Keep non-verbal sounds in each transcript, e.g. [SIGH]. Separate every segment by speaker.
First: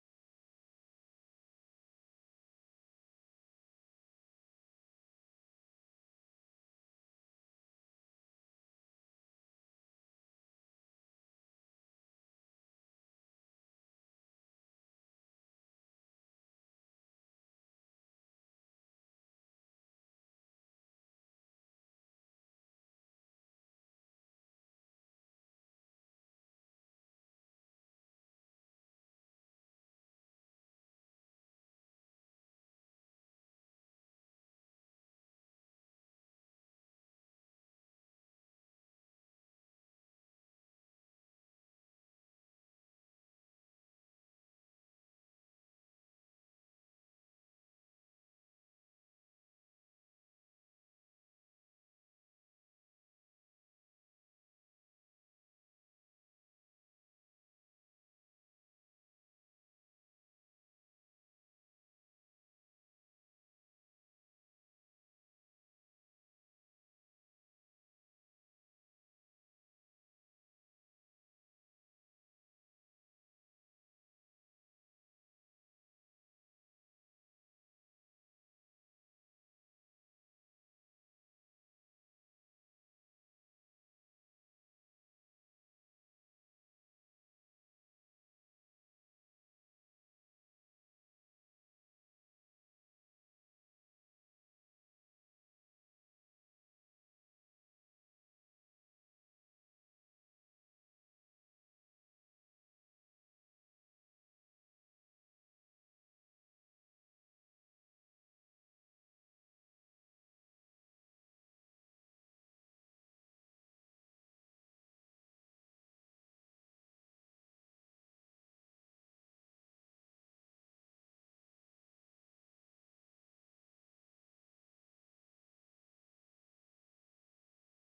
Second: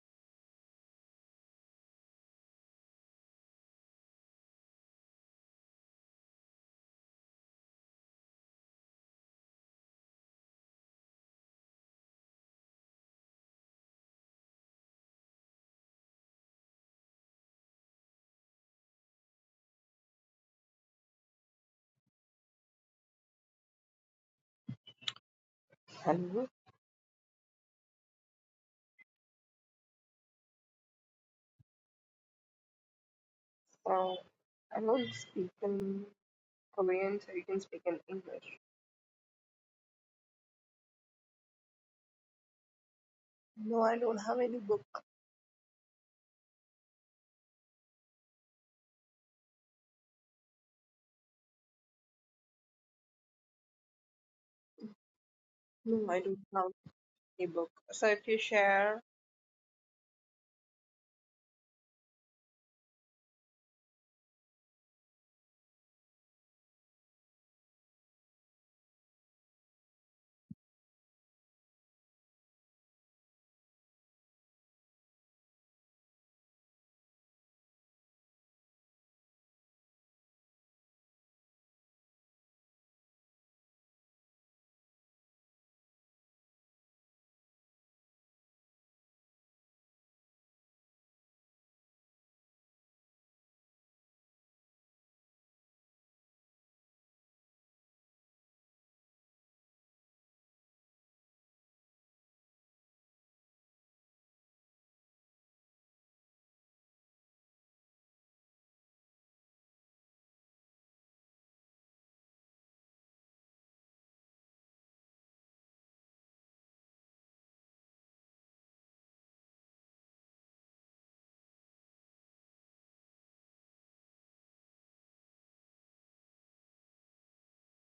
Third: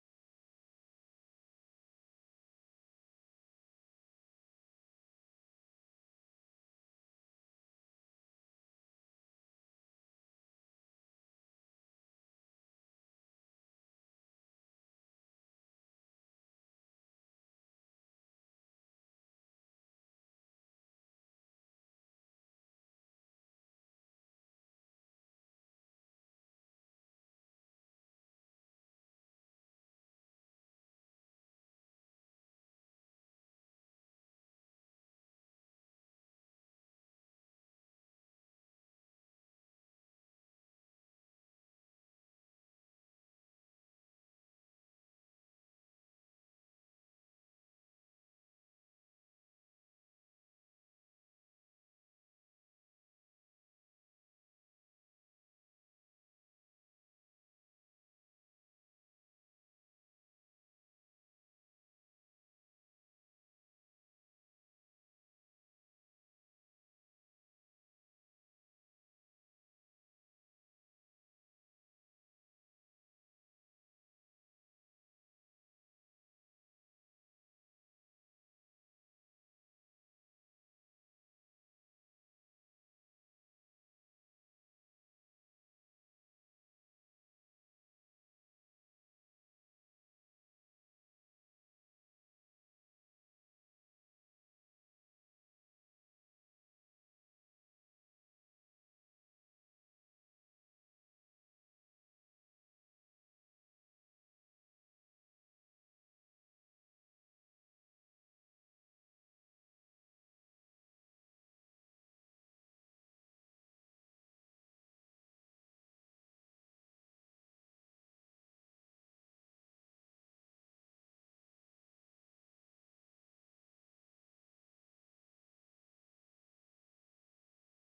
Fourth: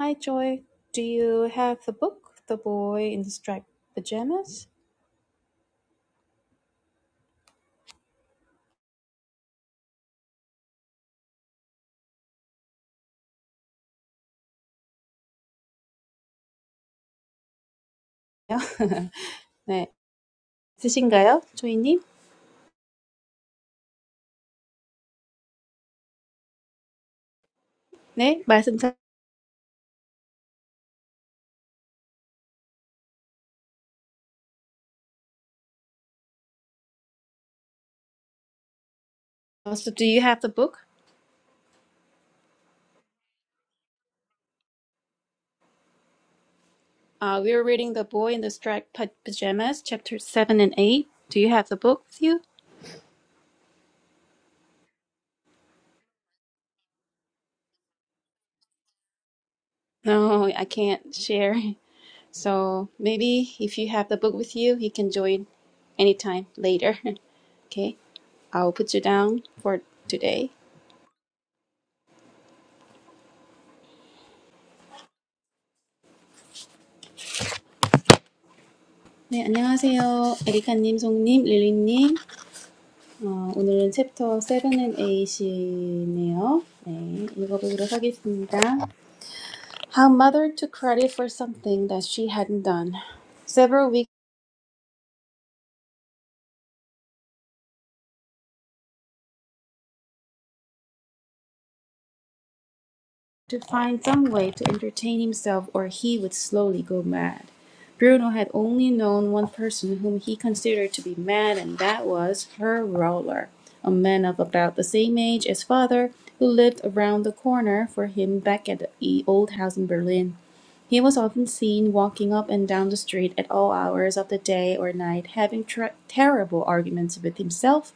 Speaker 1: Hi Joy, do you have the book, The Boy in the Striped Pajamas? Yeah. [LAUGHS] 네, 있으신가요, 조이님?
Speaker 2: Hello.
Speaker 1: 네, 말씀 잘.
Speaker 2: Uh, I don't speak in Korean, so you can speak in English.
Speaker 1: So, do you have the book?
Speaker 2: No, I don't have any book.
Speaker 1: Uh, we are reading The Boy in the Striped Pa- Pajamas, chapter seven and eight. Do you have the book with you?
Speaker 2: No, I don't have any book. So if you share
Speaker 1: No, I can't share. [LAUGHS] So maybe if you have the book with you, you can join anytime later. [LAUGHS] Okay, I'll put you down for today. 네, 안녕하세요. 에리카님, 송님, 릴리님. 어, 오늘은 챕터 7 and 8이네요. 네, 읽어보도록 하겠습니다. How mother took credit for something that she hadn't done. Several weeks to find some way to entertain himself or he would slowly go mad. Bruno had only known one person whom he considered to be mad and that was her roller, a man of about the same age as father who lived around the corner for him back at the old house in Berlin. He was often seen walking up and down the street at all hours of the day or night, having tr terrible arguments with himself.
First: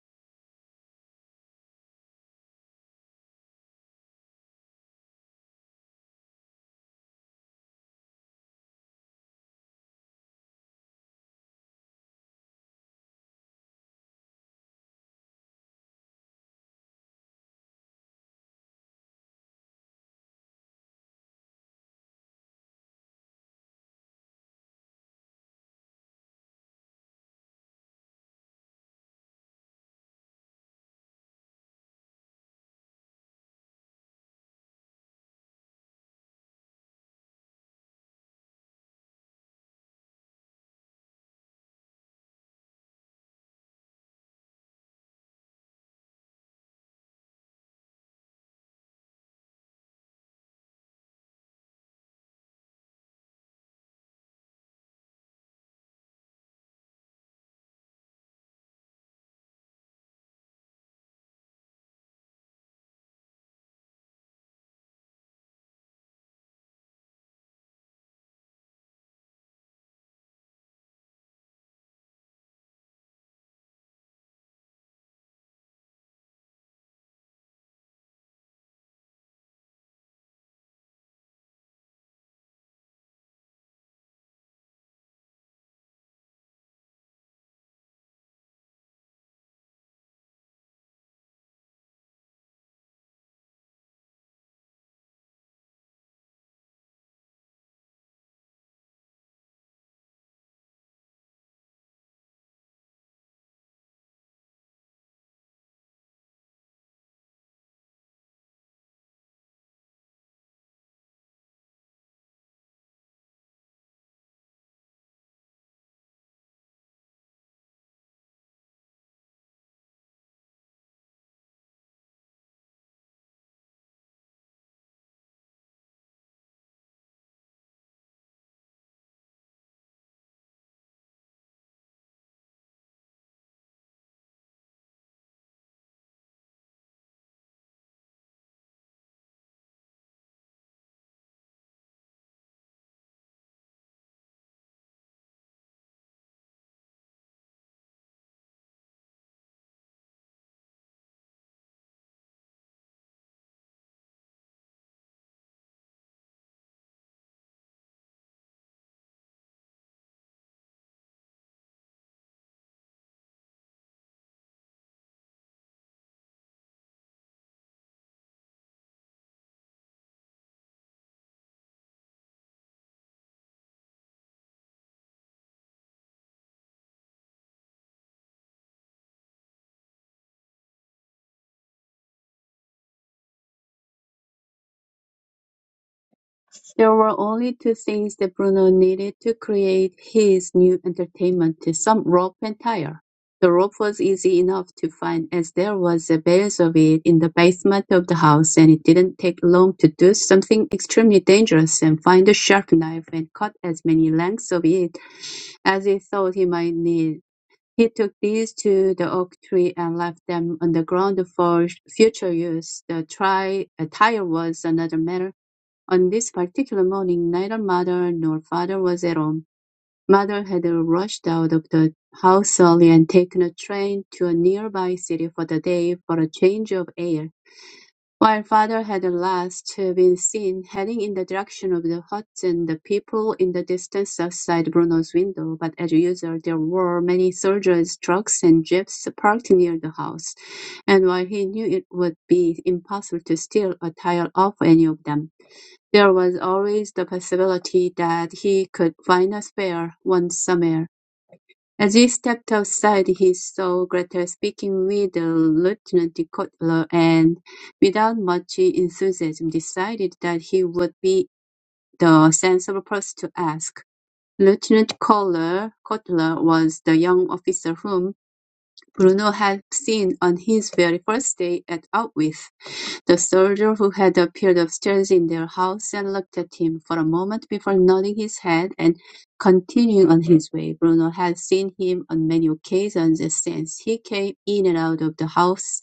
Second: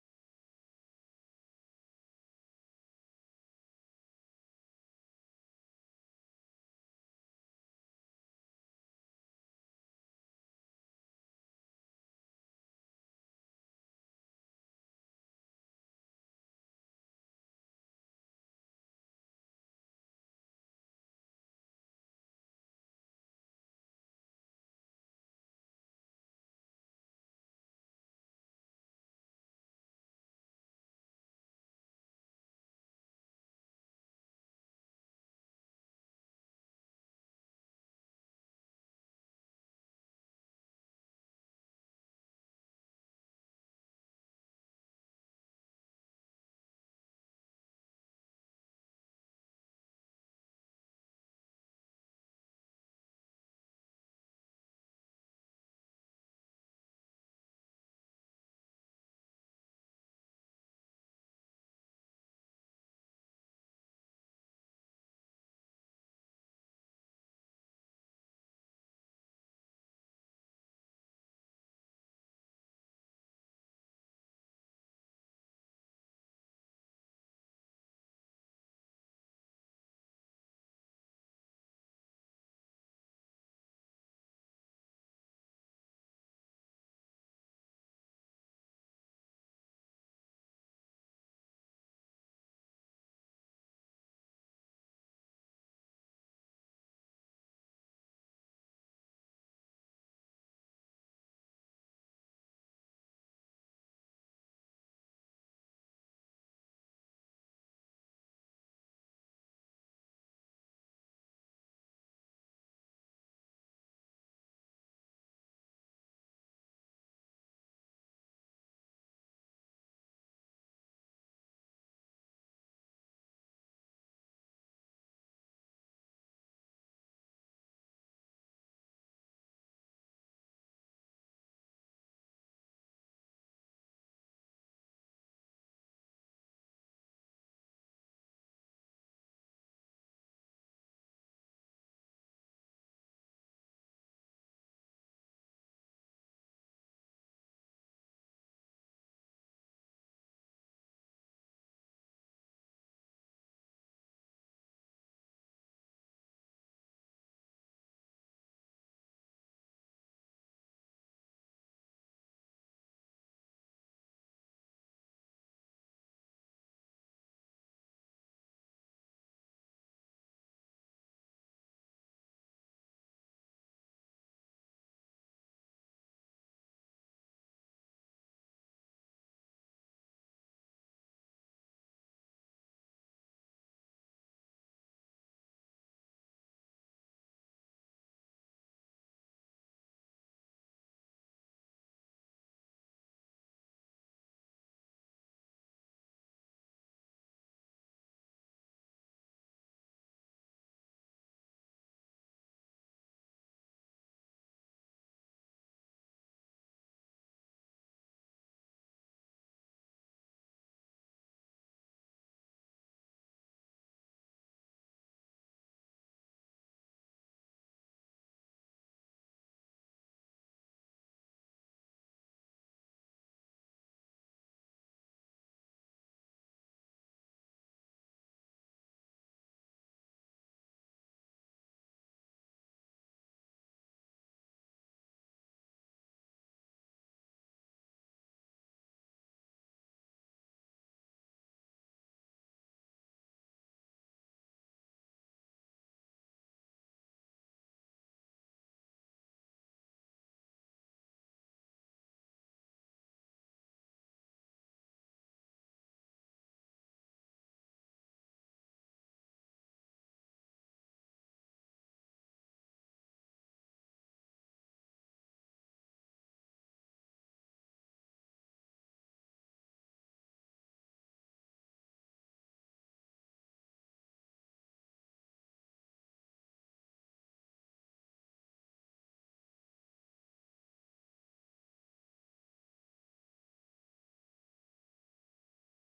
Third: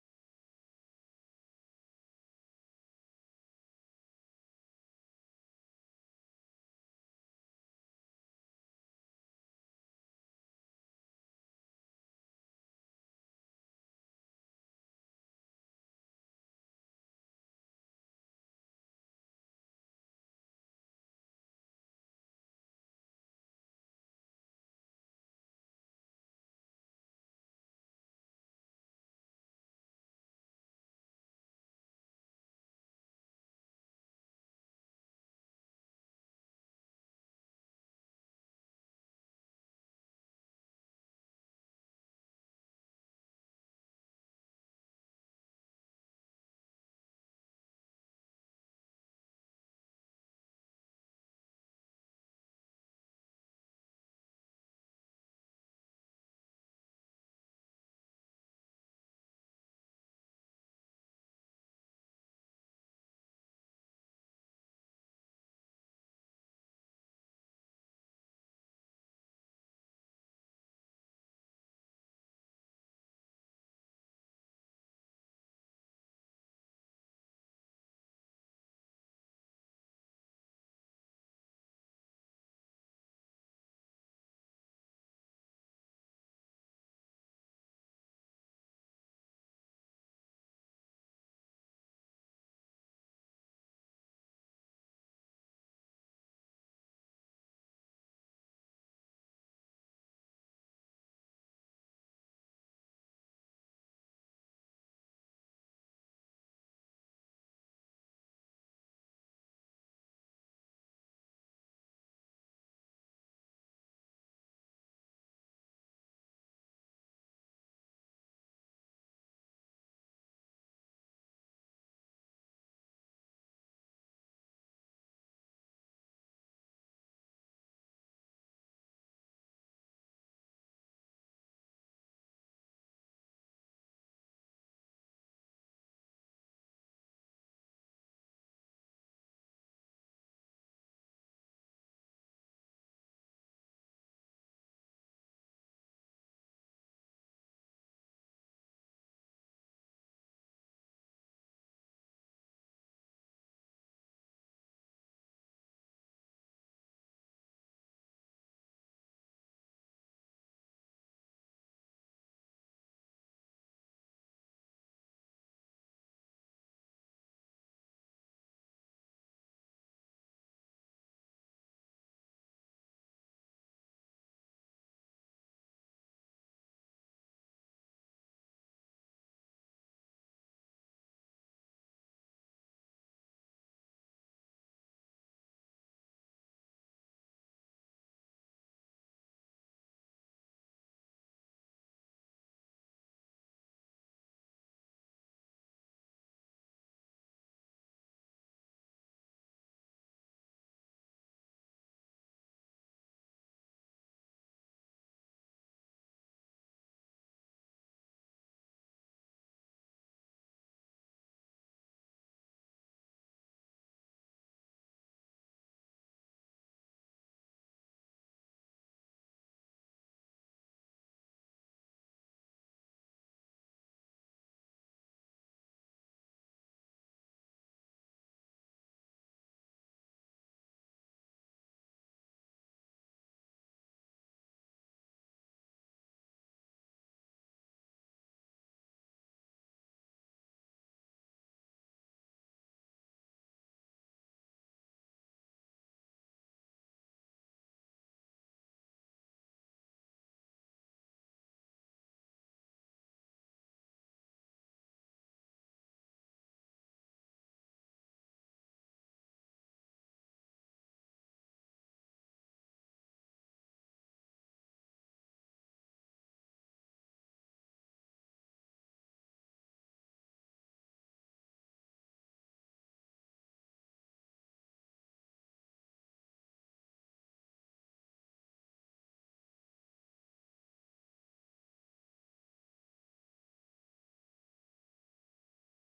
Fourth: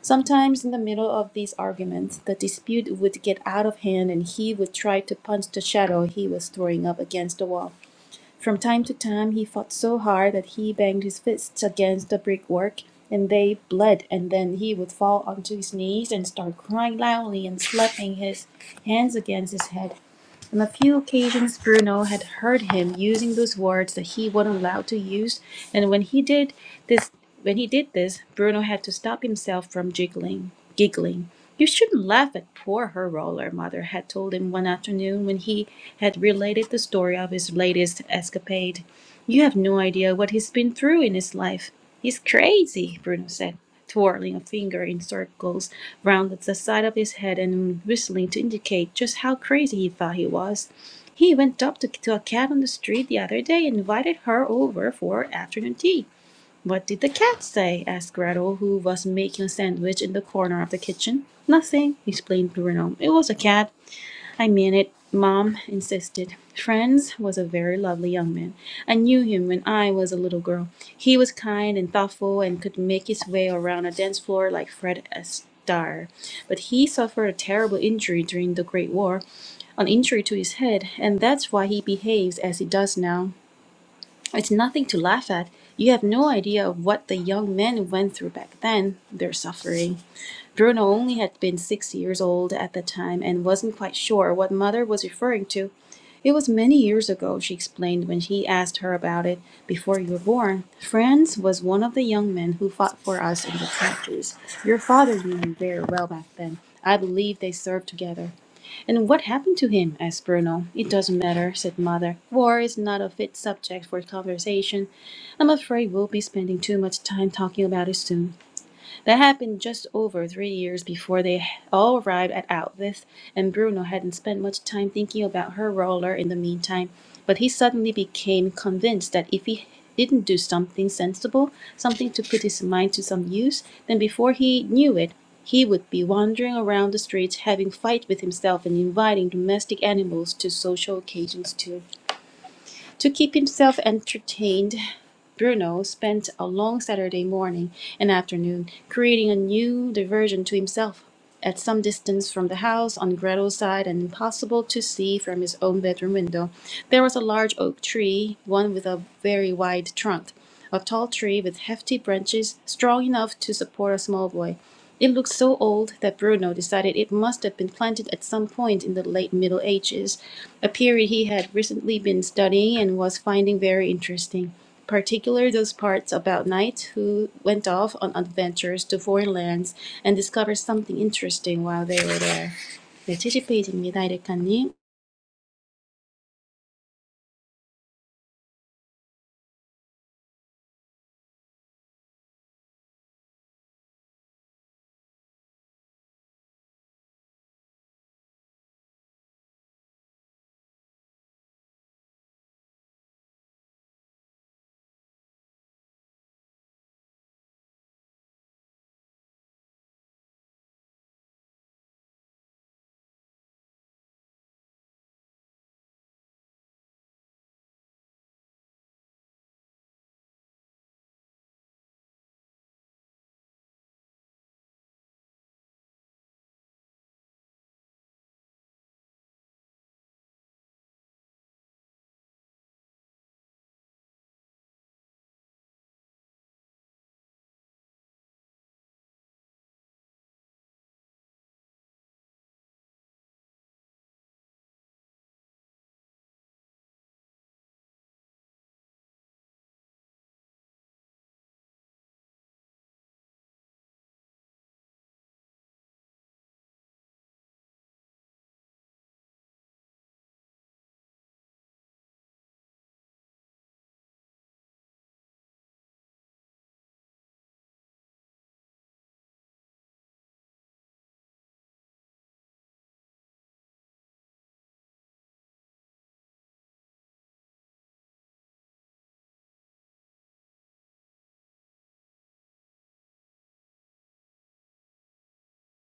Speaker 1: Sometimes, in the middle of these arguments, the dispute would get out of hand and he would try to punch the shadow he was throwing up against the wall. From time to time, he fought so hard that he banged his fists against the brickwork and they bled, and then he would fall onto his knees and start crying loudly and slapping his hands against his head. On a few occasions, Bruno had heard him using those words that he wasn't allowed to use, and when he did this, when he did this, Bruno had to stop himself from giggling. Giggling. You shouldn't laugh at poor her roller, mother had told him one afternoon when he had related the story of his latest escapade. You have no idea what he's been through in his life. He's crazy, Bruno said, twirling a finger in circles round the side of his head and whistling to indicate just how crazy he thought he was. He went up to, to a cat on the street the other day and invited her over for afternoon tea. What did the cat say? asked Gretel, who was making a sandwich in the corner of the kitchen. Nothing, explained Bruno. It was a cat. I mean it, Mom insisted. Franz was a very lovely young man. I knew him when I was a little girl. He was kind and thoughtful and could make his way around a dance floor like Fred Astaire. But he suffered a terrible injury during the Great War, an injury to his head, and that's why he behaves as he does now. It's nothing to laugh at. You have no idea of what the young men went through back then, their suffering. Bruno only had been six years old at the time and wasn't quite sure what mother was referring to. It was many years ago, she explained when he asked her about it before you were born. Franz was one of the young men who fought for us in the trenches. Your father knew him very well back then. I believe they served together. And what happened to him? asked Bruno. It doesn't matter, said Mother. War is not a fit subject for conversation. I'm afraid we'll be spending too much time talking about it soon. That happened just over three years before they all arrived at Alvis, and Bruno hadn't spent much time thinking about her roller in the meantime, but he suddenly became convinced that if he didn't do something sensible, something to put his mind to some use, then before he knew it, he would be wandering around the streets having fight with himself and inviting domestic animals to social occasions too. To keep himself entertained, Bruno spent a long Saturday morning and afternoon creating a new diversion to himself. At some distance from the house, on Gretel's side and impossible to see from his own bedroom window, there was a large oak tree, one with a very wide trunk a tall tree with hefty branches strong enough to support a small boy. It looked so old that Bruno decided it must have been planted at some point in the late Middle Ages, a period he had recently been studying and was finding very interesting, particularly those parts about knights who went off on adventures to foreign lands and discovered something interesting while they were there. 네, 70페이지입니다, 에리카님.
Speaker 3: There were only two things that Bruno needed to create his new entertainment: some rope and tire. The rope was easy enough to find, as there was a bales of it in the basement of the house, and it didn't take long to do something extremely dangerous and find a sharp knife and cut as many lengths of it as he thought he might need. He took these to the oak tree and left them on the ground for future use. The tri- uh, tire was another matter on this particular morning neither mother nor father was at home. Mother had rushed out of the house early and taken a train to a nearby city for the day for a change of air, while father had last been seen heading in the direction of the huts and the people in the distance outside Bruno's window. But as usual, there were many soldiers, trucks, and jeeps parked near the house, and while he knew it would be impossible to steal a tire off any of them, there was always the possibility that he could find a spare one somewhere. As he stepped outside, he saw Gretel speaking with Lieutenant Kotler and, without much enthusiasm, decided that he would be the sensible person to ask. Lieutenant Kotler, Kotler was the young officer whom Bruno had seen on his very first day at Outwith. The soldier who had appeared upstairs in their house and looked at him for a moment before nodding his head and continuing on his way. Bruno had seen him on many occasions since he came in and out of the house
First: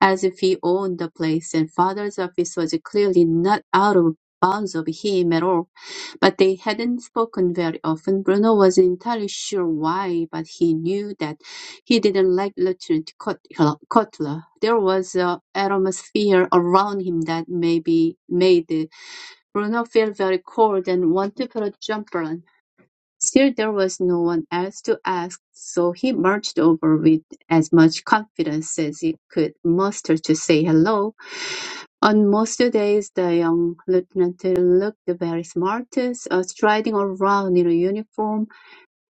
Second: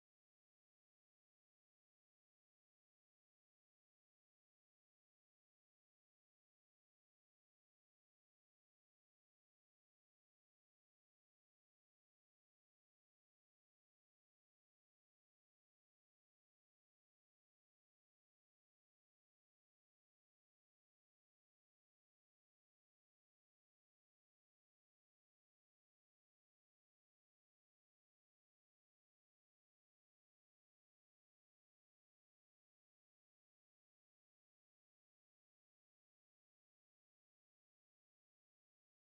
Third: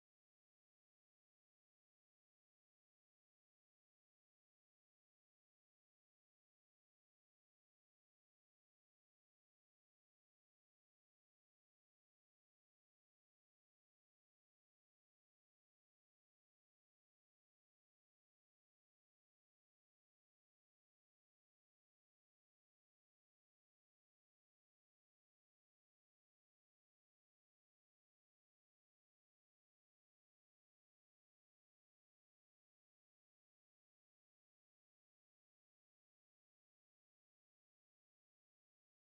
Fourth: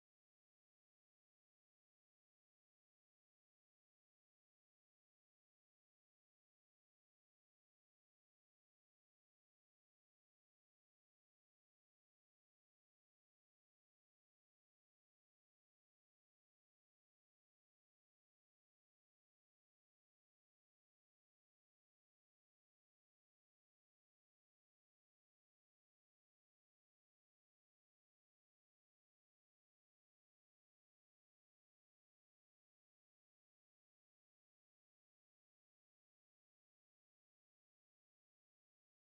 Speaker 3: as if he owned the place, and father's office was clearly not out of bounds of him at all. But they hadn't spoken very often. Bruno wasn't entirely sure why, but he knew that he didn't like Lieutenant Cutler. There was an atmosphere around him that maybe made Bruno feel very cold and wanted to put a jump on. Still, there was no one else to ask, so he marched over with as much confidence as he could muster to say hello. On most days, the young lieutenant looked very smart, uh, striding around in a uniform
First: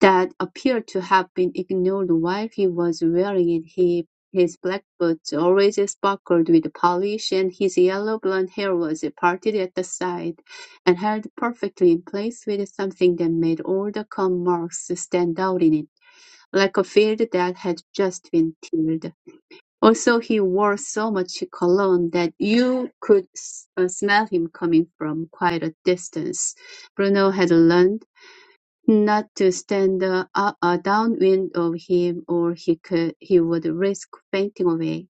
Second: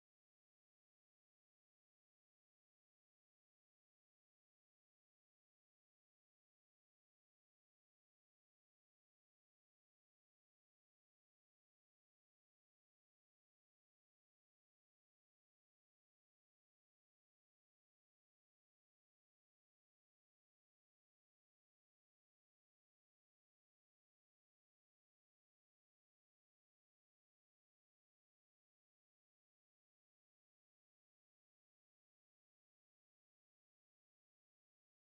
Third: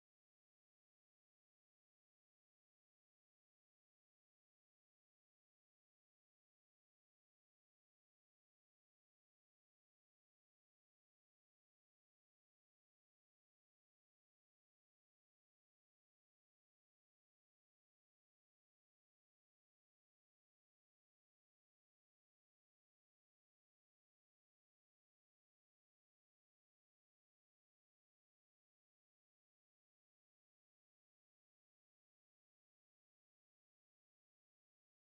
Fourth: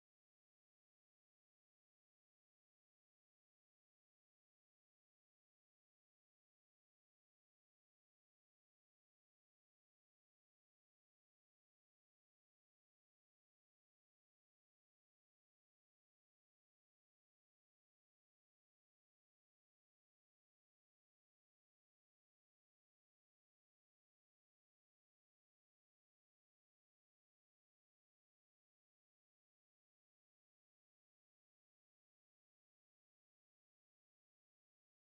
Speaker 3: that appeared to have been ignored while he was wearing it. He, his black boots always sparkled with polish, and his yellow blond hair was parted at the side and held perfectly in place with something that made all the comb marks stand out in it, like a field that had just been tilled. Also, he wore so much cologne that you could s- uh, smell him coming from quite a distance. Bruno had learned not to stand uh, uh, downwind of him, or he could he would risk fainting away.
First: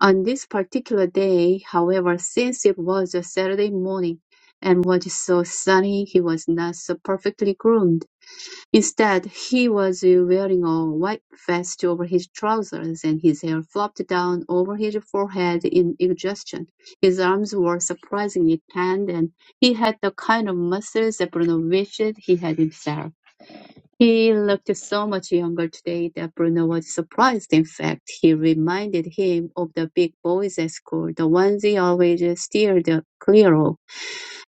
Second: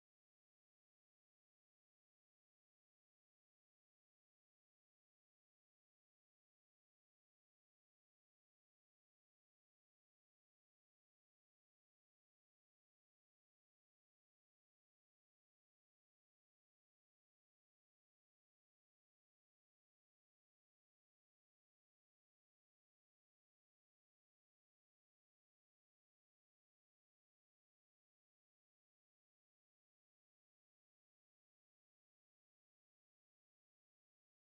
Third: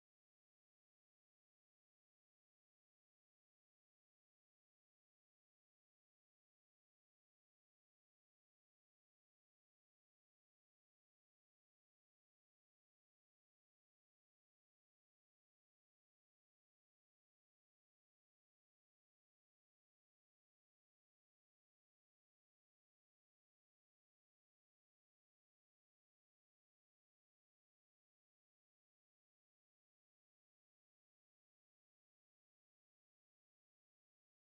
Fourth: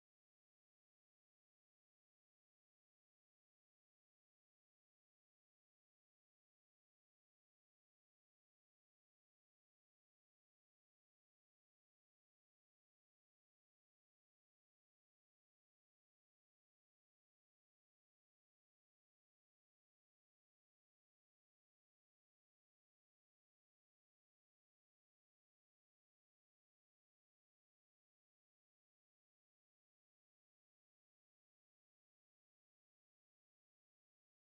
Speaker 3: On this particular day, however, since it was a Saturday morning and was so sunny, he was not so perfectly groomed. Instead, he was wearing a white vest over his trousers, and his hair flopped down over his forehead in exhaustion. His arms were surprisingly tanned, and he had the kind of muscles that Bruno wished he had himself. He looked so much younger today that Bruno was surprised. In fact, he reminded him of the big boys at school, the ones he always steered clear of.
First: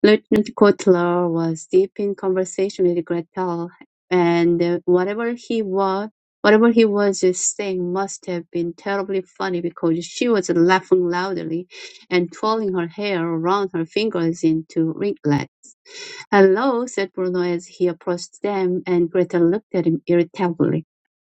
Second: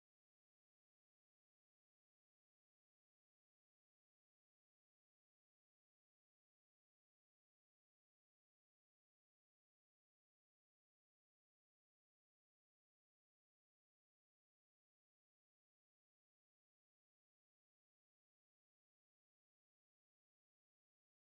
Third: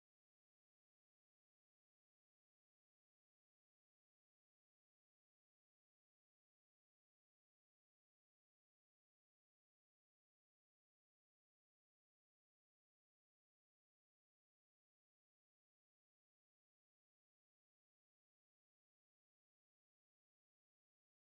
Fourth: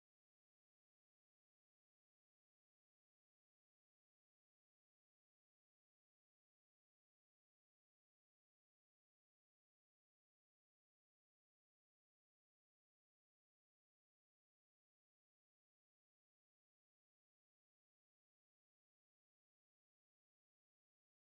Speaker 3: Lieutenant Kotler was deep in conversation with Gretel, and whatever he was, whatever he was saying must have been terribly funny because she was laughing loudly and twirling her hair around her fingers into ringlets. Hello, said Bruno as he approached them, and Gretel looked at him irritably.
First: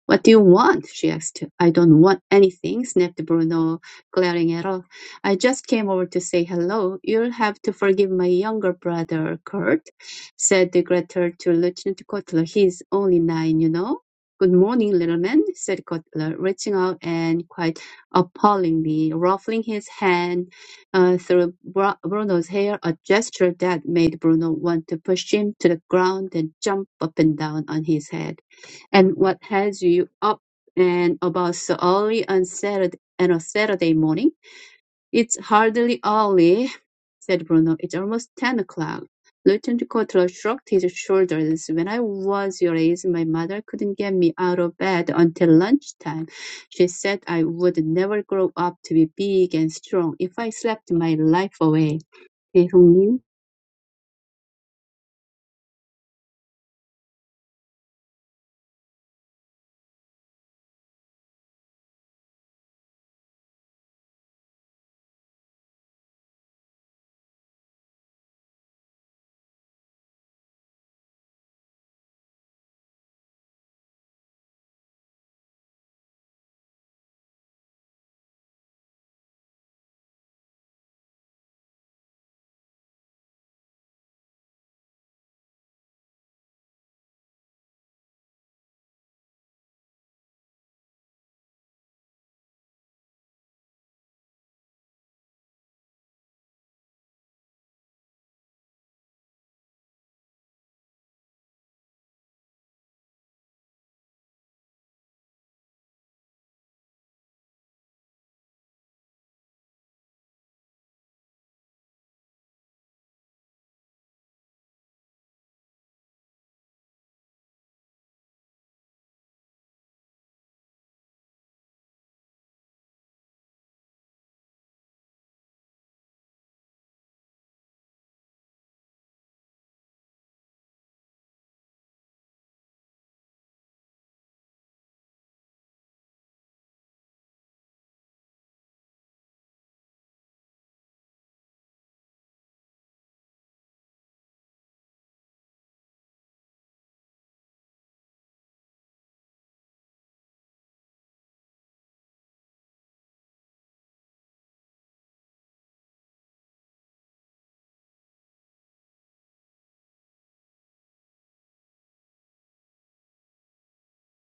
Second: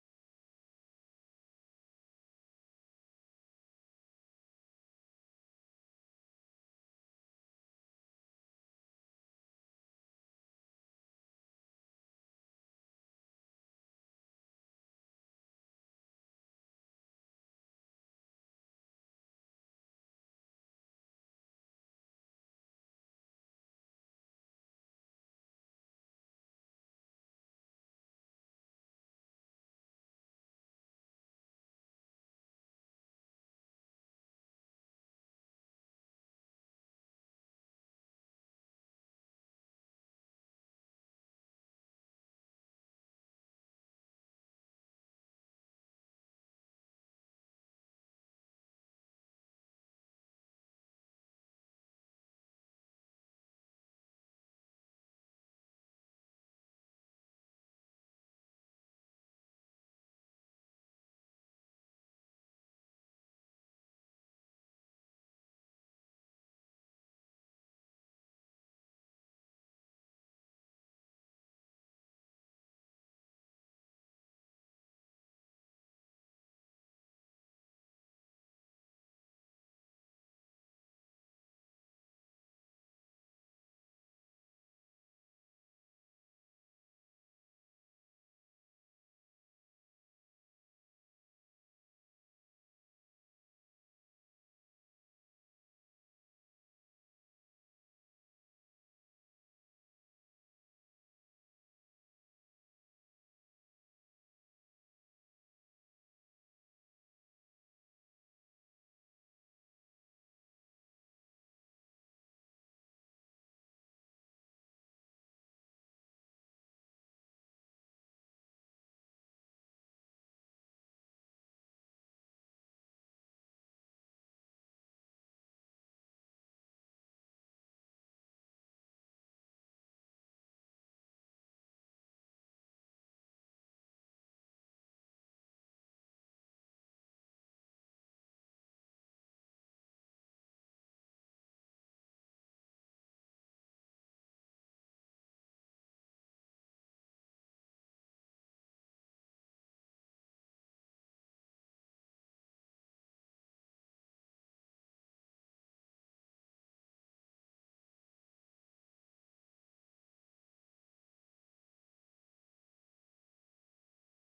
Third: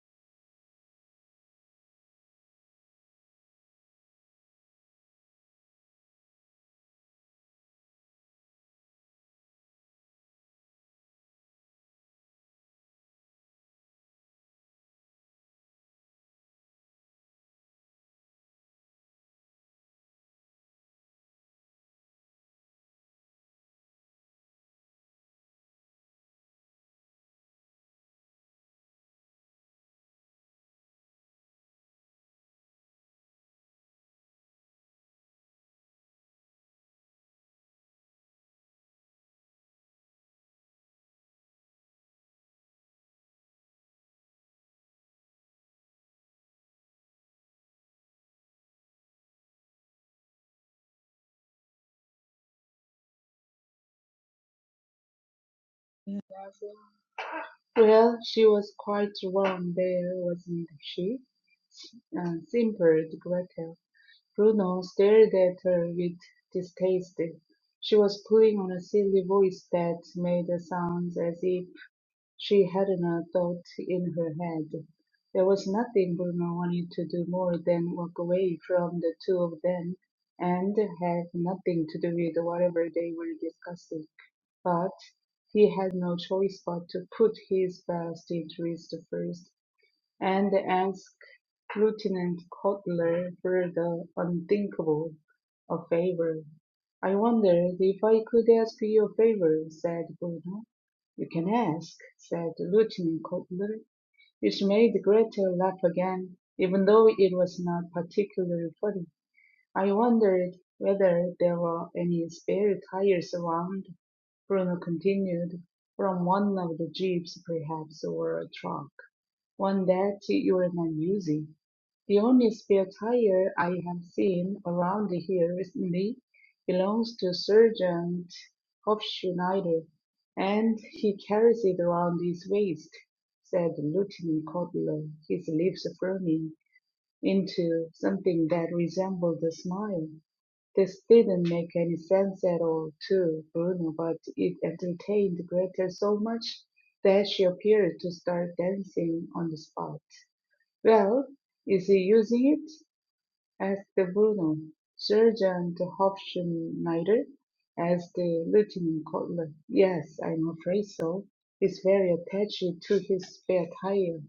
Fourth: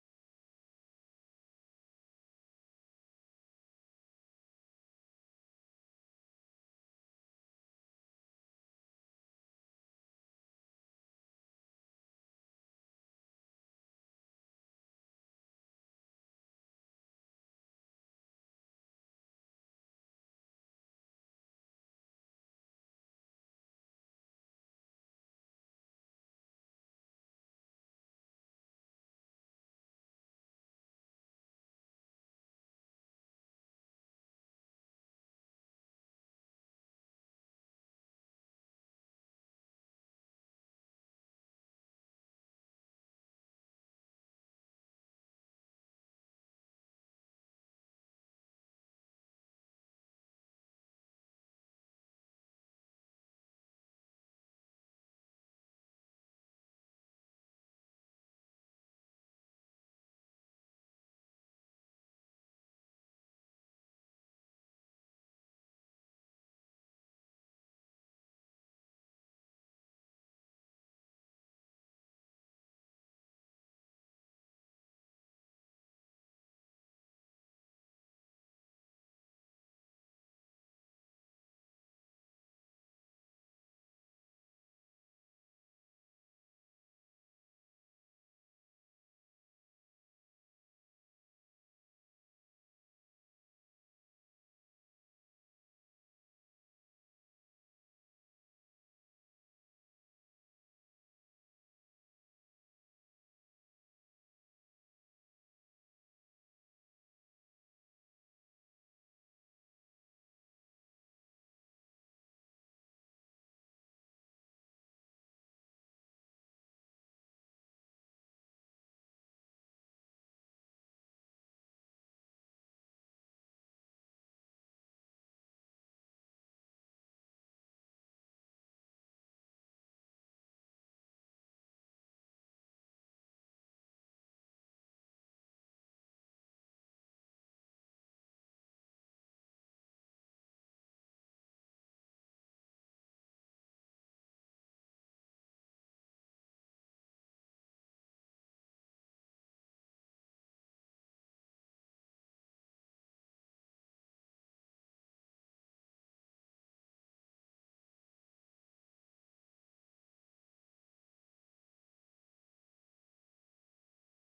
Speaker 3: What do you want? she asked. I don't want anything, snapped Bruno, glaring at her. I just came over to say hello. You'll have to forgive my younger brother, Kurt, said Gretel to Lieutenant Kotler. He's only nine, you know. Good morning, little man, said Kotler, reaching out and quite appallingly ruffling his hand uh, through Bru- Bruno's hair, a gesture that made Bruno want to push him to the ground and jump up and down on his head and what has you up and about so early on Saturday and on Saturday morning? It's hardly early, said Bruno. It's almost ten o'clock. Lieutenant Cotler shrugged his shoulders. When I was your age, my mother couldn't get me out of bed until lunchtime. She said I would never grow up to be big and strong if I slept my life away.
Speaker 4: Well, she was quite wrong there, wasn't she? S- uh, simpered Gretel. Bruno stared at her with distaste. She was putting on a silly voice that made sounds as if she hadn't a thought in her head. There was nothing Bruno wanted to do more than walk away from the two of them and have nothing to do with whatever they were discussing. But he had no choice but to put his best interests first, and ask Lieutenant Cutler for the unthinkable, a favor. "I wondered if I could ask you a favor," said Bruno. "You can ask," said Lieutenant Cutler, which made Gretel laugh again, even though it was not particularly funny. I wondered whether there were any spare tires around, Bruno continued, from one of the jeeps perhaps, or a truck, one that you're not using. The only spare tire I have seen around here recently belongs to Sergeant Hofschneider, and he carries it around his waist, said Lieutenant Codlow, his lips firming into something that resembled a smile. This didn't make any sense at all to Bruno, but it entertained Greta so much that she appeared to start dancing on the spot. Well, is he using it? asked Bruno, Sergeant Hofschneider, as the lieutenant colonel. Yes, I'm afraid so. He's very attached to his spare tire.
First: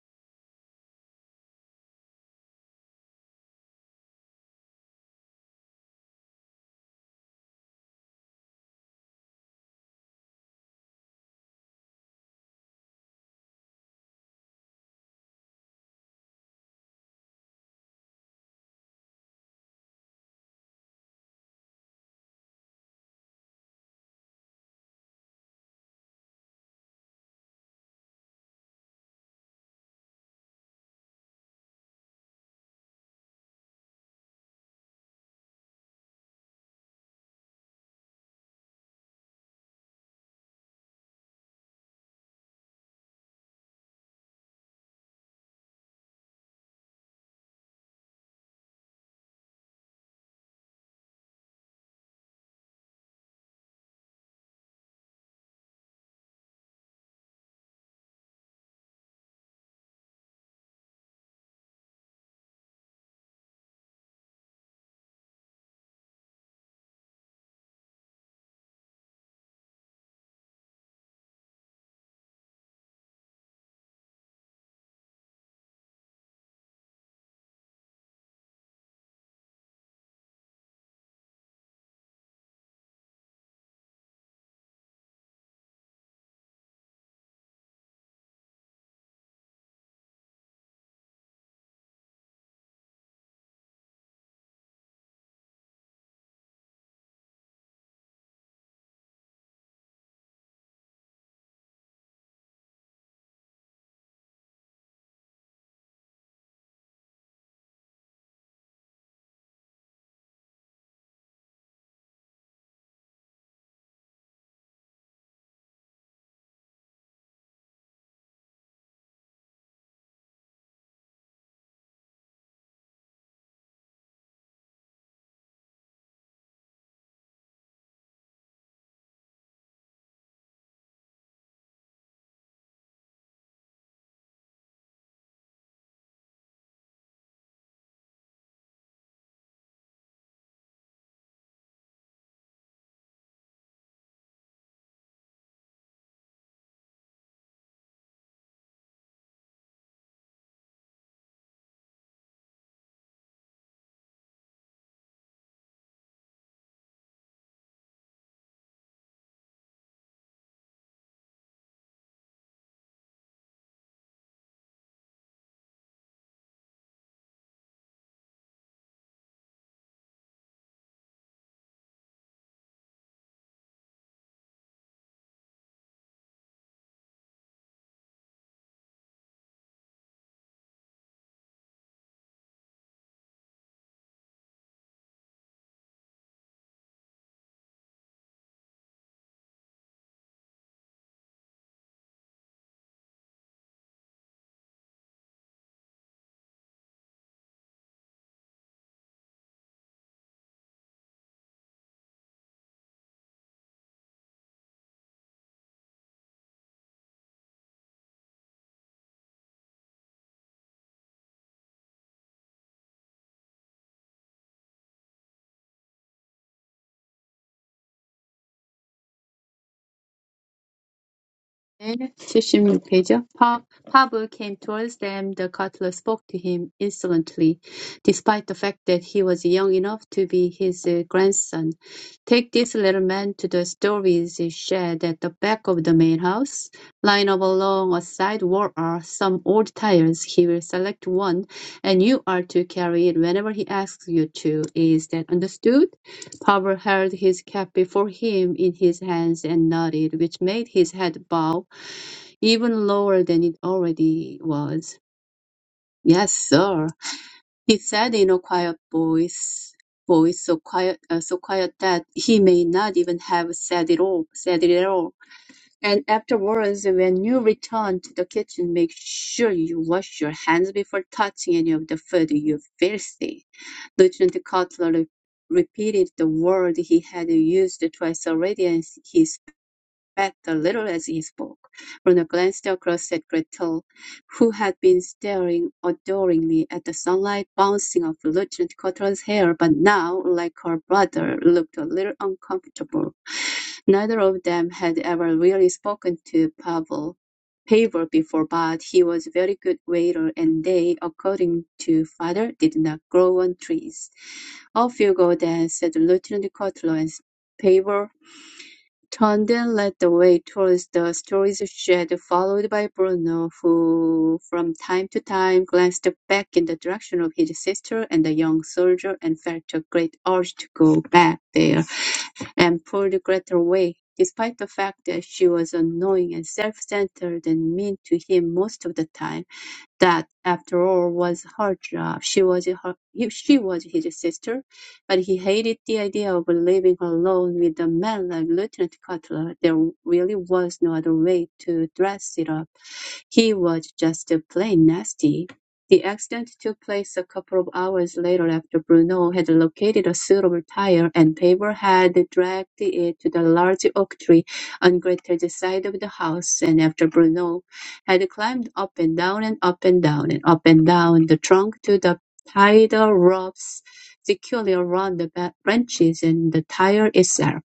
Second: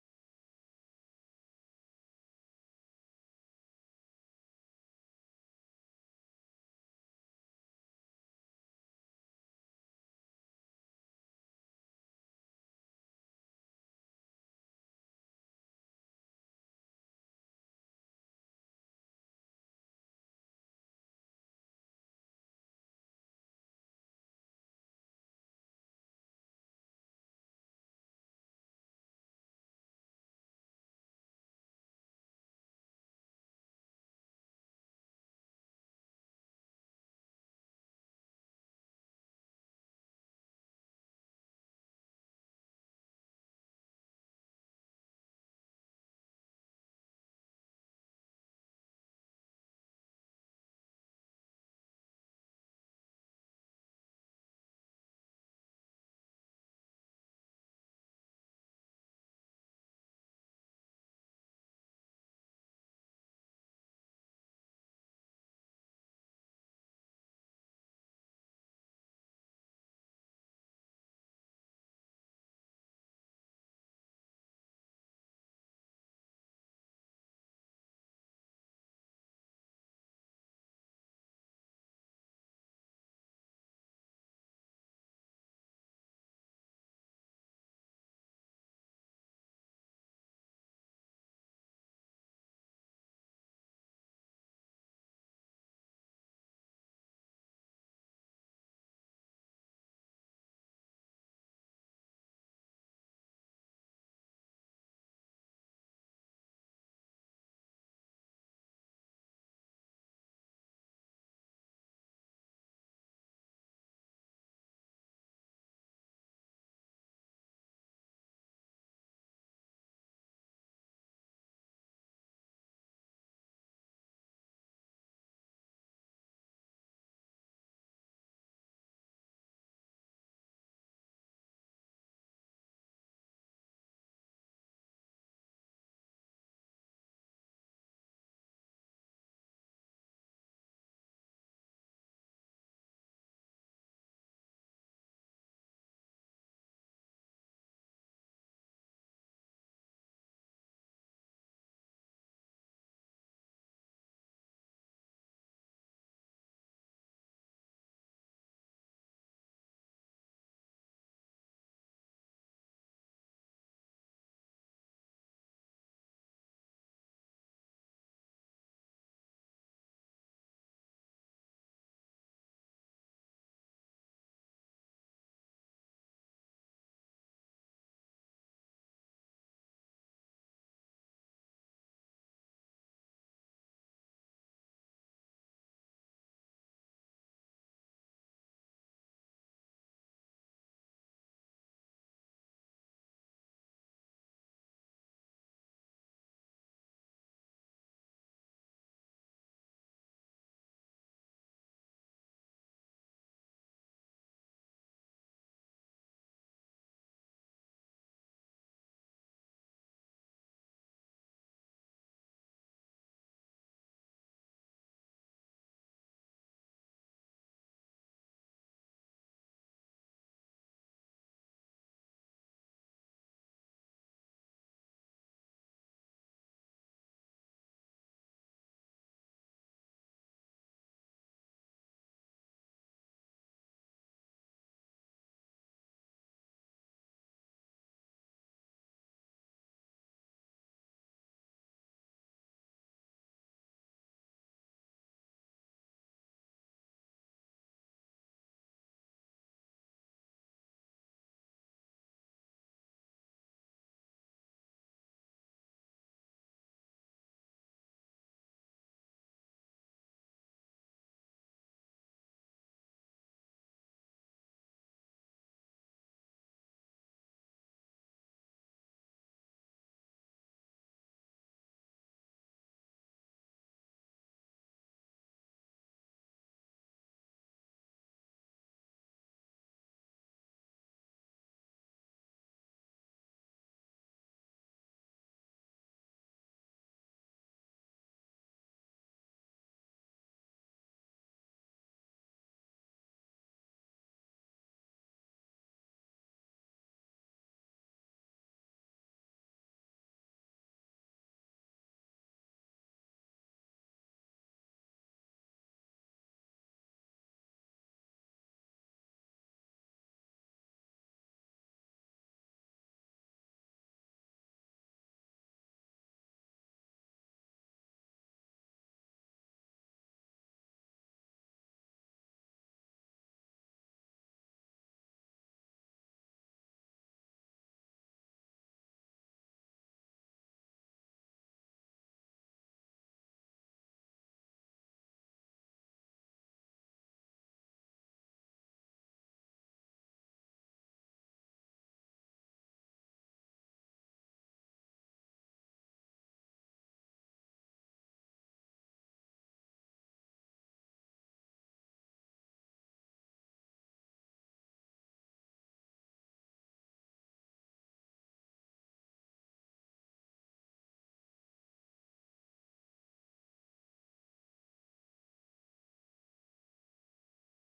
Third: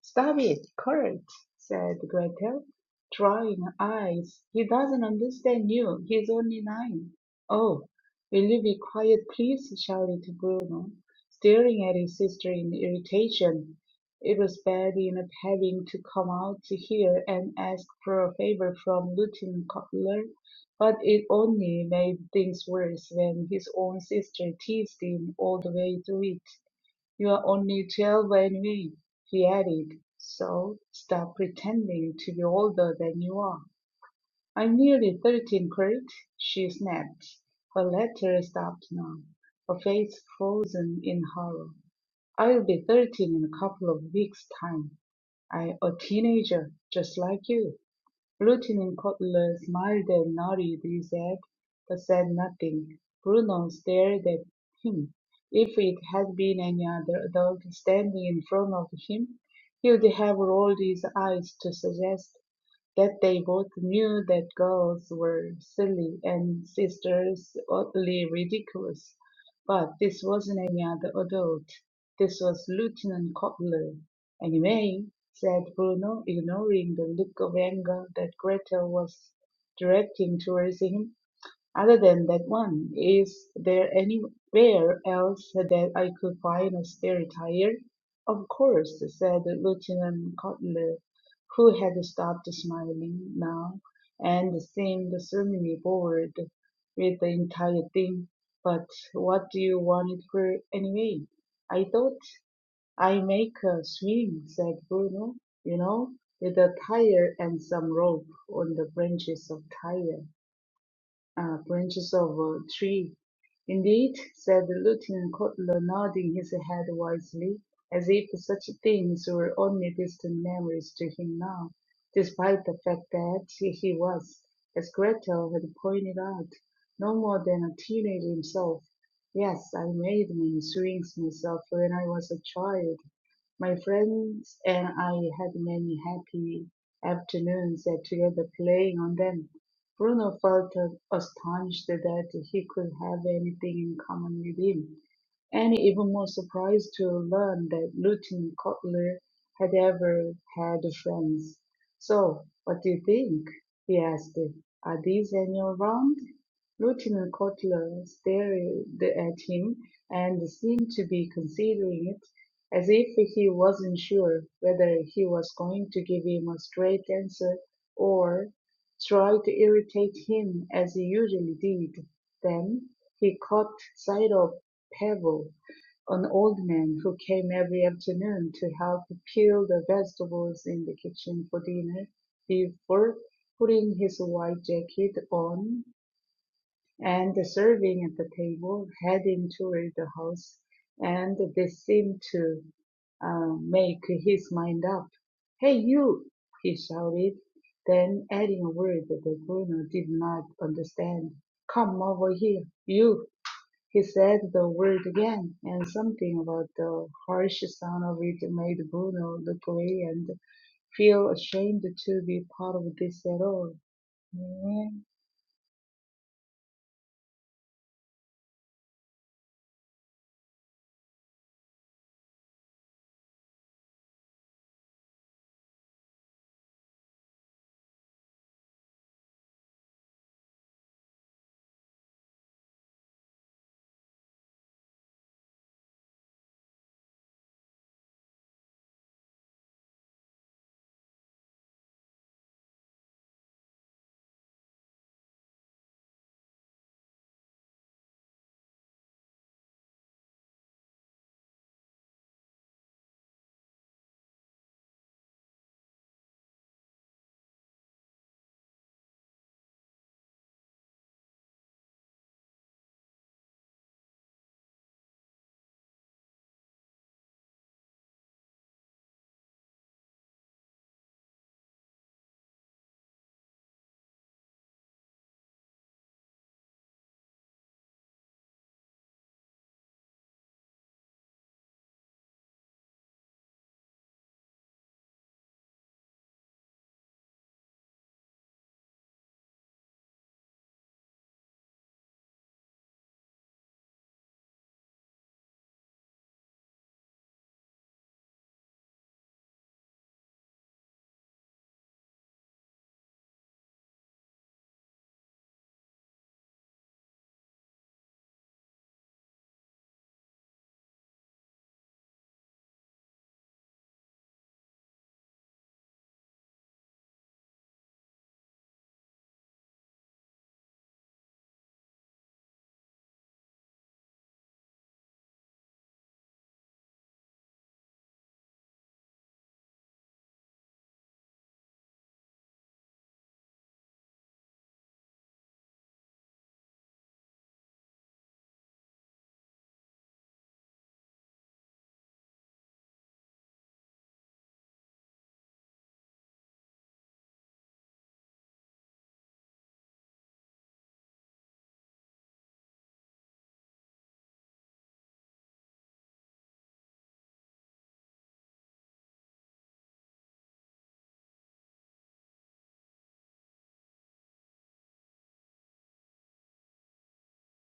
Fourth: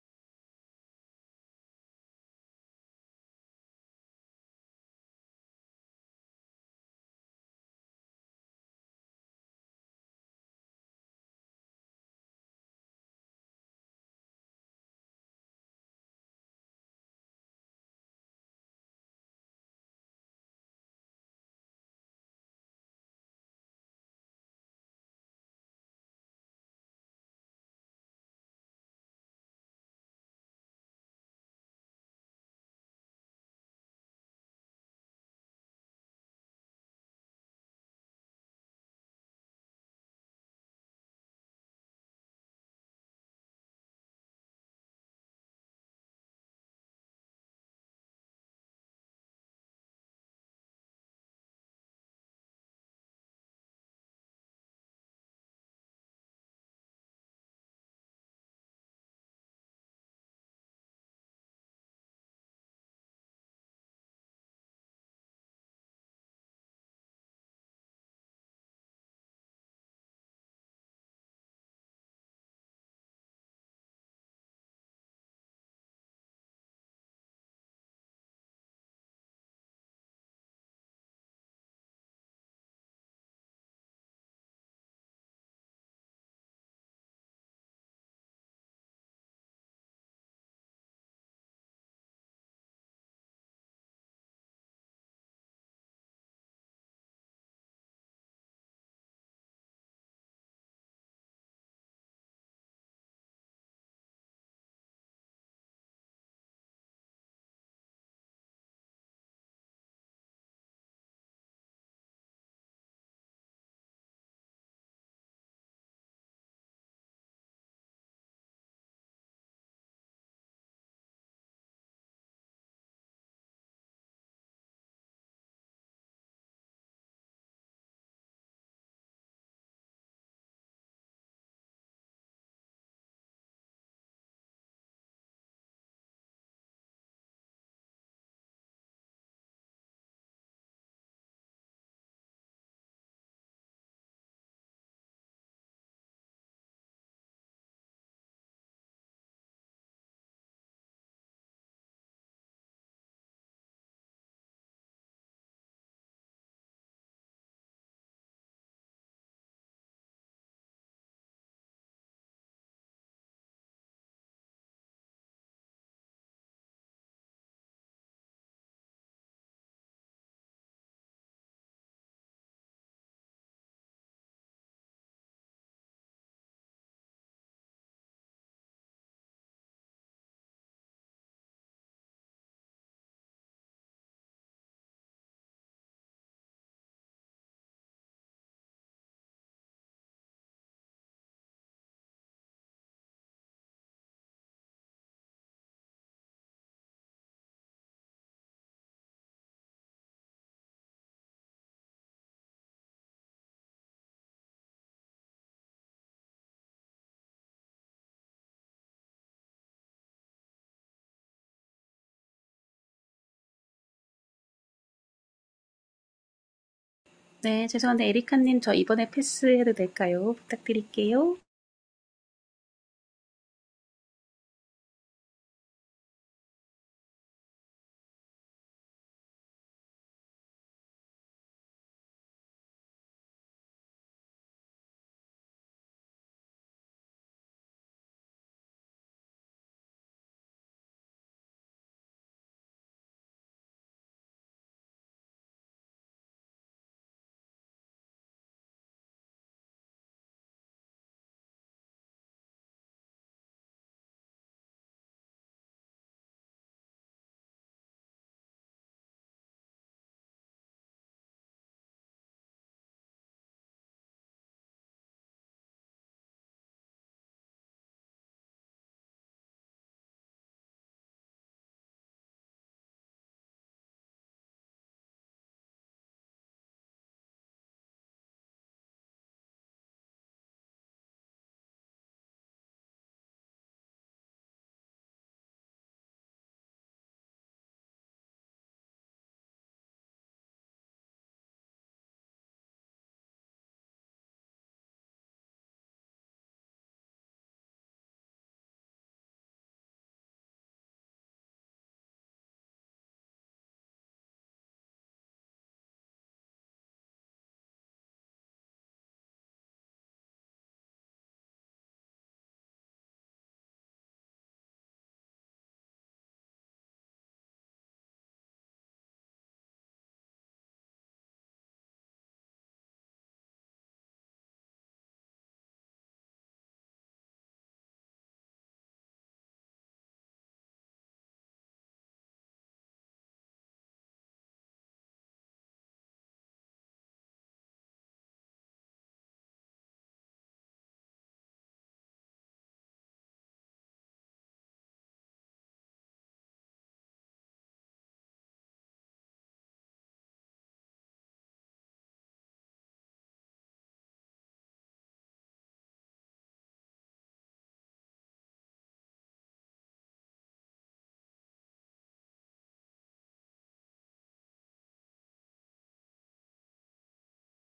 Speaker 4: "Stop it, Kurt," said Gretel, drying her eyes, "he doesn't understand you, he's only nine." "Oh, will you be quiet, please?" shouted Bruno, staring at his sister in irritation. It was bad enough having to come out here and ask for a favor from Lieutenant Cutler, but it only made things worse when his own sister teased him all the way through it. You are only Jailway Nui, he added, so stop pretending to be older than you are. I'm nearly thirteen, Kurt, she snapped. Her letter stopped now, her face frozen in horror. I'll be thirteen in a couple of weeks' time. I'm a teenager, just like you. Lieutenant Cutler smiled and nodded his head, but said nothing. Bruno stared at him. If it had been any other adult standing in front of him, he'd have rolled his eyes to suggest that they both knew that girls were silly and sisters oddly ridiculous. But this wasn't any other adult. This was Lieutenant Cobbler. Anyway, said Bruno, ignoring the look of anger that Gretel was directing towards him, other than that one, is there anywhere else that I could find a spare tire? Of course, said Lieutenant Cutler, who had stopped smiling now and seemed suddenly bored with the entire thing. But what do you want it for anyway? I thought I make a swing, said Bruno, you know, with a tire and some rope on the branches of tire uh, branches of a tree. Indeed, said the lieutenant Kotler, nodding his head wisely, as if such things were only distant memories to him now, despite the fact that he was, as Gretel had pointed out, no more than a teenager himself. Yes, I made many swings myself when I was a child, my friends and I had many happy afternoons at together playing on them. Bruno felt uh, astonished that he could have anything in common with him, and even more surprised to learn that Lutin Kotler had ever had friends. So, what do you think? he asked. Are these any around? Lieutenant Kotler stared at him and seemed to be considering it as if he wasn't sure whether he was going to give him a straight answer or try to irritate him as he usually did. Then he caught sight of Pavel, an old man who came every afternoon to help peel the vegetables in the kitchen for dinner before putting his white jacket on and serving at the table, heading toward the house, and they seemed to uh, make his mind up. Hey, you! he shouted, then adding a word that Bruno did not understand. Come over here, you! He said the word again, and something about the harsh sound of it made Bruno look away and feel ashamed to be part of this at all. Mm-hmm.
Speaker 1: 네, 죄송한데 에리카님 저 이번에 패스해도 될까요? 부탁드릴게요.
Speaker 3: 네, 76페이지요. Pa- Pavel came towards them. The cutler spoke to him insolently, despite the fact that he was young enough to be his uh, grandson. Take this little man to the storage shed at the back of the main house. Line up along a side wall are some old tires. He will select one, and you are to carry it whenever he asks you to. Is that understood? Pavel held his cap before him in his hands and nodded, which made his head bow even lower than it already was. "Yes, sir," he said in a quiet voice, voice so quiet, uh, so quiet that he may not even have said it all, said it at all. And afterwards, when you return to the kitchen, make sure you wash your hands before touching any of the food, you filthy. Lieutenant Cutler re- repeated the word he had used twice already, and he spat a little as he spoke. Bruno glanced across at Gretel, who had been staring adoringly at the sunlight bouncing off Lieutenant Cutler's hair, but now, like her brother, looked a little uncomfortable. Neither of them had ever really spoken to Pavel Pavel before but he was a very good waiter and they, according to father, did not grow on trees. Off you go then, said Lieutenant Cutler, and Pavel turned and led the way towards the storage shed, followed by Bruno, who from time to time glanced back in the direction of his sister and the young soldier and felt a great urge to go back there and pulled Greta away, despite the fact that she was annoying and self-centered and mean to him most of the time that after all was her job. She was her, he- she was his sister, but he hated the idea of leaving her alone with a man like Lieutenant Cutler. There really was no other way to dress it up. He was just plain nasty. The accident took place a couple of hours later after Bruno had located a suitable tire and Paver had dragged it to the large oak tree on Gretel's side of the house and after Bruno had climbed up and down and up and down and up and down the trunk to the tie the ropes securely around the branches and the tire itself.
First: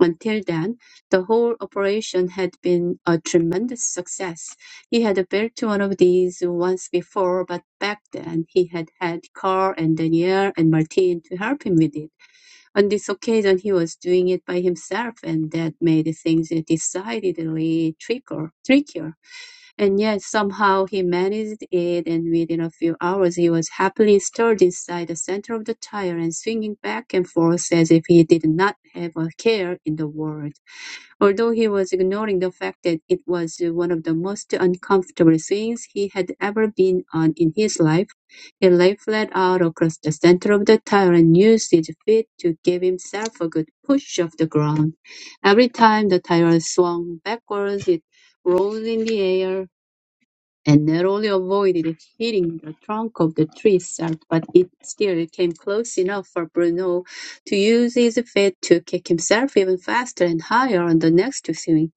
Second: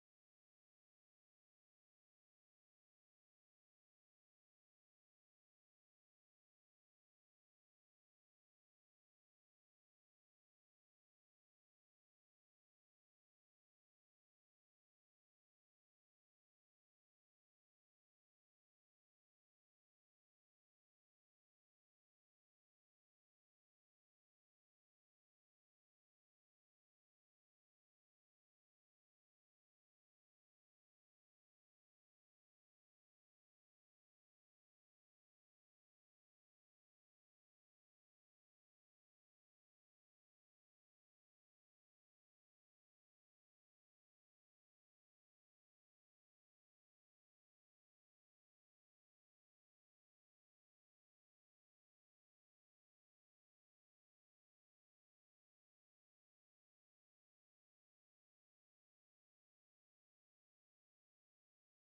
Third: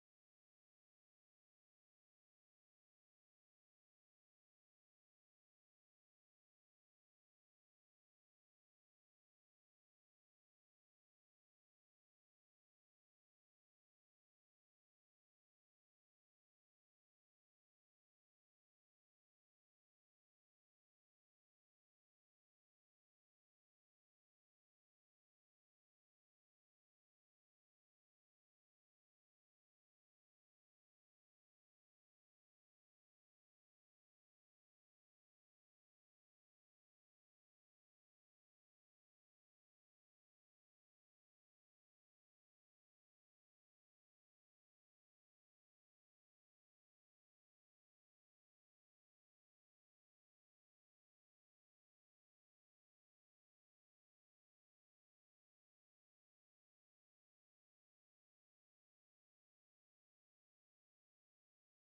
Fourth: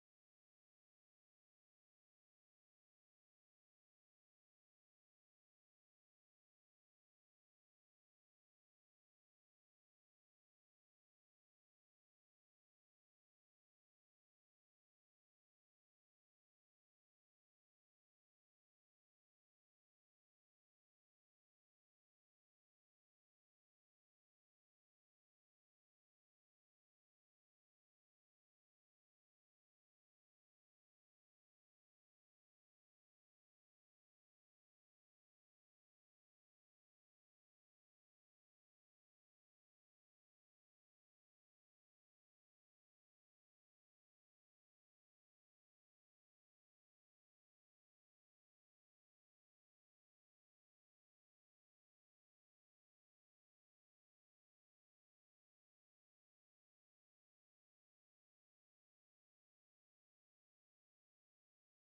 Speaker 3: Until then, the whole operation had been a tremendous success. He had built one of these once before, but back then he had had Carl and Daniel and Martin to help him with it. On this occasion, he was doing it by himself, and that made things decidedly trickier. trickier and yet somehow he managed it, and within a few hours he was happily stirred inside the center of the tire and swinging back and forth as if he did not have a care in the world, although he was ignoring the fact that it was one of the most uncomfortable swings he had ever been on in his life. He lay flat out across the center of the tire and used his feet to give himself a good push off the ground. Every time the tire swung backwards, it rolled in the air and not only avoided hitting the trunk of the tree itself, but it still came close enough for Bruno to use his feet to kick himself even faster and higher on the next swing.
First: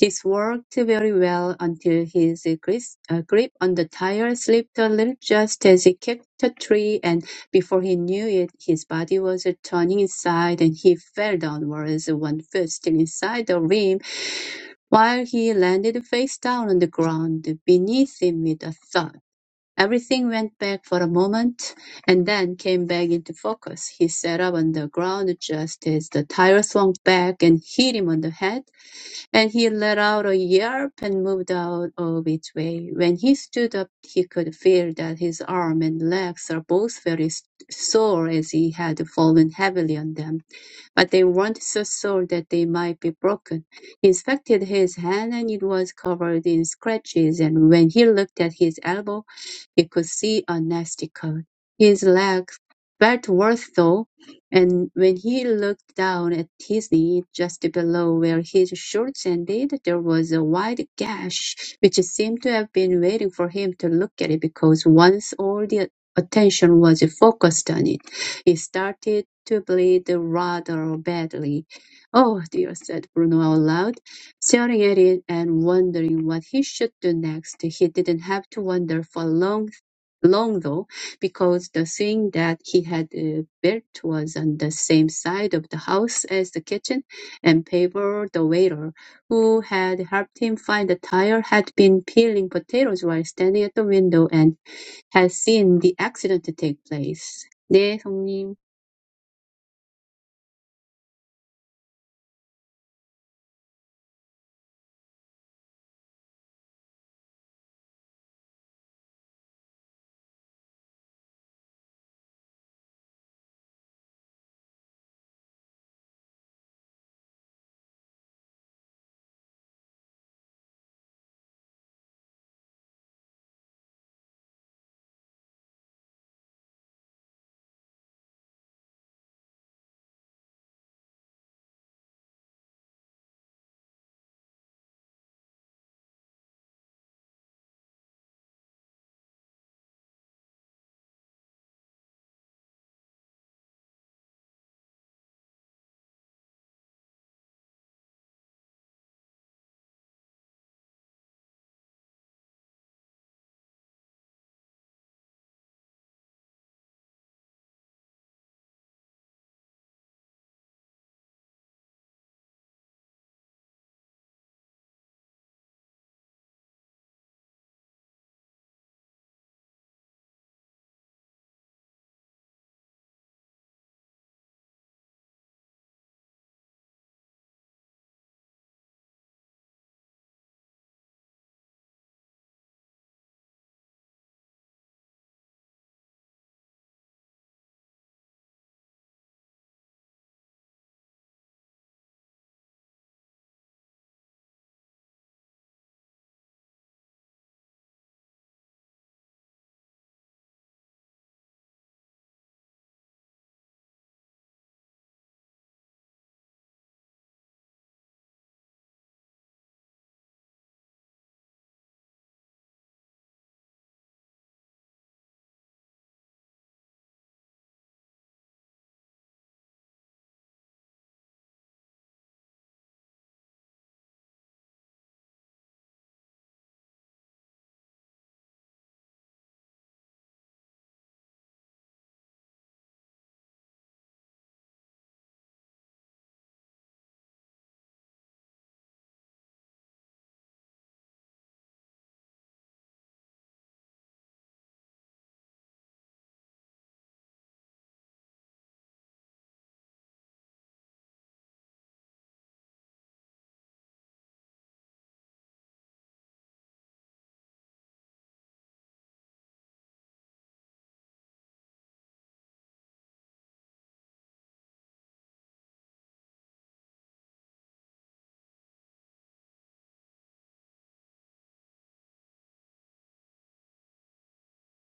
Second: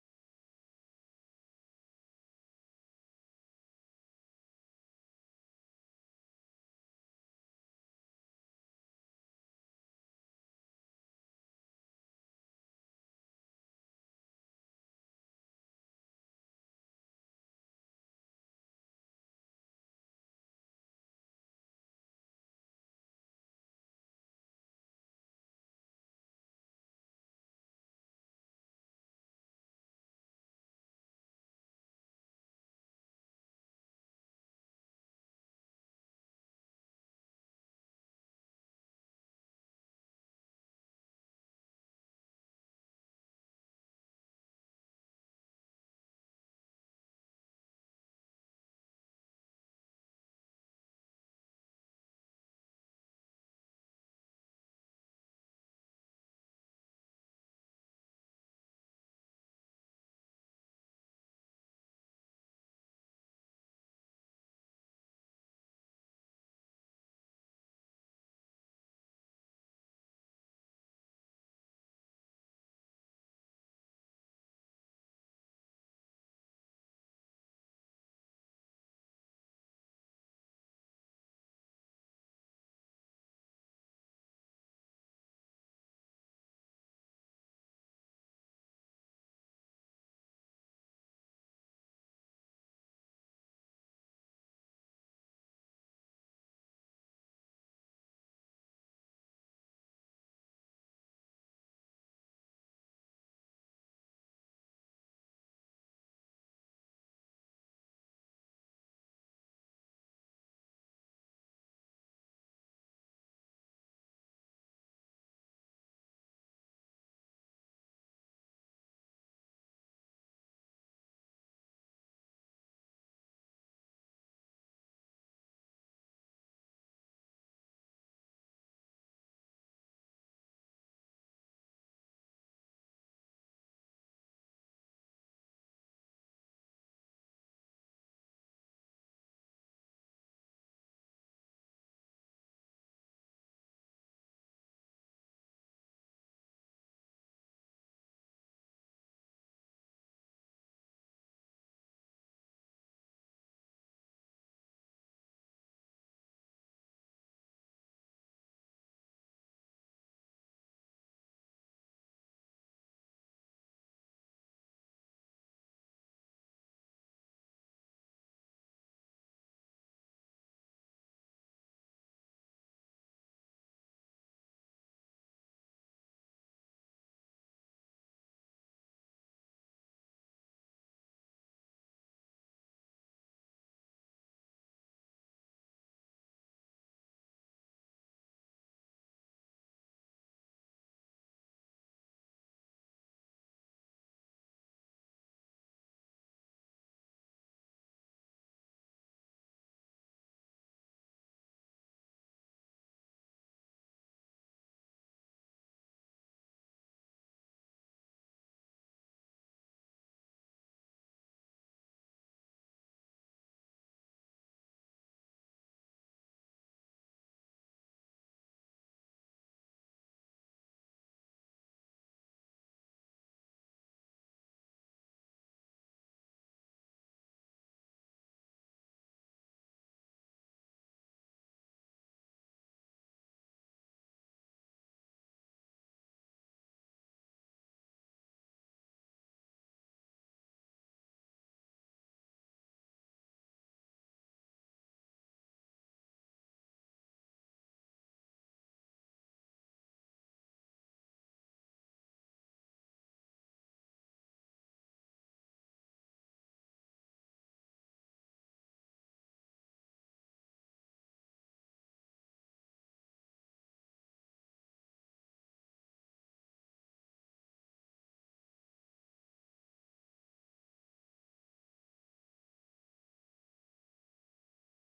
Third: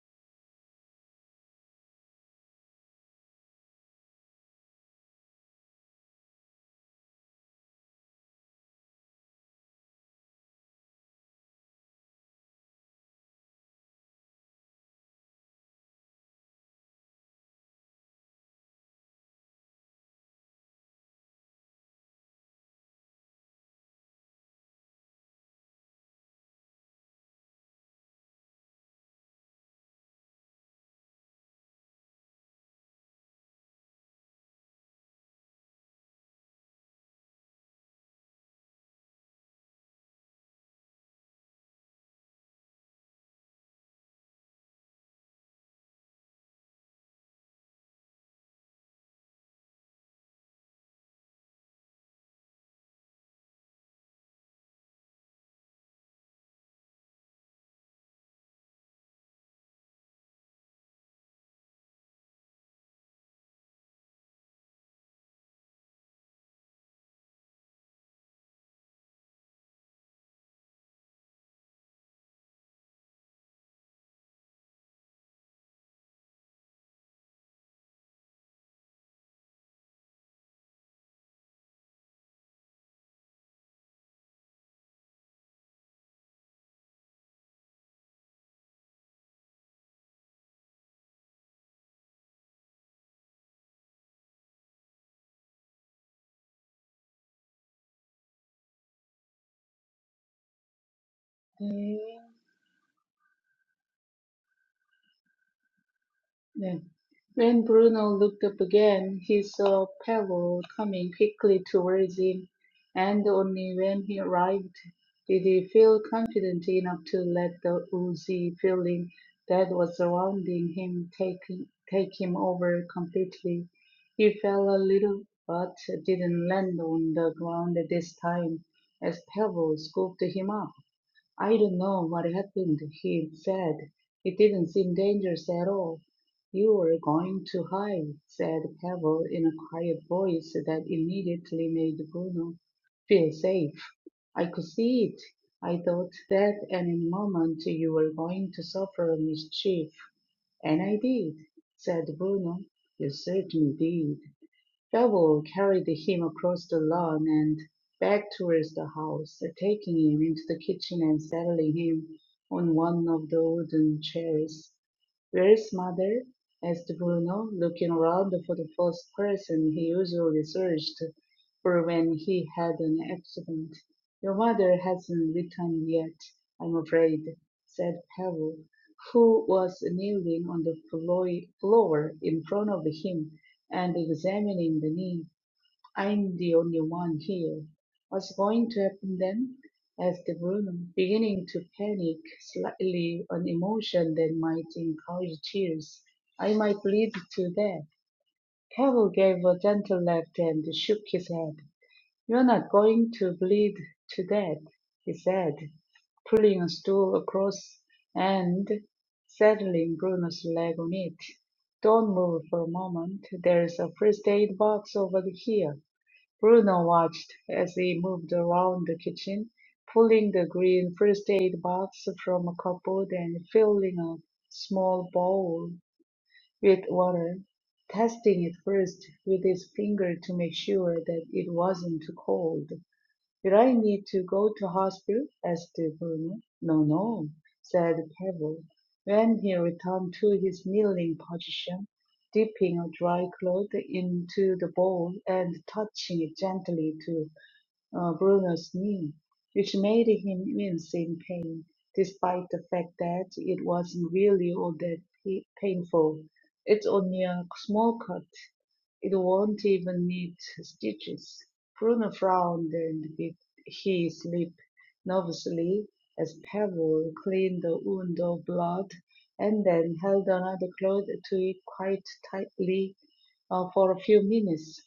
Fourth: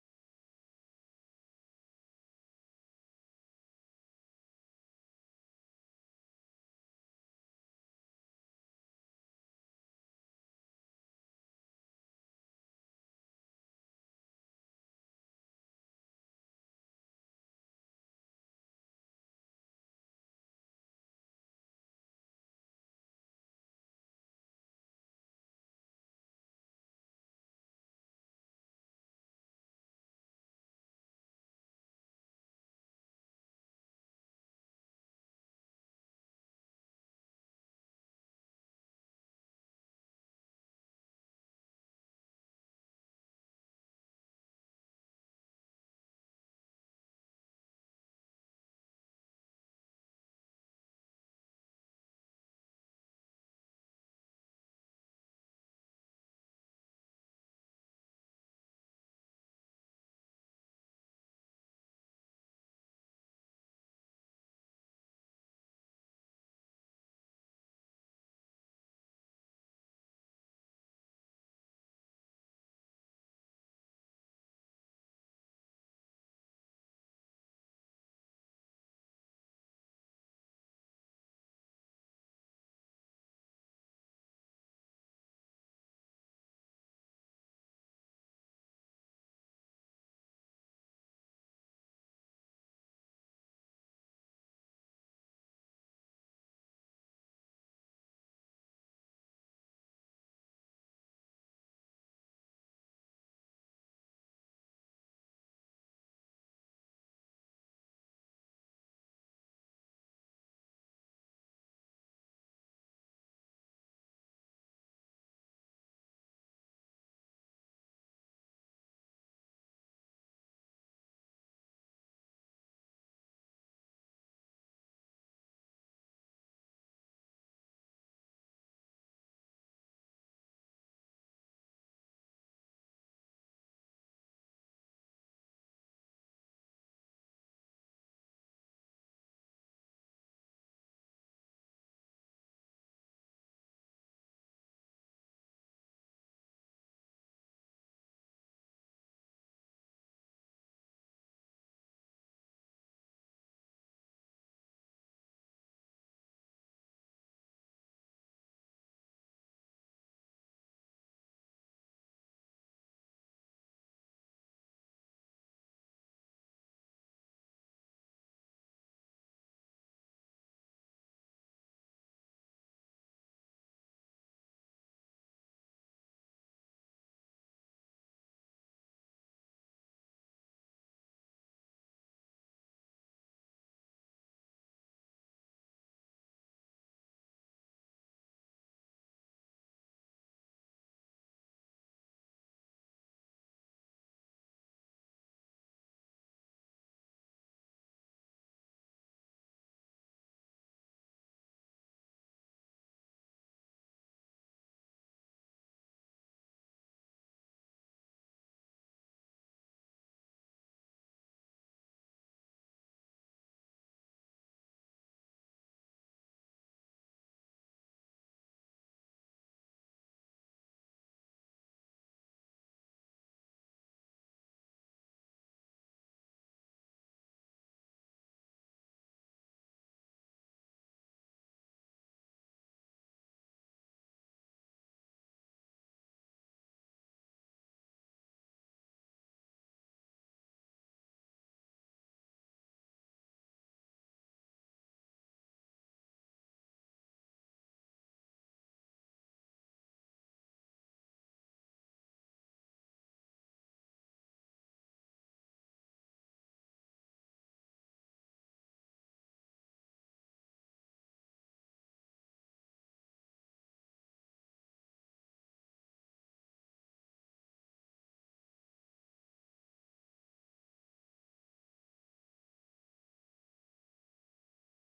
Speaker 3: This worked very well until his gris- uh, grip on the tire slipped a little just as he kicked a tree, and before he knew it, his body was turning inside and he fell downwards, one foot still inside the rim, while he landed face down on the ground beneath him with a thud. Everything went back for a moment and then came back into focus. He sat up on the ground just as the tire swung back and hit him on the head and he let out a yelp and moved out of its way. When he stood up, he could feel that his arm and legs are both very s- sore as he had fallen heavily on them but they weren't so sure that they might be broken. He inspected his hand and it was covered in scratches, and when he looked at his elbow, he could see a nasty cut. His leg felt worse though, and when he looked down at his knee, just below where his shorts ended, there was a wide gash which seemed to have been waiting for him to look at it because once all the attention was focused on it. He started to bleed rather badly. "Oh dear," said Bruno aloud, staring at it and wondering what he should do next. He didn't have to wonder for long long though, because the thing that he had uh, built was on the same side of the house as the kitchen, and Pavel, the waiter, who had helped him find the tire, had been peeling potatoes while standing at the window and had seen the accident take place. 네, 성님.
Speaker 4: Then, when Bruno looked up again, he saw Pablo coming quickly towards him, and only when he arrived did he feel confident enough to let the woozy feeling that was surrounding him take, take him over completely. He fell a little, but didn't land on the ground this time, as Pablo scooped him up. I don't know what happened, he said. It didn't seem dangerous at all. You were going too high, said Pavel in a quiet voice that immediately made Bruno feel safe. I could see it. I thought that any moment you were going to suffer mischief, and I did, said Bruno. You certainly did. Shovel carried him across the lawn and back towards the house, taking him into the kitchen and settling him on one of the wooden chairs. Where's mother? asked Bruno, looking round for the first person he usually searched for when he had an accident. Your mother hasn't returned yet, I'm afraid, said Pavel, who was kneeling on the floor in front of him and examining the knee. I'm the only one here. What's going to happen then? asked Bruno, beginning to panic slightly, an emotion that might encourage tears. I might bleed to death. Pavel gave a gentle laugh and shook his head. You're not going to bleed to death, he said, pulling a stool across and settling Bruno's leg on it. Don't move for a moment. There's a first aid box over here. Bruno watched as he moved around the kitchen, pulling the green first aid box from a cupboard and filling a small bowl with water, testing it first with his finger to make sure that it wasn't too cold. Did I need to go to hospital? asked Bruno. No, no, said Pavel, when he returned to his kneeling position, dipping a dry cloth into the bowl and touching it gently to uh, Bruno's knee, which made him wince in pain, despite the fact that it wasn't really all that pa- painful. It's only a small cut, it won't even need stitches. Bruno frowned and he, he slipped nervously as Pavel cleaned the wound of blood and then held another cloth to it quite tightly uh, for a few minutes.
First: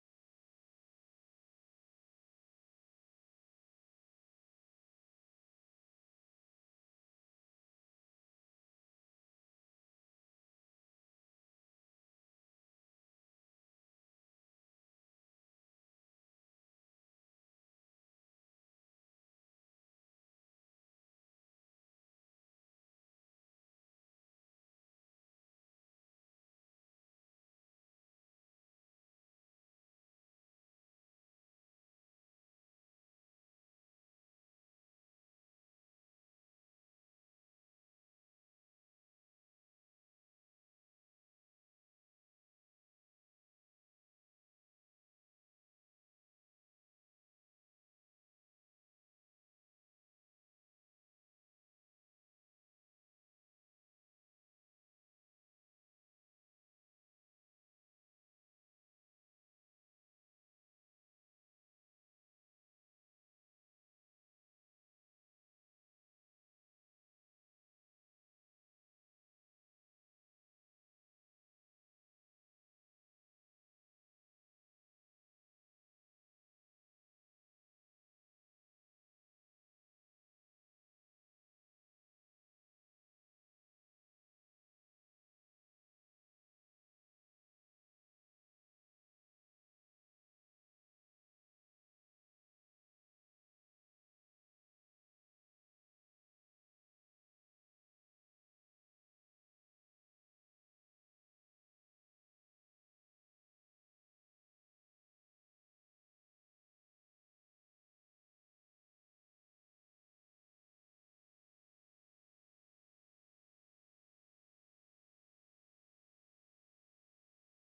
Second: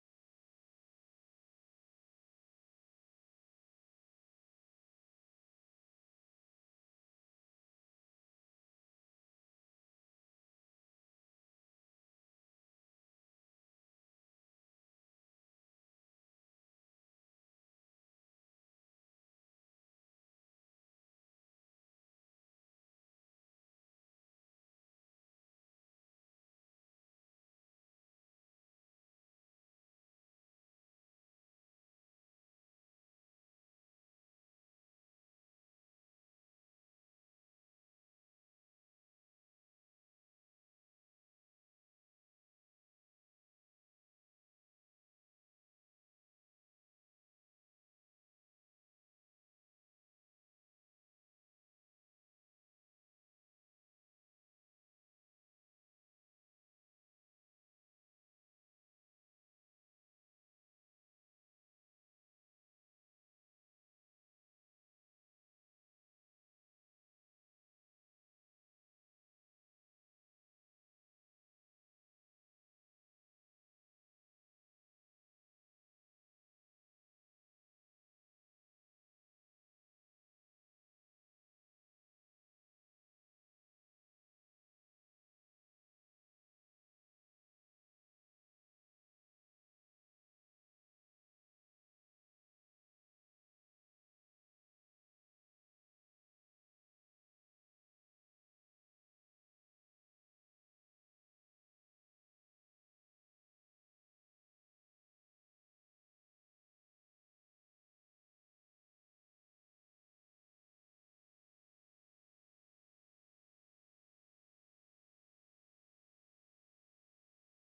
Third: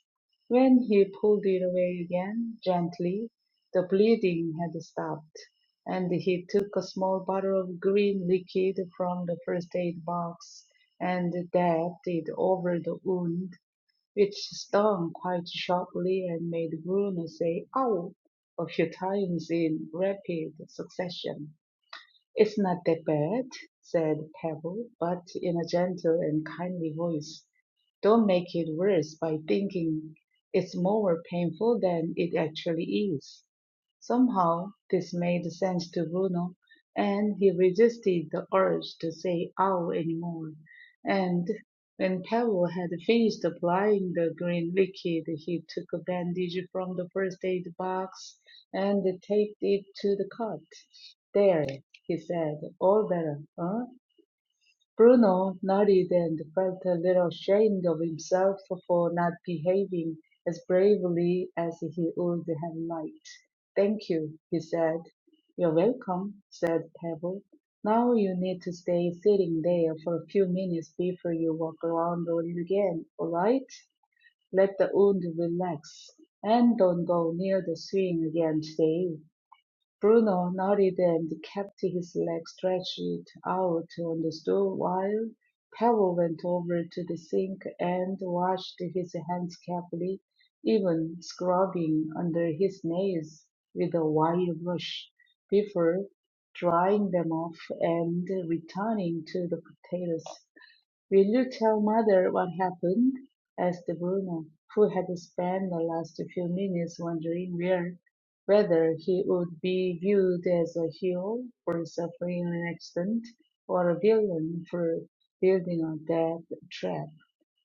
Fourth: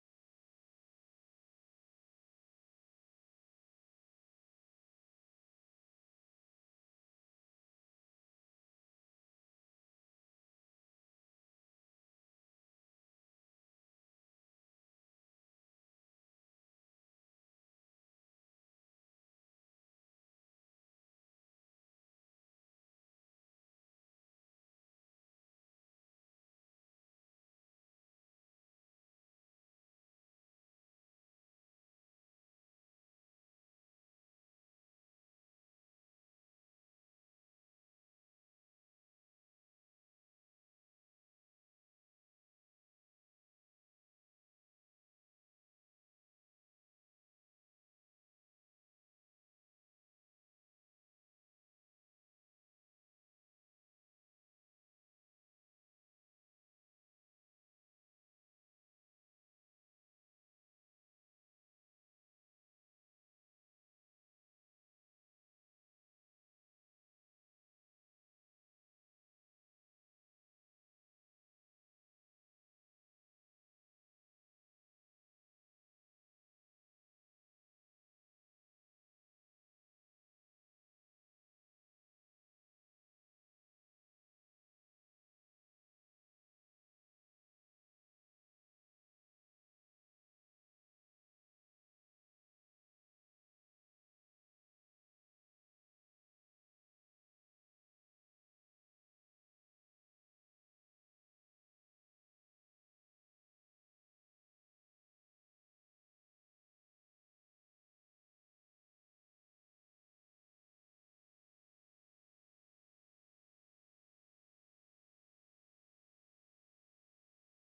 Speaker 4: When he pulled it away again, gently, the bleeding had stopped, and he took a small bottle of green liquid from the first aid box and dabbed it over the wound it stung quite sharply and made Bruno say ow a few times in rapid succession. It's not that bad, said Pebble, but in a gentle and kindly voice. Don't make it worse by thinking it's more painful than it actually is. Somehow this made sense to Bruno, and he resisted the urge to say ow anymore. And when Pavel had finished applying the green liquid, he took a bandage from the first aid box and taped it to the cut. There, he said, all better, huh? Bruno nodded and felt a little ashamed of himself for not behaving as bravely as he would have liked. Thank you, he said. You're welcome, said Pebble. Now you need to stay sitting there for a few minutes before you walk around on it again, all right? Let the wound relax and don't go near the swing again today. Bruno nodded and kept his leg stretched out on the stool while Pavel went over to the sink and washed his hands carefully, even scrubbing under his nails with a wire brush before drying them off and returning to the potatoes. Will you tell mother what happened? asked Bruno, who had spent the last few minutes wondering where, whether he would be viewed as a hero for suffering an accident or a villain for building a death trap.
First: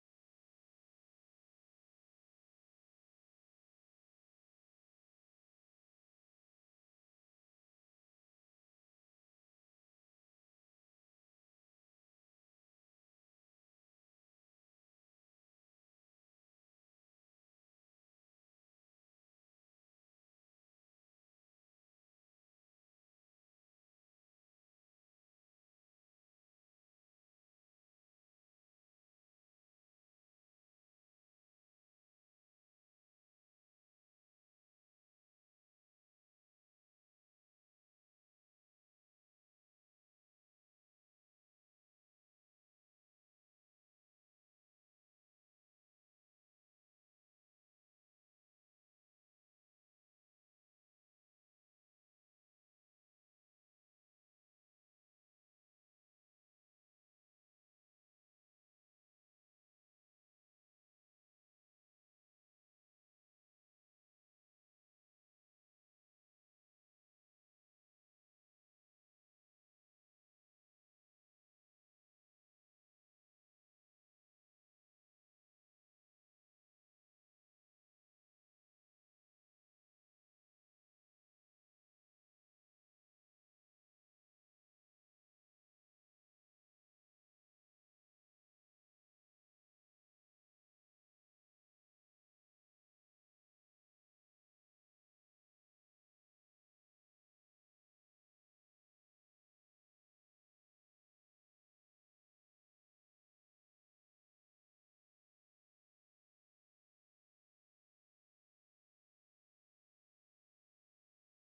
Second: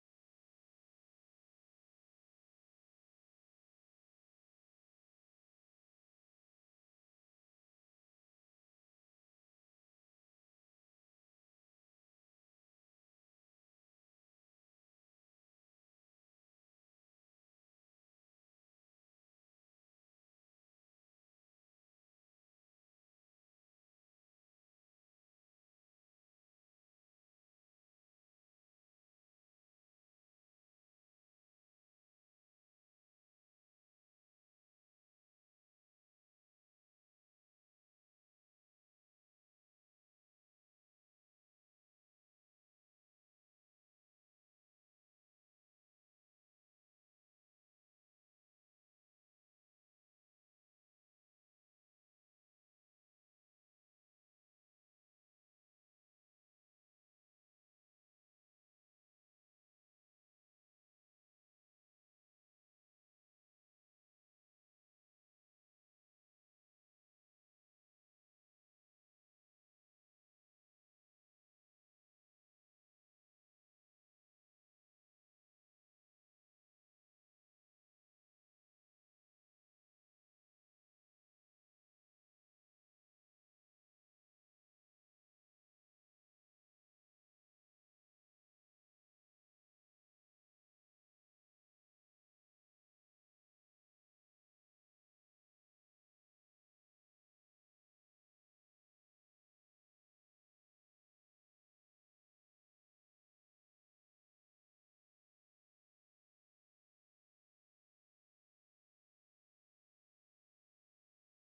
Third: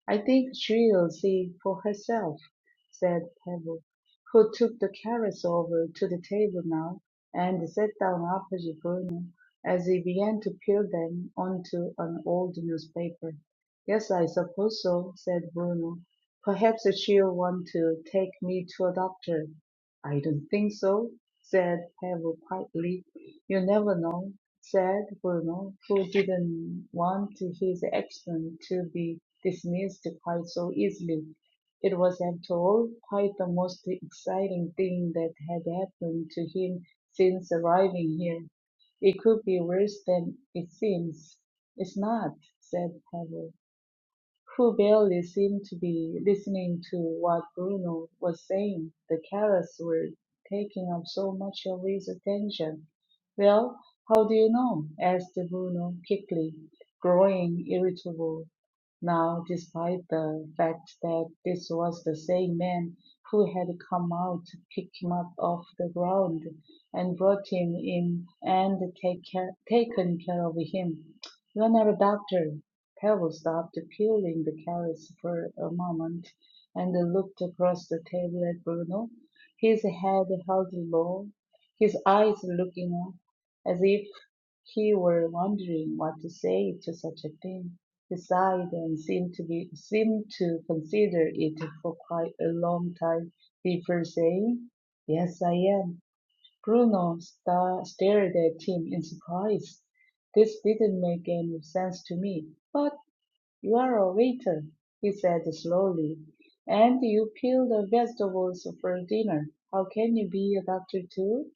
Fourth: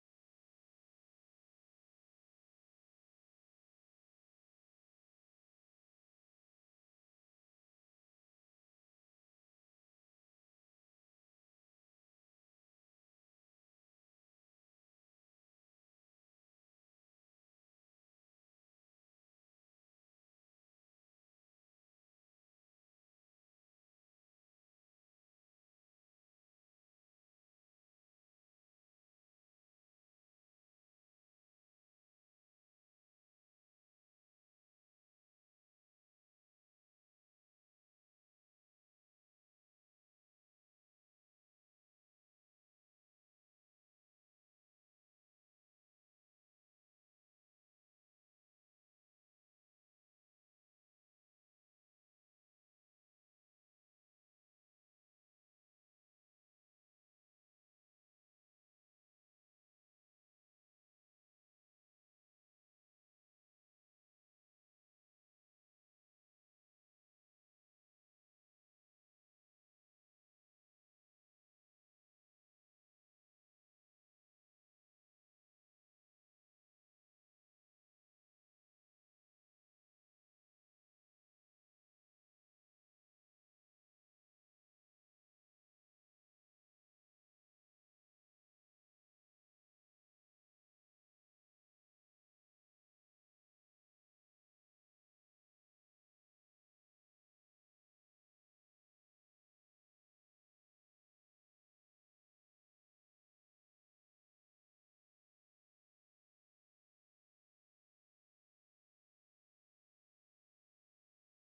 Speaker 4: "I think she'll see for herself," said Pebble, who took the carrots over to the table now and sat down opposite Bruno as he began to peel them onto an old newspaper. "Yes, I suppose so," said Bruno. "Perhaps she'll want to take me to a doctor." "I don't think so," said Pebble quietly. "You never know said Bruno, who didn't want his action to be dismissed quite so easily. It was, after all, quite the most exciting thing that had happened to him since arriving here. It could be worse than it seems. It's not, said Pavel who barely seemed to be listening to what Bruno was saying. The carrots were taking up so much of his attention. Well, how do you know? asked Bruno quickly, growing irritable now, despite the fact that this was the same man who had come out to pick him up off the ground and brought him in and take care, taken care of him. You're not a doctor, Pavel stopped peeling the carrots for a moment and looked across the table at Bruno, his head held low, his eyes looking up as if he were wondering what to say to such a thing. He sighed and seemed to be seemed to consider it for quite a long time before saying, "Yes, I am." Bruno sta- stared at him in surprise. This didn't make any sense to me. but. You are a waiter, he said slowly, and you peel the vegetables for dinner. How can you be a doctor too?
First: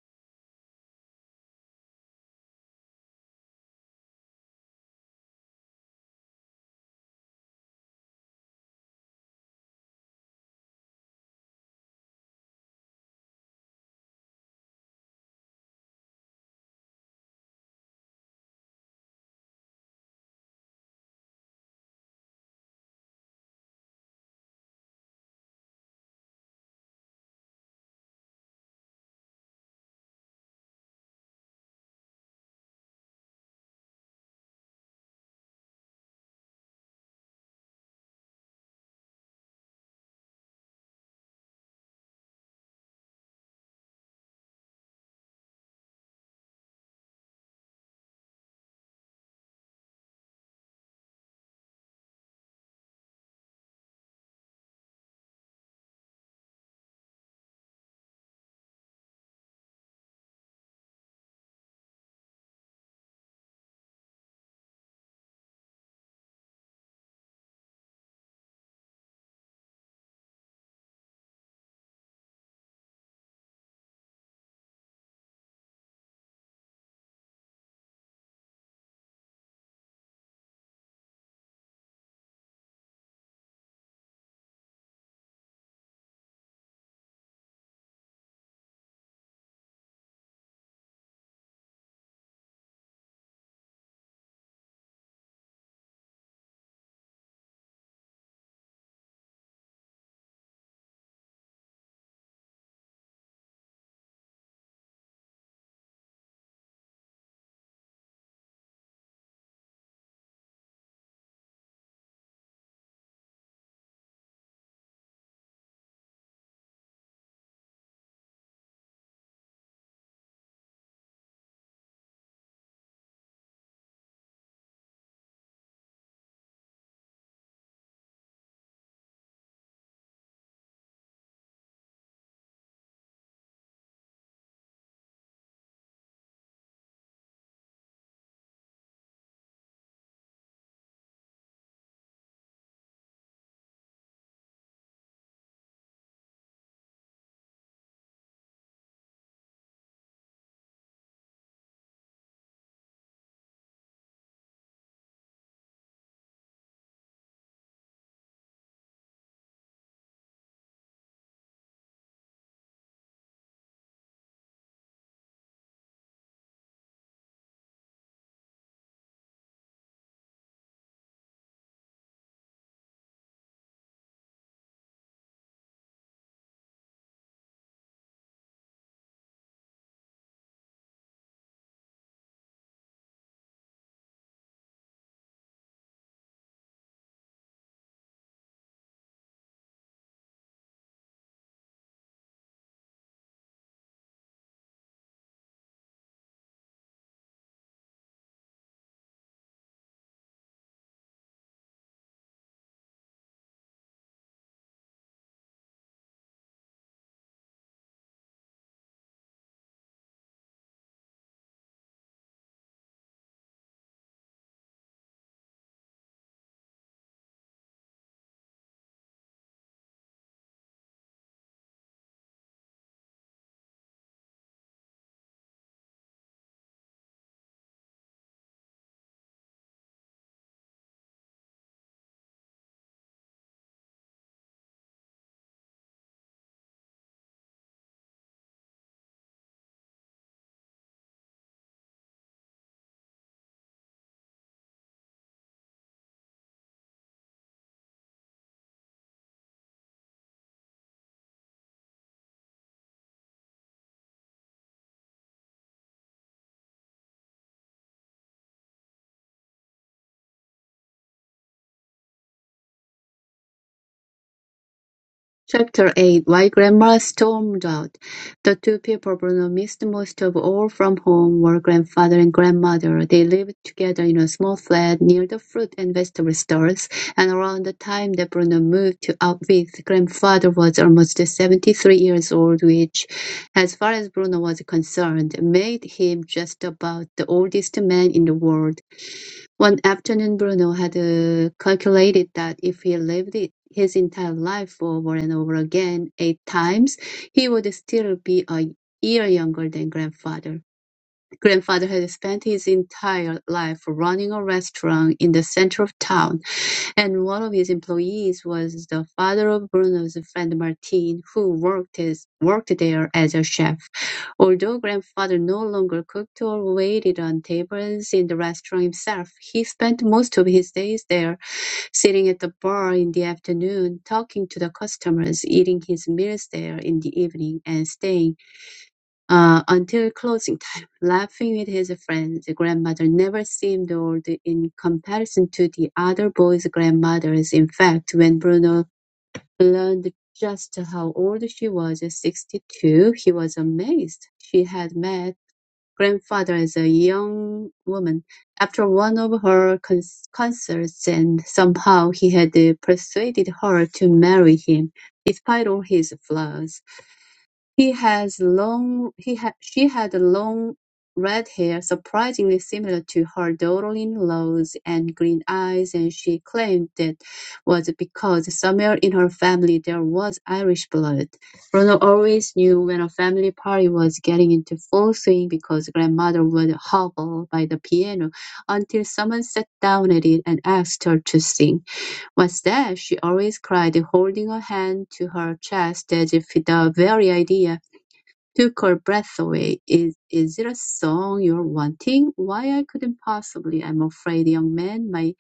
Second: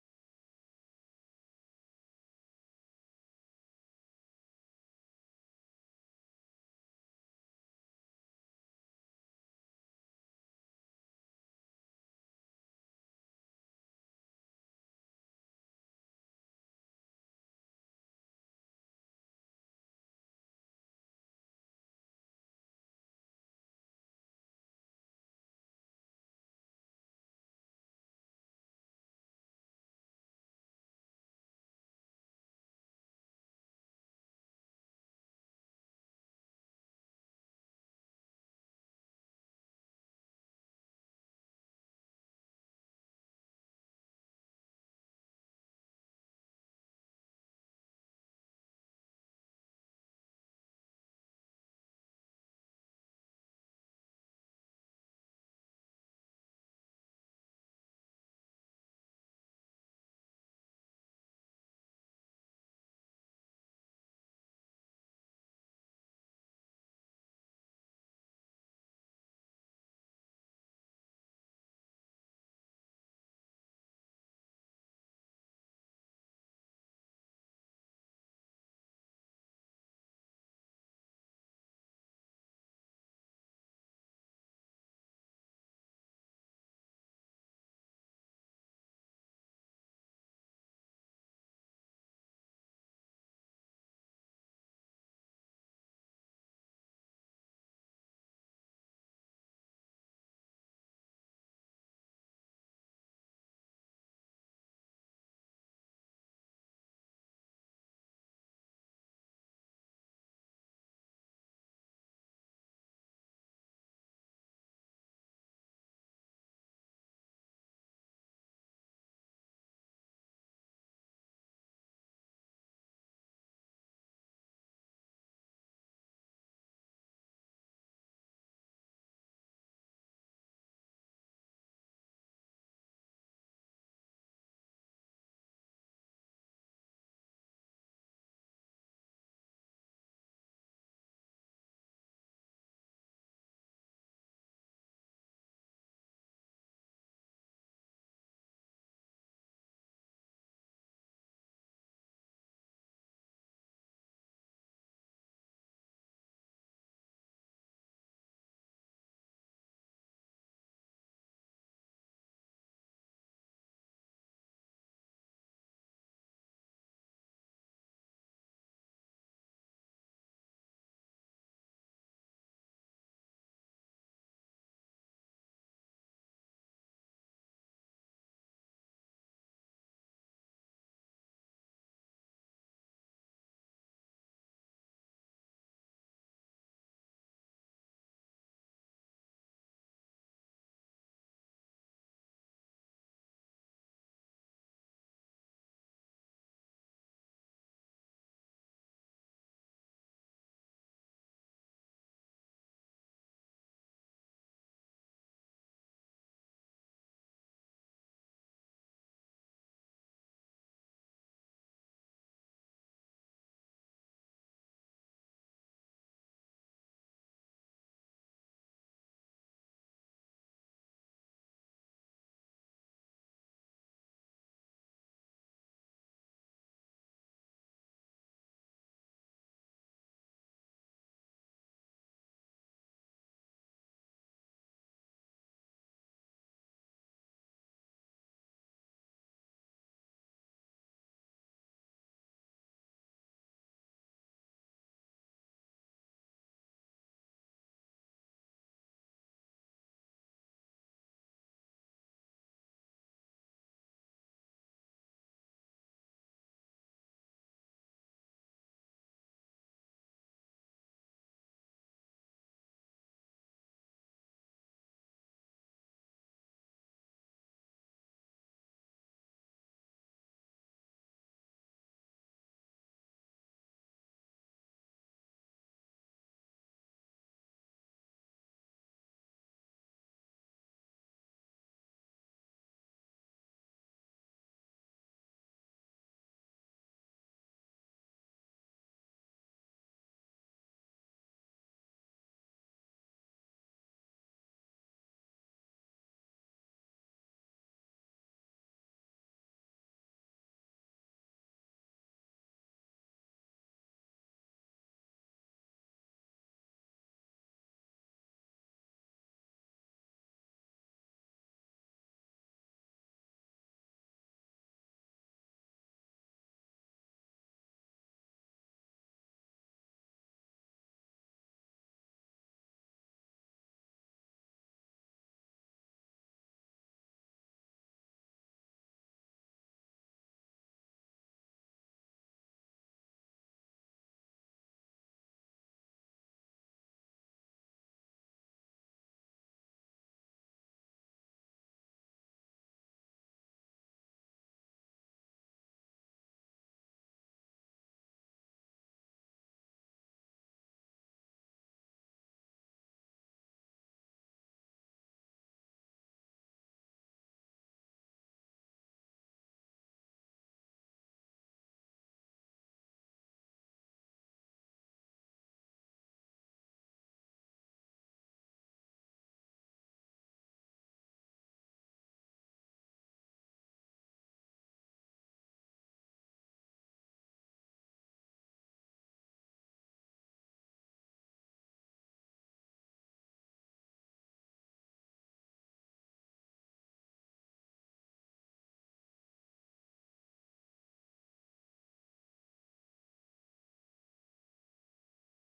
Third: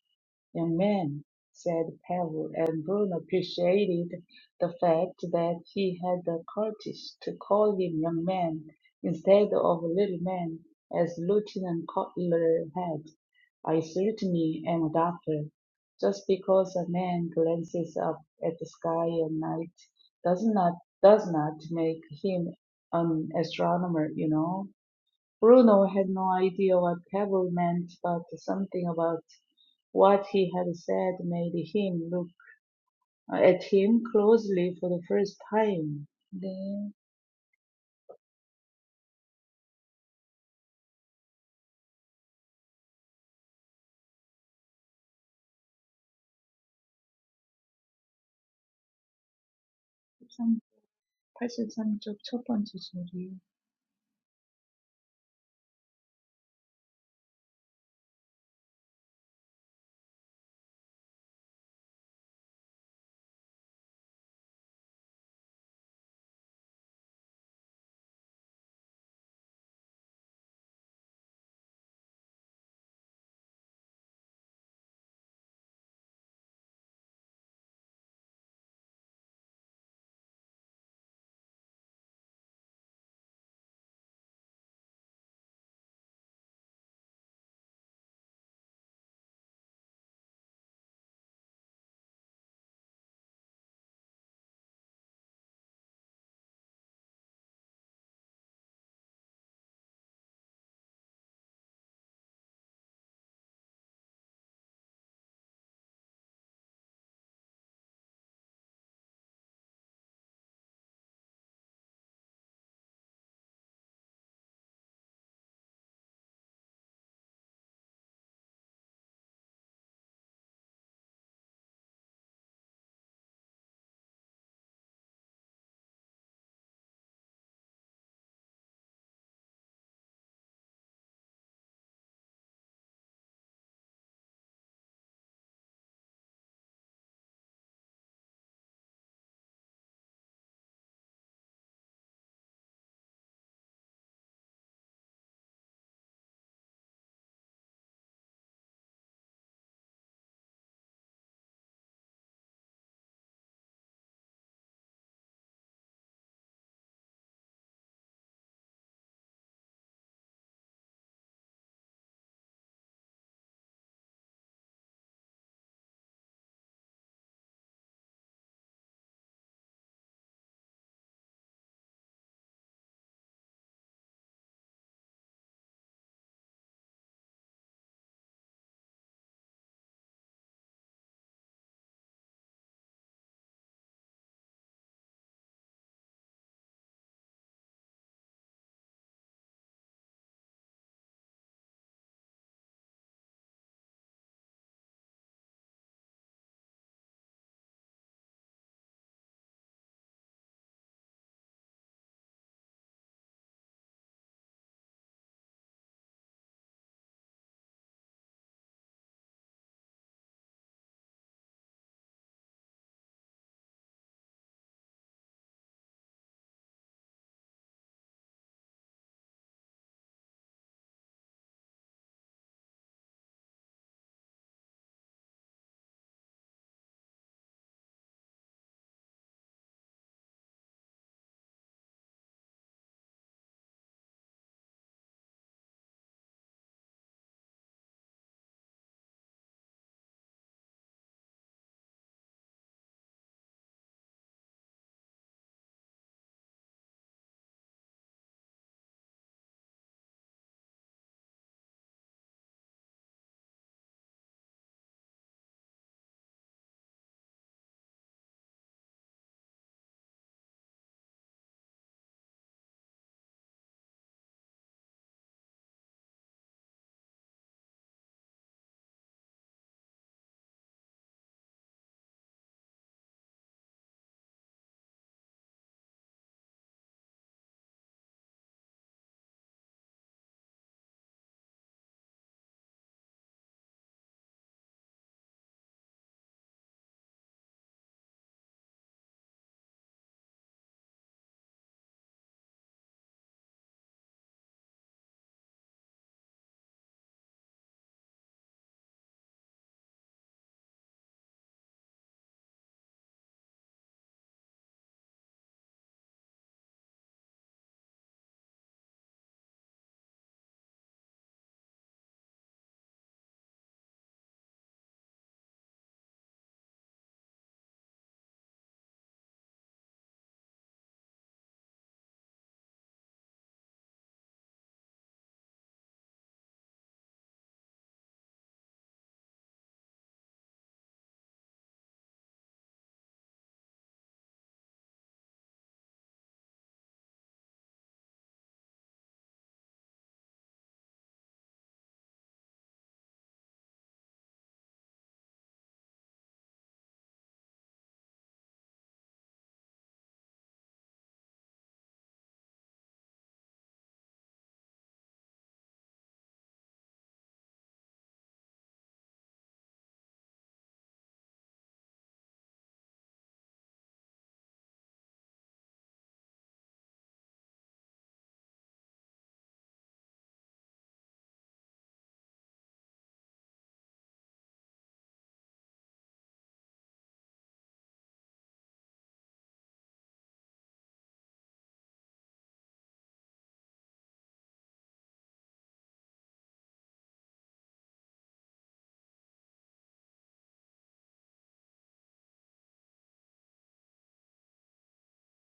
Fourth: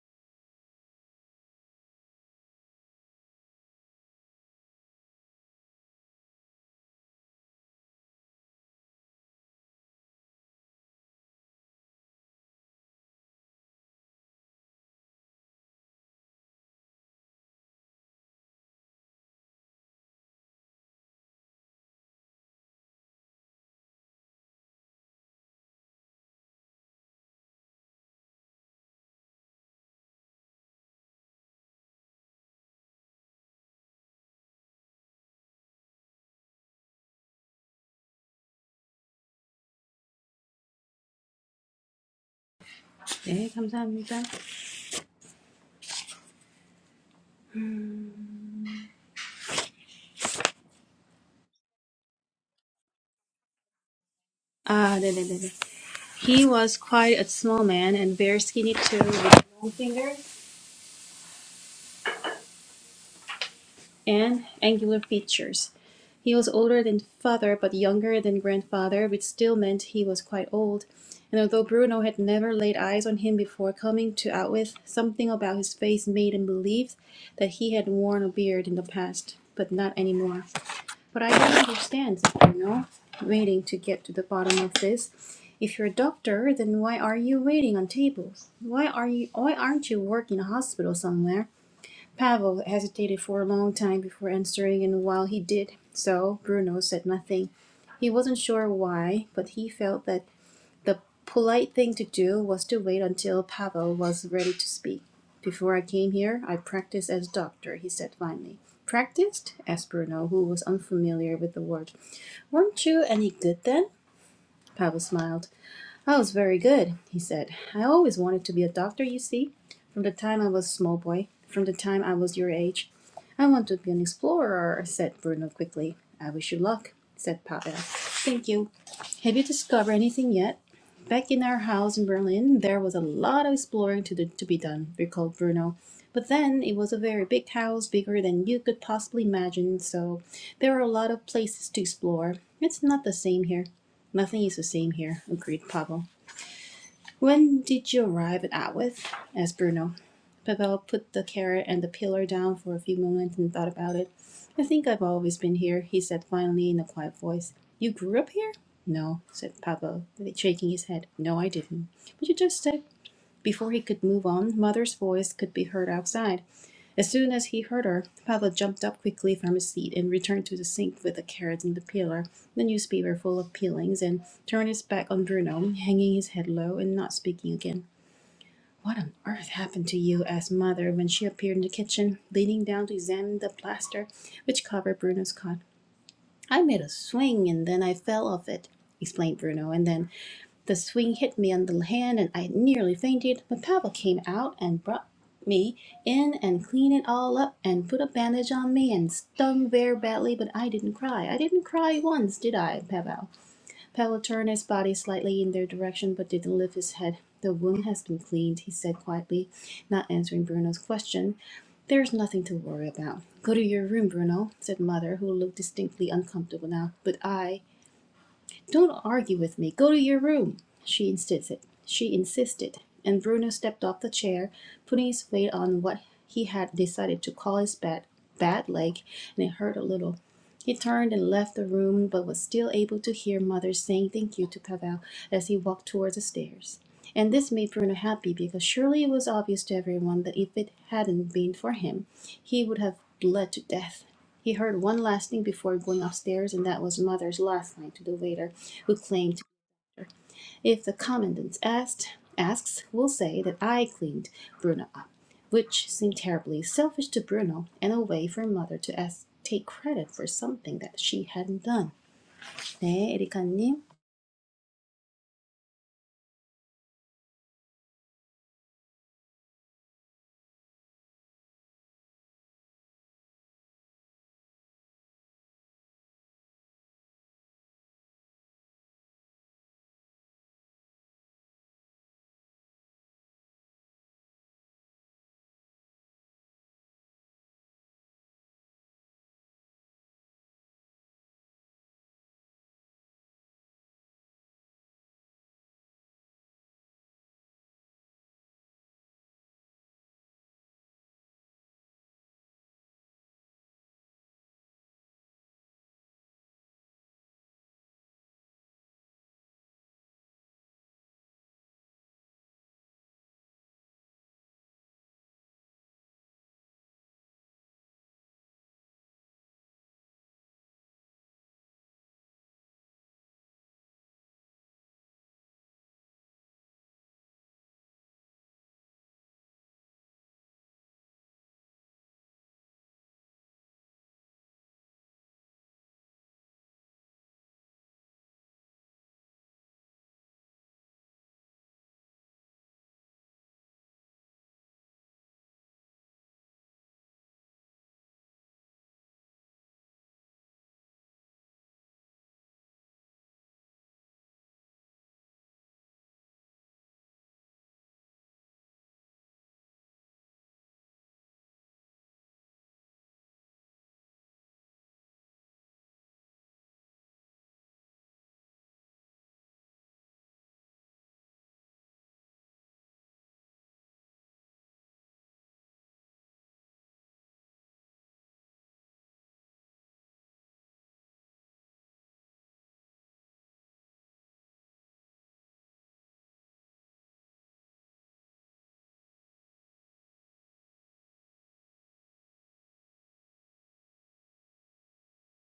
Speaker 4: Amen, said Pavel, and Bruno appreciated the fact that he had the courage to call him young man instead of little man, as Lieutenant Cutler had. I certainly am a doctor. Just because a man glances up at the sky at night does not does not make him an astronomer, you know. Bruno had no idea what "pebble" meant, but something about what he had said made him look at him closely for the first time. 네,
Speaker 1: 네, 감사합니다.
Speaker 4: 13, 83쪽 첫 번째 소리.
Speaker 1: Ah, 아, 네네네네. He was quite a small man and very skinny too, with a long finger and angular features. He was older than father but younger than grandfather, which still meant he was quite old. And although Bruno had never laid eyes on him before coming to Outwith, something about his face made him believe that he had worn a beard in the past, but not anymore. But I don't understand, you know, waiting to get to the bottom of this. If you're a doctor, then why are you waiting on tables? Why are you why aren't you working in a hospital somewhere? Pavel hesitated for a long time before answering, and while he did so, Bruno said nothing. He wasn't sure why, but he felt that the polite thing to do was to wait until Pavel was ready to speak. Before I came here, I practiced as doctor, he said finally. Practiced? asked Bruno, who was unfamiliar with the word. Weren't you any good then? Pavel smiled. I was very good, he said. I always wanted to be a doctor, you see, from the time I was a small boy, from the time I was your age. I want to be an explorer, said Bruno quickly. I wish you luck, said Pavel. Thank you. Have you discovered anything yet? Back in our house in Berlin, there was a lot of exploring to, do, to be done, recalled Bruno. But then it was a very big house, bigger than you could possibly imagine, so there were a lot of places to explore. It's not the same here. Nothing is the same here, agreed Pavel. When did you arrive at Atwith? asked Bruno. Pavel put the carrot and the pillar down for a few moments and thought about it. I think I've always been here, he said finally in a quiet voice. You grew up here? No, said Pavel, shaking his head. No, I didn't. But you just said. Before he could move on, Mother's voice could be heard outside. As soon as he heard her, Pablo jumped up quickly from his seat and returned to the sink with the carrot and the peeler, the newspaper full of peelings, and turned his back on Bruno, hanging his head low and not speaking again. What on earth happened to you? asked Mother when she appeared in the kitchen, leaning down to examine the plaster which covered Bruno's cot. I made a swing and then I fell off it, explained Bruno, and then the swing hit me on the hand and I nearly fainted, but Pavel came out and brought me in and cleaned it all up and put a bandage on me and stung very badly, but I didn't cry. I didn't cry once, did I, Pavel? Pavel turned his body slightly in their direction but didn't lift his head. The wound has been cleaned, he said quietly, not answering Bruno's question. There's nothing to worry about. Go to your room, Bruno, said mother, who looked distinctly uncomfortable now. But I don't argue with me. Go to your room, she insisted. She insisted, and Bruno stepped off the chair, putting his weight on what he had decided to call his bad, bad leg, and it hurt a little. He turned and left the room, but was still able to hear Mother saying thank you to Pavel as he walked towards the stairs. And this made Bruno happy because surely it was obvious to everyone that if it hadn't been for him, he would have bled to death. He heard one last thing before going upstairs, and that was mother's last line to the waiter, who claimed, "If the commandant asked, asks, we'll say that I cleaned Bruno up," which seemed terribly selfish to Bruno and a way for mother to ask, take credit for something that she hadn't done. 네, 에리카님.
Speaker 3: Chapter 8 Why Grandma Stormed Out The two people Bruno missed most of all from home were grandfather and grandmother. They lived together in a small flat near the fruit and vegetable stores, and around the time that Bruno moved to Outwith, grandfather was almost 73 years old, which, as far as Bruno was concerned, made him just about the oldest man in the world. One afternoon Bruno had uh, calculated that if he lived it- his entire life over and over again eight times, he would still be a year younger than grandfather. Grandfather had spent his entire life running a restaurant in the center of town and one of his employees was the father of Bruno's friend Martin, who worked as, worked there as a chef. Although grandfather no longer cooked or waited on tables in the restaurant himself, he spent most of his days there, sitting at the bar in the afternoon, talking to the customers, eating his meals there in the evening, and staying uh, until closing time, [LAUGHS] laughing with his friends. Grandmother never seemed old in comparison to the other boys' grandmothers. In fact, when Bruno learned just how old she was, 62, he was amazed. She had met grandfather as a young woman after one of her con- concerts and somehow he had persuaded her to marry him despite all his flaws. He has long he had she had long red hair, surprisingly similar to her darling in and green eyes, and she claimed that was because somewhere in her family there was Irish blood. Ronald always knew when a family party was getting into full swing because grandmother would hobble by the piano until someone sat down at it and asked her to sing. What's that? she always cried, holding her hand to her chest as if the very idea took her breath away. Is is it a song you're wanting? Why I couldn't possibly. I'm afraid, young man, my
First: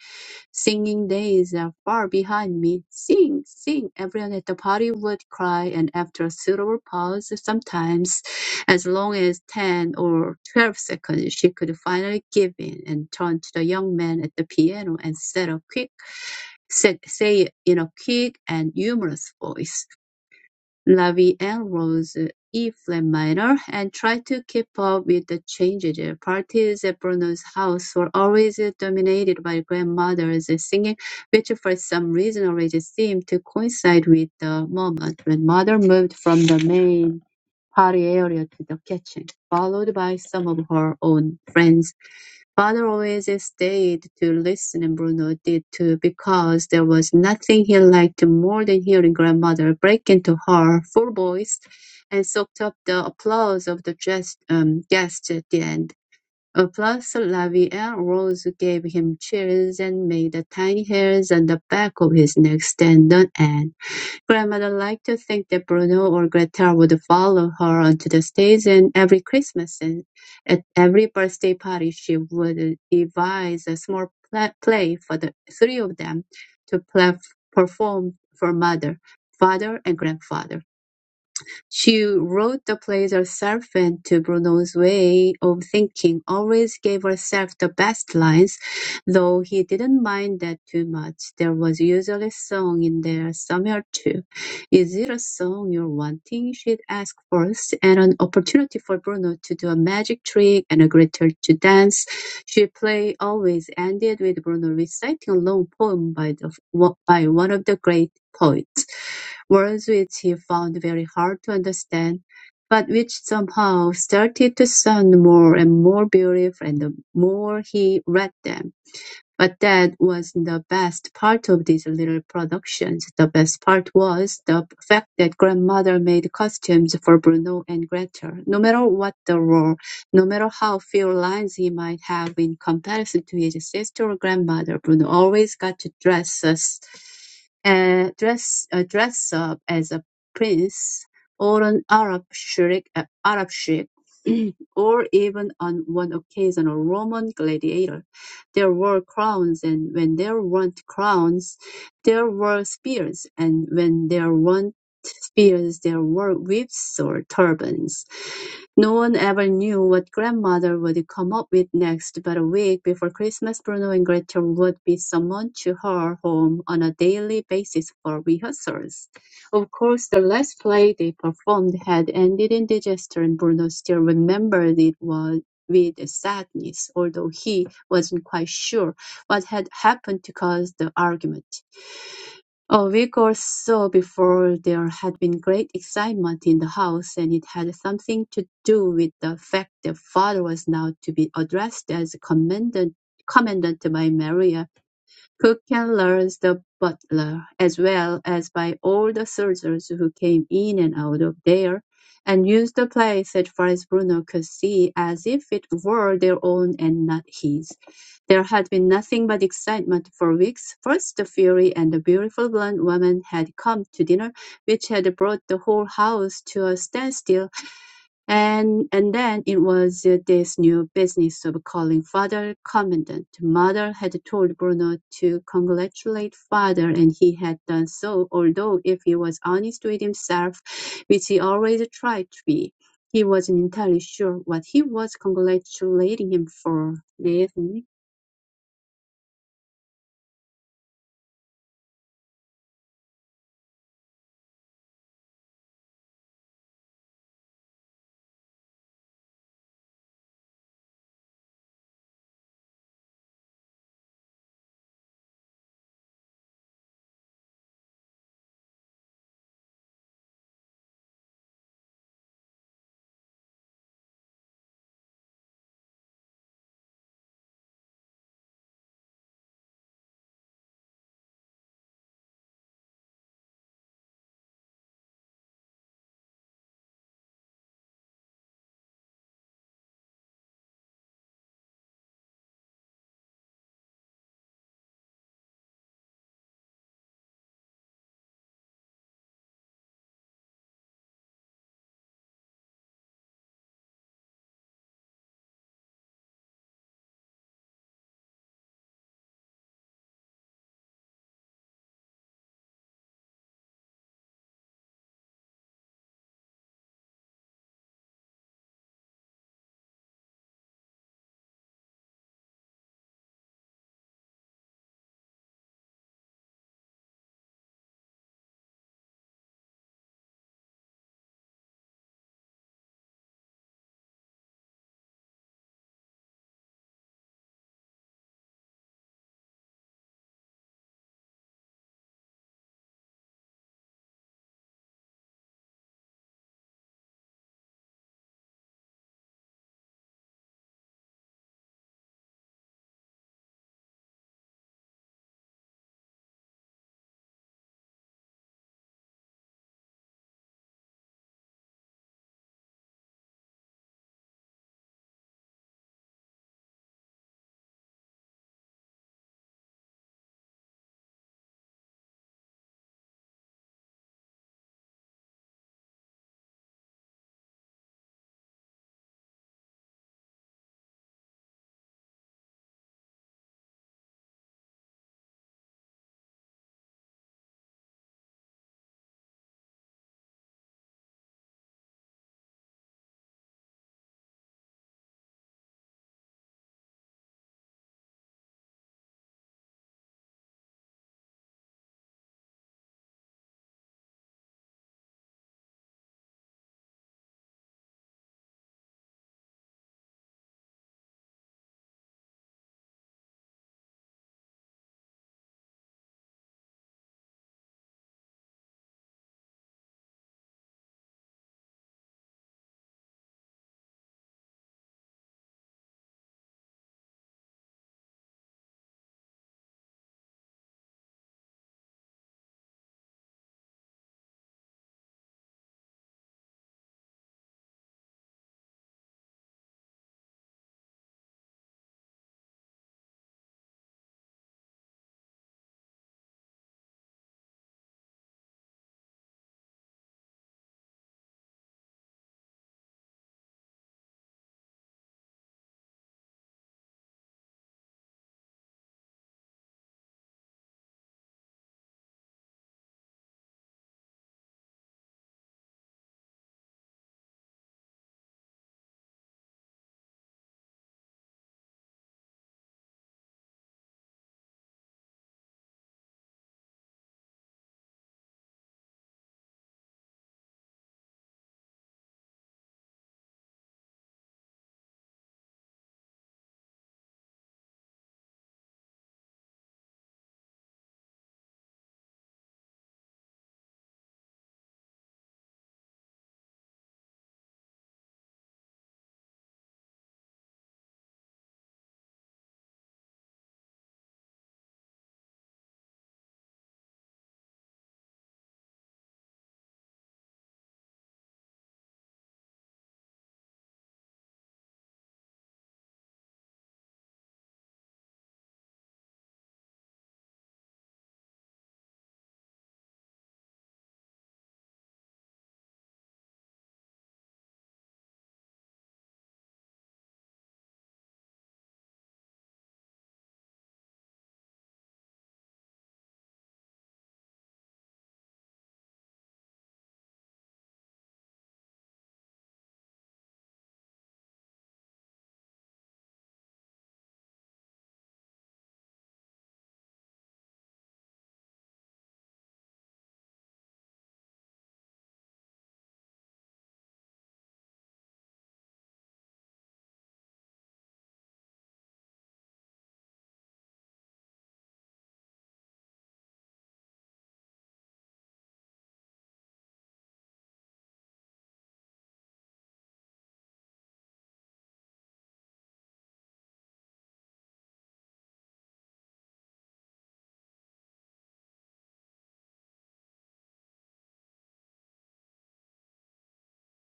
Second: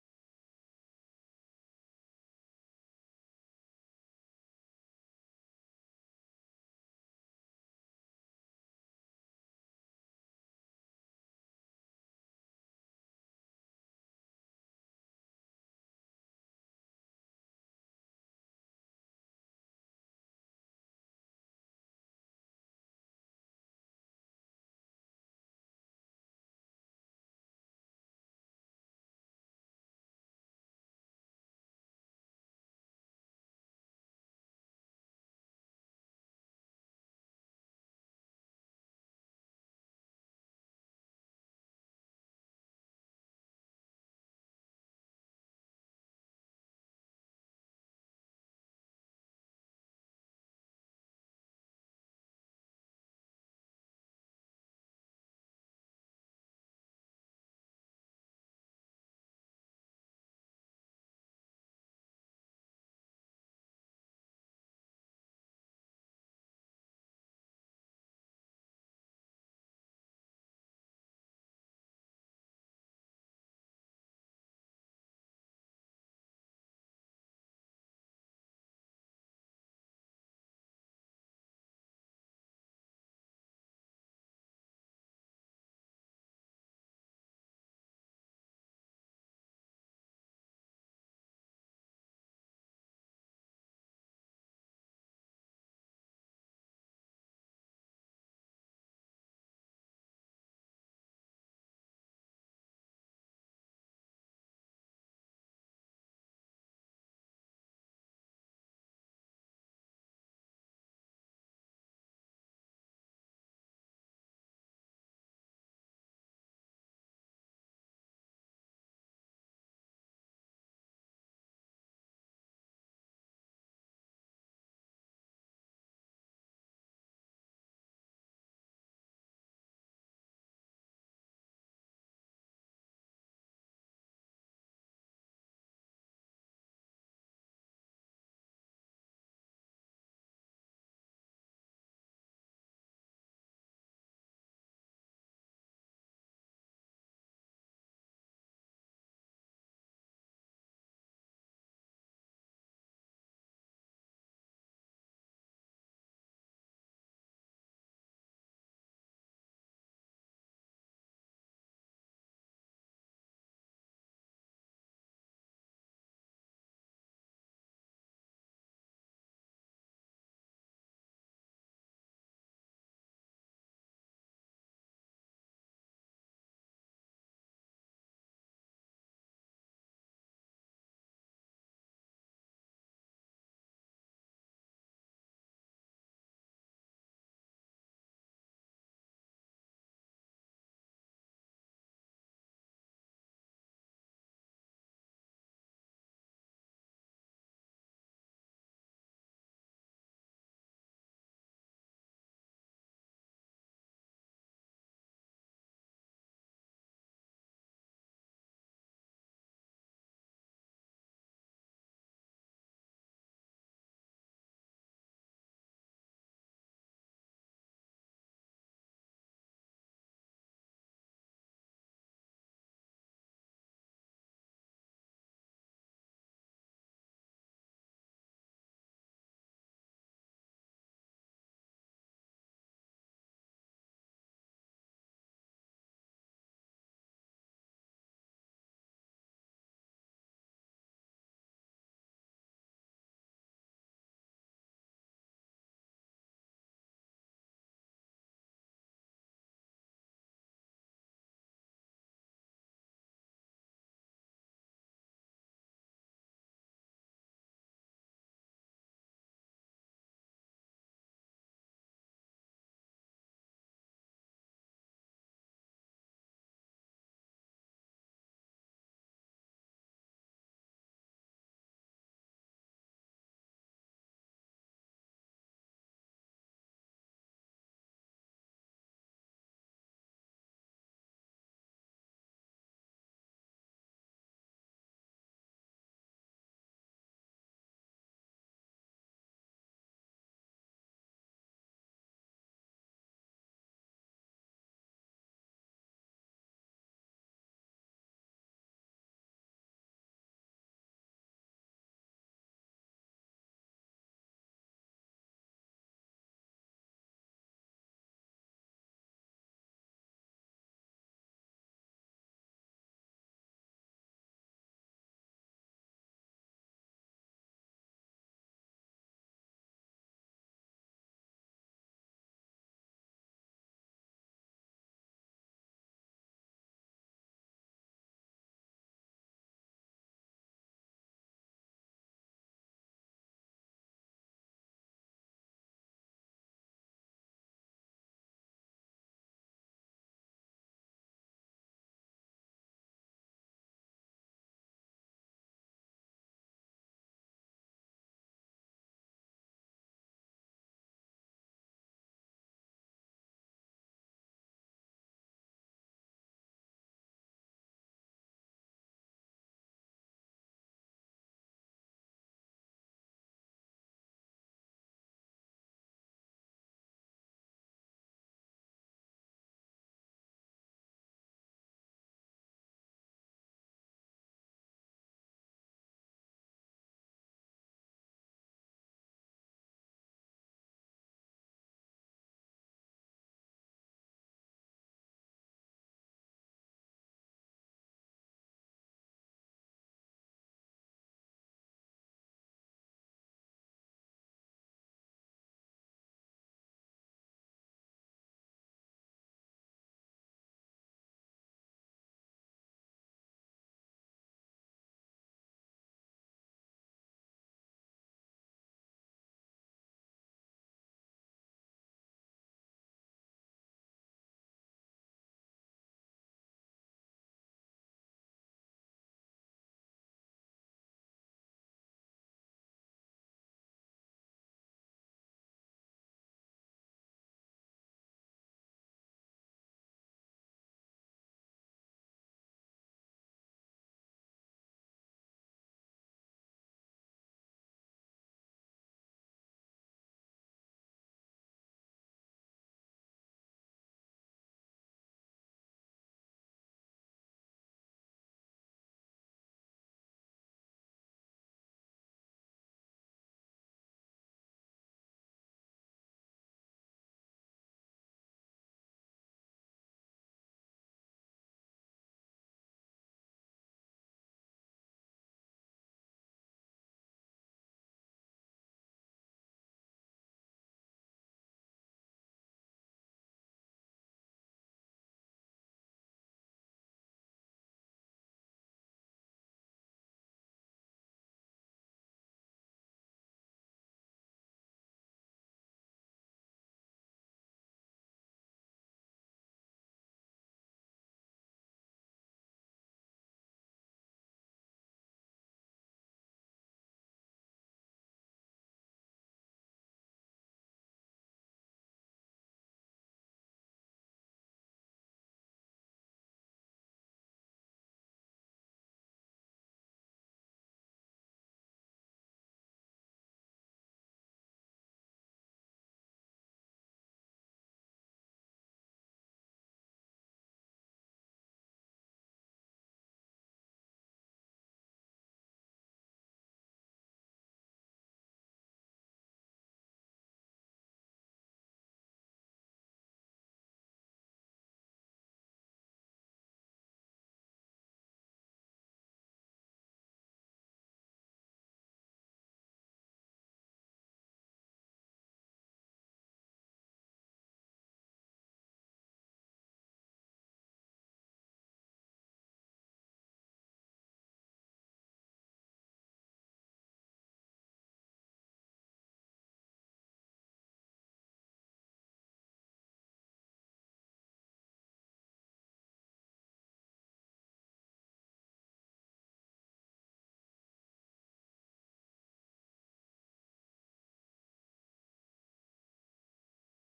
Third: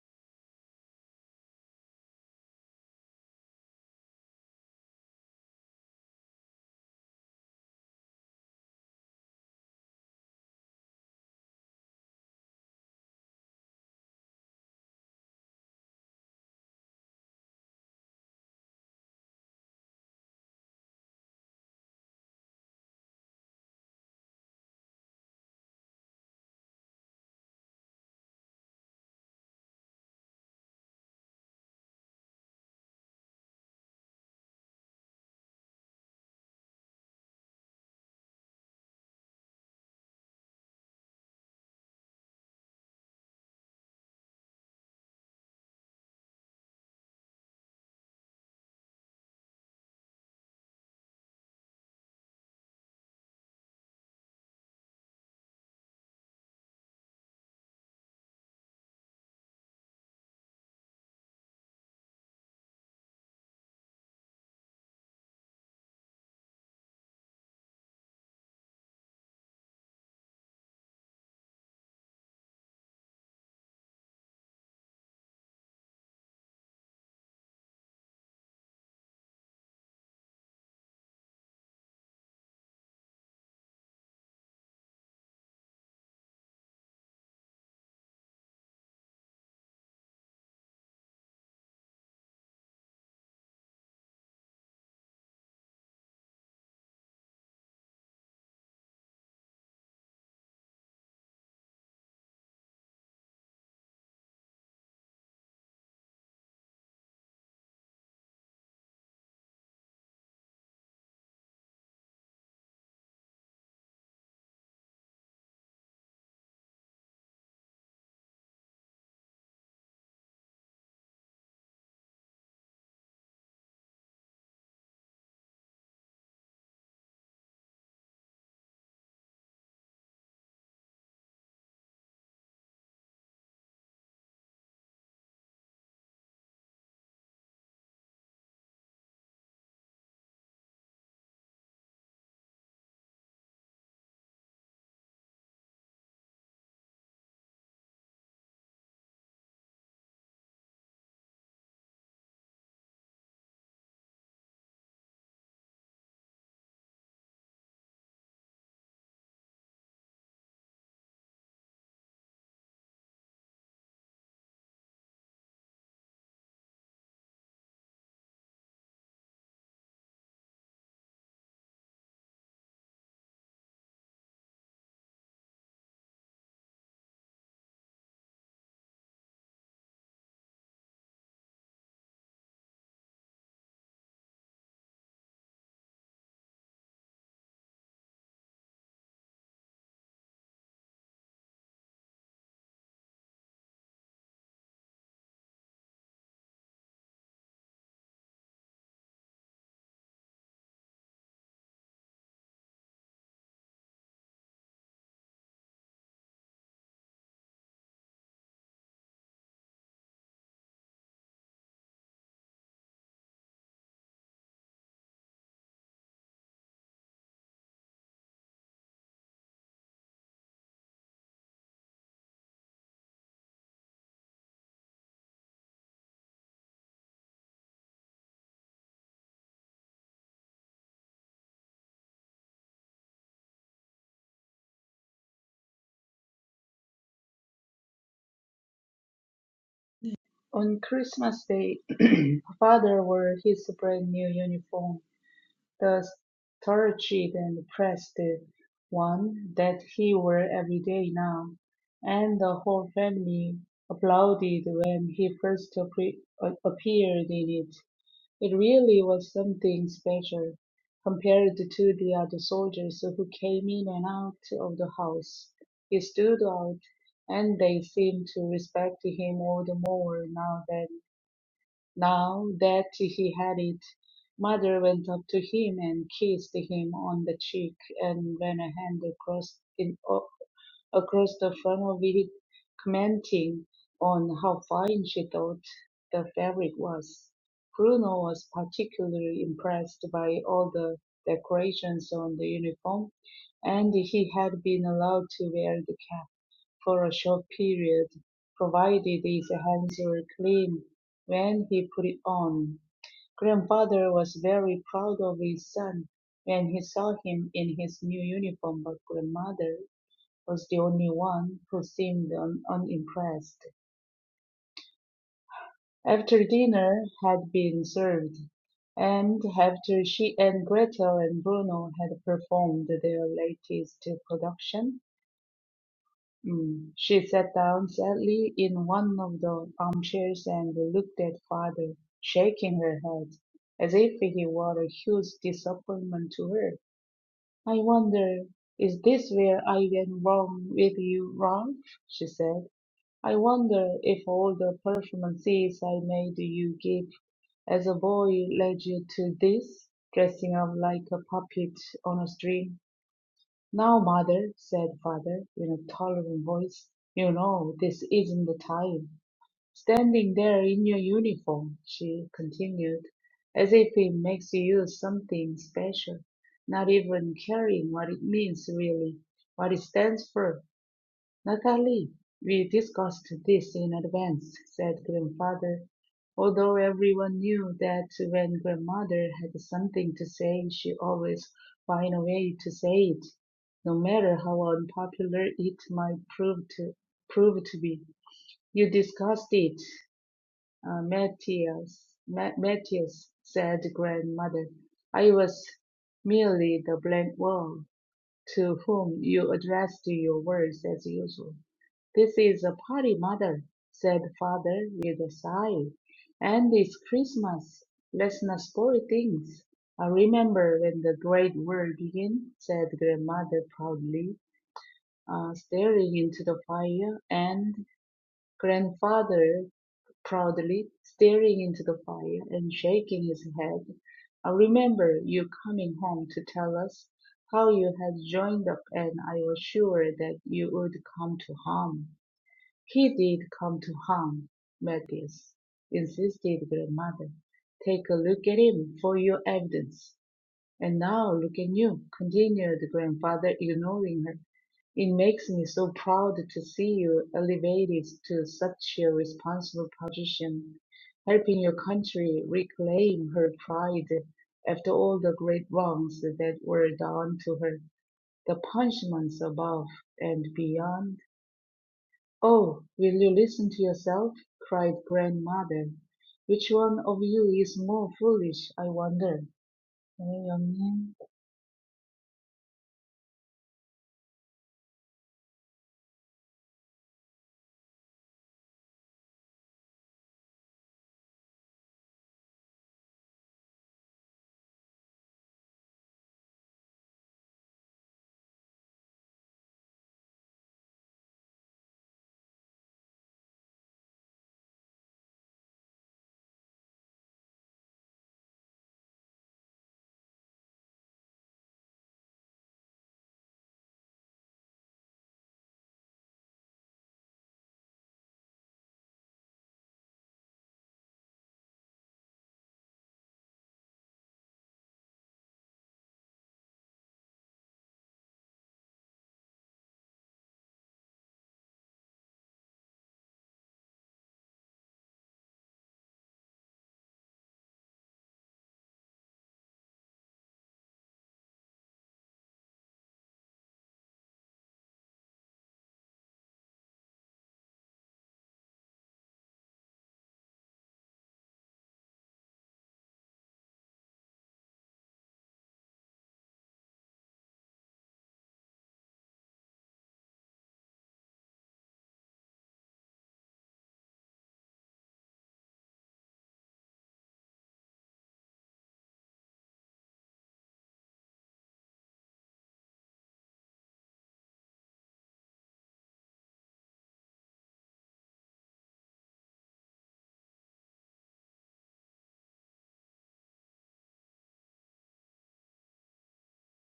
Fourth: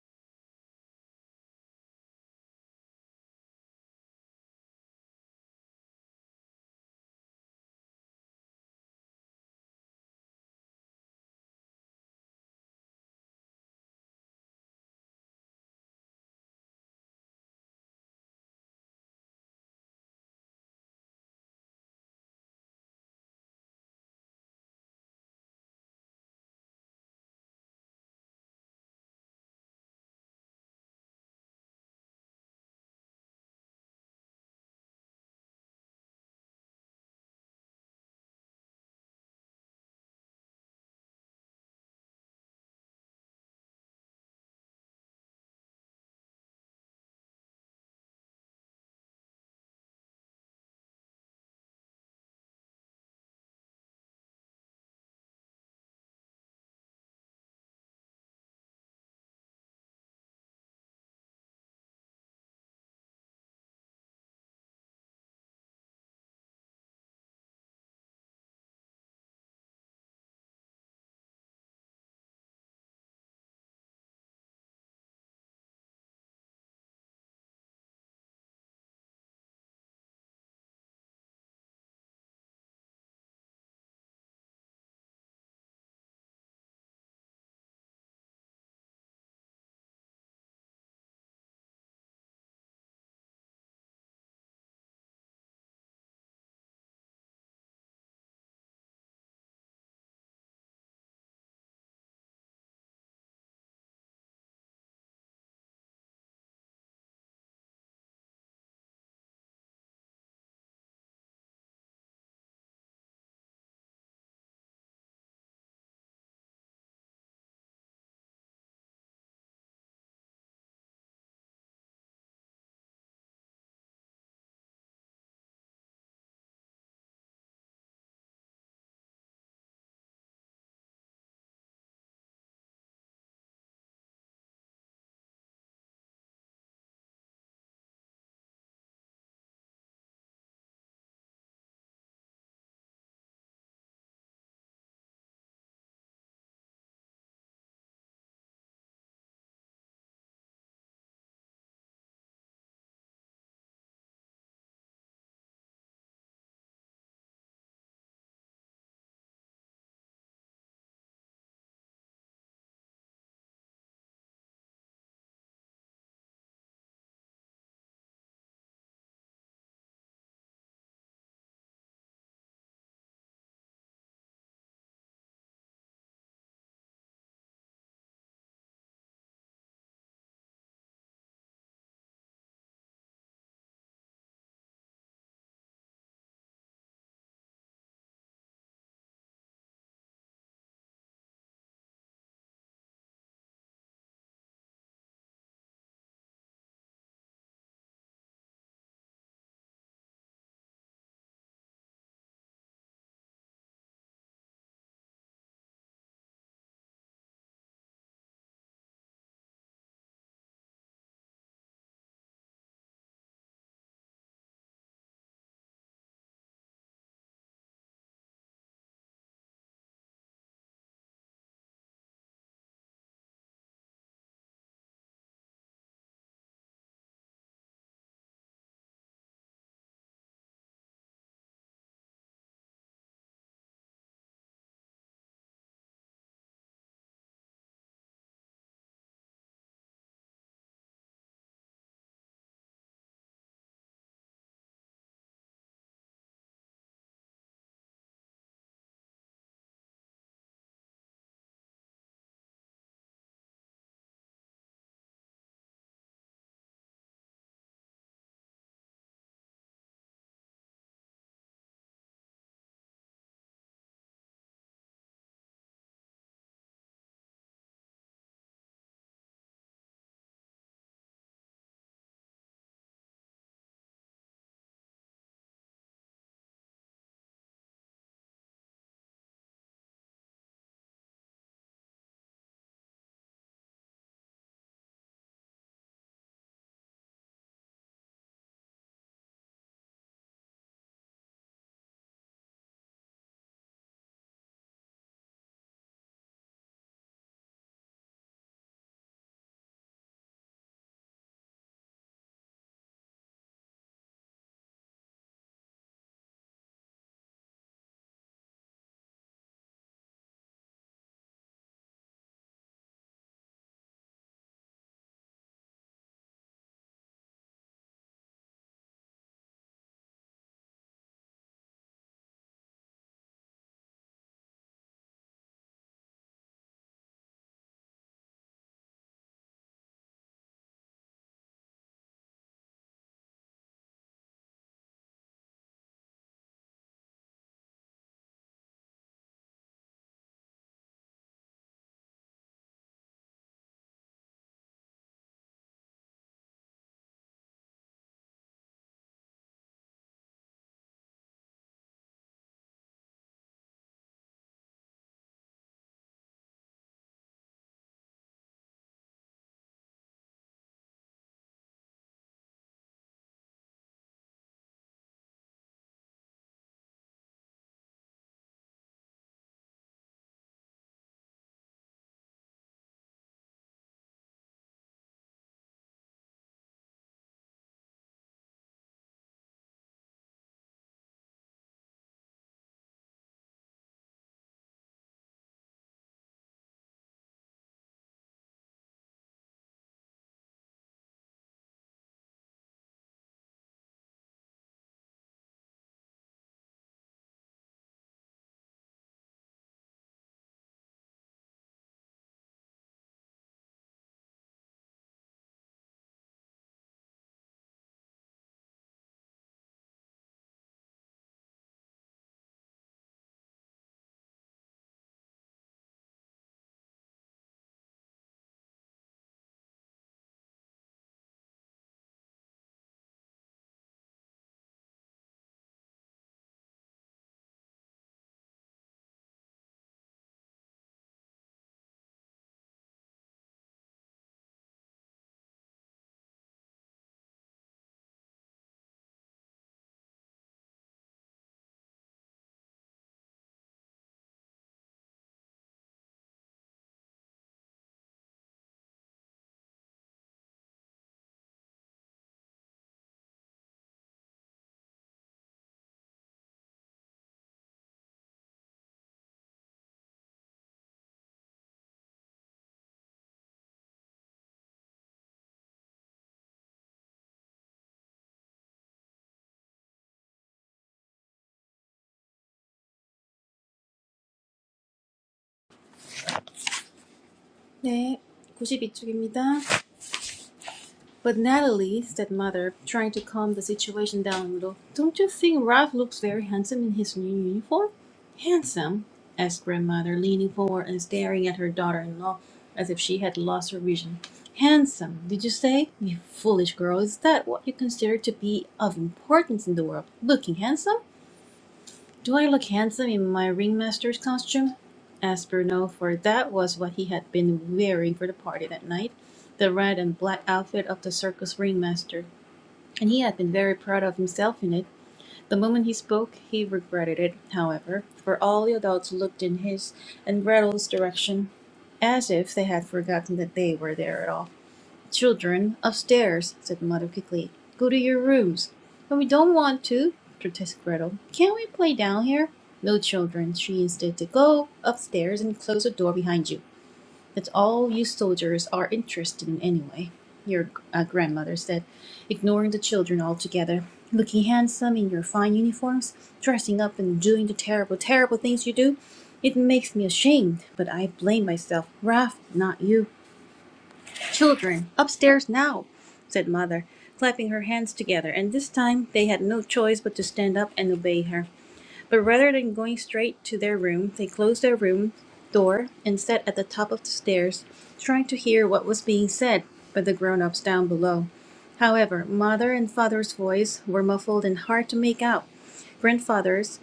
Speaker 3: singing days are far behind me. Sing, sing. Everyone at the party would cry, and after a suitable pause, sometimes as long as ten or twelve seconds, she could finally give in and turn to the young man at the piano and set a quick said, say it in a quick and humorous voice. Ravi Rose, E-flat minor and tries to keep up with the changes. Parties at Bruno's house were always dominated by grandmother's singing, which for some reason always seemed to coincide with the moment when mother moved from the main party area to the kitchen, followed by some of her own friends. Father always stayed to listen, and Bruno did too, because there was nothing he liked more than hearing grandmother break into her full voice and soaked up the applause of the jest, um, guests at the end. Uh, Plus, Lavier Rose gave him chills and made the tiny hairs on the back of his neck stand on end. Grandmother liked to think that Bruno or Gretel would follow her onto the stage, and every Christmas and at every birthday party she would devise a small pla- play for the three of them to pla- perform for mother, father, and grandfather. She wrote the plays herself and to Bruno's way of thinking always gave herself the best lines, though he didn't mind that too much. There was usually a song in there somewhere too. Is it a song you're wanting? She'd ask first, and an opportunity for Bruno to do a magic trick and a Gretel to dance. She play always ended with Bruno reciting a long poem by the by one of the great poets words which he found very hard to understand, but which somehow started to sound more and more beautiful the more he read them. But that wasn't the best part of these little productions. The best part was the fact that grandmother made costumes for Bruno and Gretel, no matter what the role, no matter how few lines he might have in comparison to his sister or grandmother, Bruno always got to dress us, uh, dress, uh, dress up as a prince or an Arab sheikh, uh, Arab sheikh, [CLEARS THROAT] or even on one occasion a Roman gladiator there were crowns, and when there weren't crowns, there were spears, and when there weren't spears, there were whips or turbans. No one ever knew what grandmother would come up with next, but a week before Christmas, Bruno and Gretel would be summoned to her home on a daily basis for rehearsals. Of course, the last play they performed had ended in disaster, and Bruno still remembered it was with sadness, although he wasn't quite sure what had happened to cause the argument. A week or so before, there had been great excitement in the house, and it had something to do with the fact that father was now to be addressed as commandant, commandant by Maria Kukan learns the butler, as well as by all the soldiers who came in and out of there, and used the place as far as Bruno could see as if it were their own and not his. There had been nothing but excitement for weeks. First the Fury and the beautiful blonde woman had come to dinner, which had brought the whole house to a standstill, and and then it was uh, this new business of calling father commandant. Mother had told Bruno to congratulate father, and he had done so, although if he was honest with himself, which he always tried to be, he wasn't entirely sure what he was congratulating him for. 네, 선생님.
Speaker 4: On Christmas Day, [CLEARS THROAT] father wore his brand new uniform. The Starched and Pressed one that he wore everyday now, and the whole family applauded when he first appeared in it. It really was something special compared to the other soldiers who came in and out of the house. He stood out, and they seemed to respect him all the more now that now that he had it, Mother went up to him and kissed him on the cheek, and ran a hand across in, o- across the front of it, commenting on how fine she thought the fabric was. Bruno was particularly impressed by all the decorations on the uniform, and he had been allowed to wear the cap for a short period, provided his hands were clean when he put it on. Grandfather was very proud of his son when he saw him in his new uniform, but grandmother was the only one who seemed un- unimpressed. After dinner had been served, and after she and Gretel and Bruno had performed their latest production, Mm. She sat down sadly in one of the armchairs and looked at father, shaking her head, as if he were a huge disappointment to her. I wonder, is this where I went wrong with you, Ralph? she said. I wonder if all the performances I made you give as a boy led you to this, dressing up like a puppet on a string. "Now, mother," said father, in a tolerant voice, "you know this isn't the time. Standing there in your uniform," she continued, "as if it makes you something special, not even caring what it means really, what it stands for. "Natalie, we discussed this in advance," said grandfather, although everyone knew that when grandmother had something to say she always found a way to say it, no matter how unpopular it might prove to, prove to be. "You discussed it, uh, Matthias, Ma- Matthias," said grandmother. "I was merely the blank wall to whom you addressed your words as usual. This is a party, mother, said father with a sigh. And it's Christmas. Let's not spoil things. I remember when the great war began, said grandmother proudly, uh, staring into the fire. and. Grandfather proudly, staring into the fire and shaking his head. I remember you coming home to tell us how you had joined up and I was sure that you would come to harm. He did come to harm, Matthias, insisted grandmother. Take a look at him for your evidence. And now look at you, continued the grandfather, ignoring her. It makes me so proud to see you elevated to such a responsible position, helping your country reclaim her pride after all the great wrongs that were done to her, the punishments above and beyond. Oh, will you listen to yourself? cried grandmother. Which one of you is more foolish, I wonder? 네, 영님.
Speaker 1: 네, 구십이 쪽입니다. But Natalie, said Mother, trying to calm the situation down a little, don't you think Ralph looks very handsome in his new uniform? Handsome? asked Grandmother, leaning forward and staring at her daughter in law as if she had lost her vision. Handsome, did you say? You foolish girl, is that what you consider to be of importance in the world? Looking handsome? Do I look handsome in my ringmaster's costume? asked Bruno, for that was what he had been wearing for the party that night the red and black outfit of the circus ringmaster. And he had been very proud of himself in it. The moment he spoke, he regretted it, however, for all the adults looked in his and Gretel's direction as if they had forgotten that they were there at all. "Children, upstairs," said the mother quickly. "Go to your rooms." "But we don't want to," protested Gretel. "Can't we play down here?" "No, children," she insisted, "go upstairs and close the door behind you. That's all you soldiers are interested in anyway," your uh, grandmother said, ignoring the children altogether. "Looking handsome in your fine uniforms, dressing up and doing the terrible, terrible things you do. It makes me ashamed, but I blame myself, Ralph, not you. Children, upstairs now, said Mother, clapping her hands together, and this time they had no choice but to stand up and obey her. But rather than going straight to their room, they closed their room door and sat at the top of the stairs, trying to hear what was being said by the grown ups down below. However, Mother and Father's voice were muffled and hard to make out. Grandfather's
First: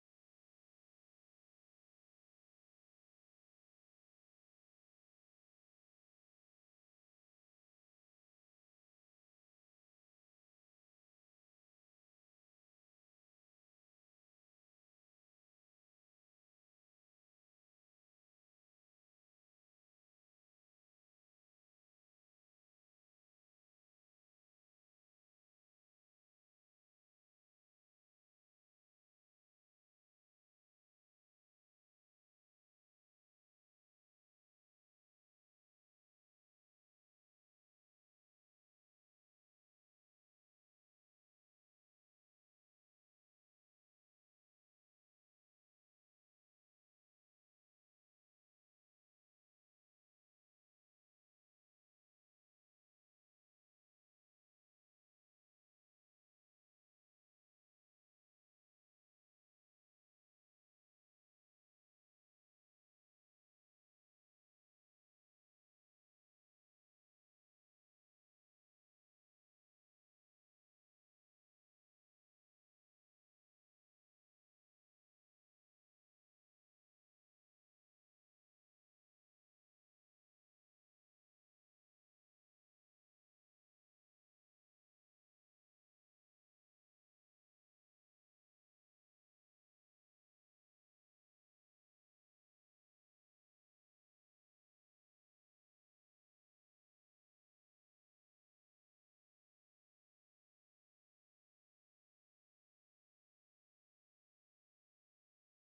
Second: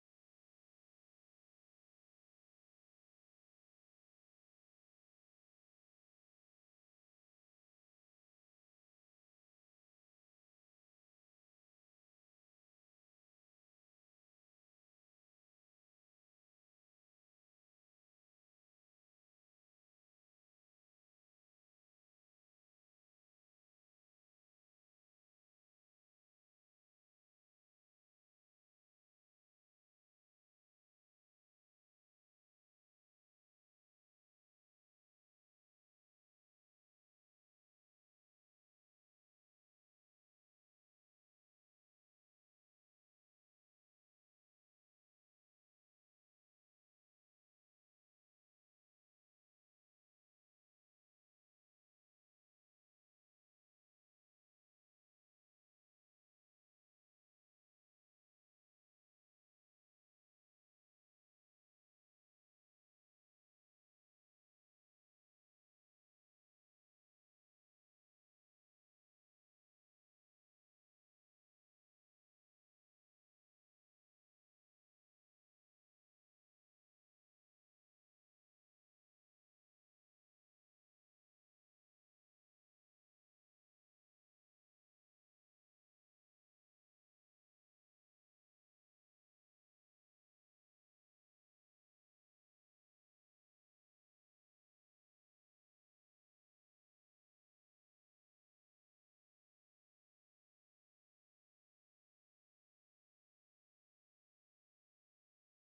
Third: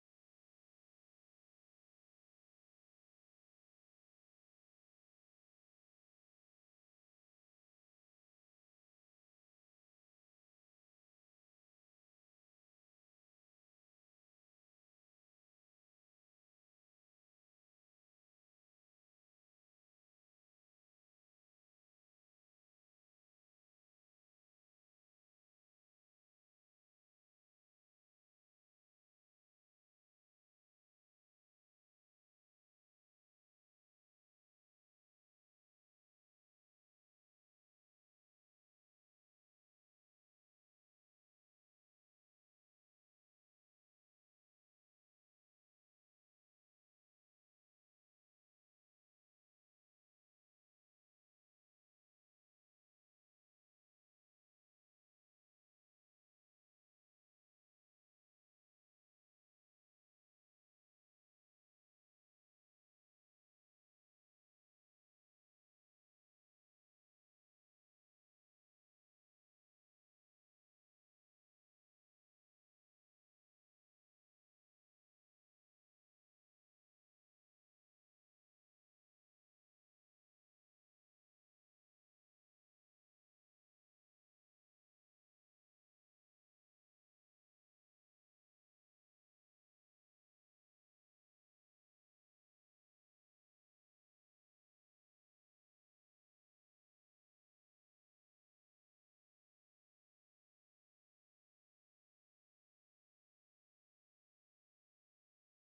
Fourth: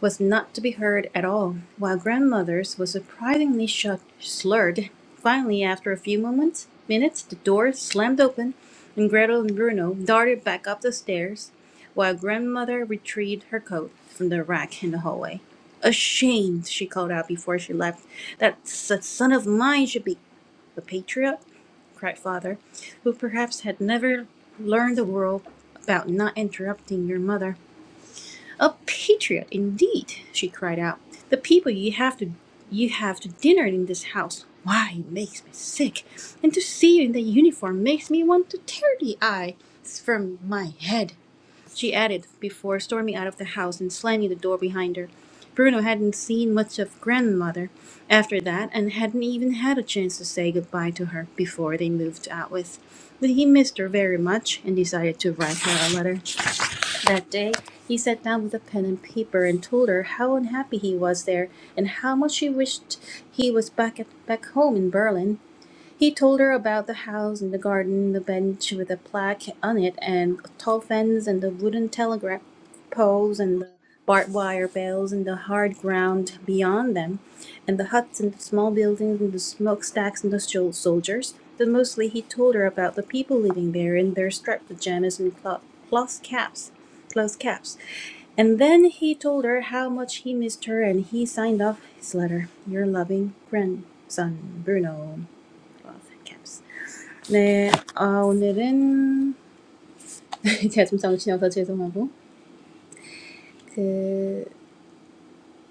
Speaker 1: was not to be heard at all, while grandmother's was surprisingly shut, slurred. Finally, after a few moments, minutes, the door slammed open, and Gretel and Bruno darted back up the stairs, while grandmother retrieved her coat from the rack in the hallway. Ashamed, she called out before she left, that that son of mine should be a patriot? cried father, who perhaps had never learned the rule about not interrupting your mother. "A patriot indeed!" she cried out. "The people you have to, you have to dinner in this house! Why, it makes me sick, and to see you in that uniform makes me want to tear the eyes from my head," she added, before storming out of the house and slamming the door behind her. Bruno hadn't seen much of grandmother after that, and hadn't even had a chance to say goodbye to her before they moved out with. But he missed her very much, and decided to write her a letter. That day, he sat down with a pen and paper and told her how unhappy he was there and how much he wished he was back at, back home in Berlin. He told her about the house and the garden, the bench with a plaque on it, and a tall fence, and the wooden telegraph poles, and the barbed wire bales, and the hard ground beyond them and the huts and the small buildings and the smokestacks and the soldiers, but mostly he told her about the people living there in their striped pajamas and cloth, cloth caps, cloth caps. And then he told her how much he missed her, and he signed off his letter. Your loving grandson, Bruno. Cloth caps. 네, 아, 오늘은 [LAUGHS] 제가 좀 정신이 없어 죄송하고 그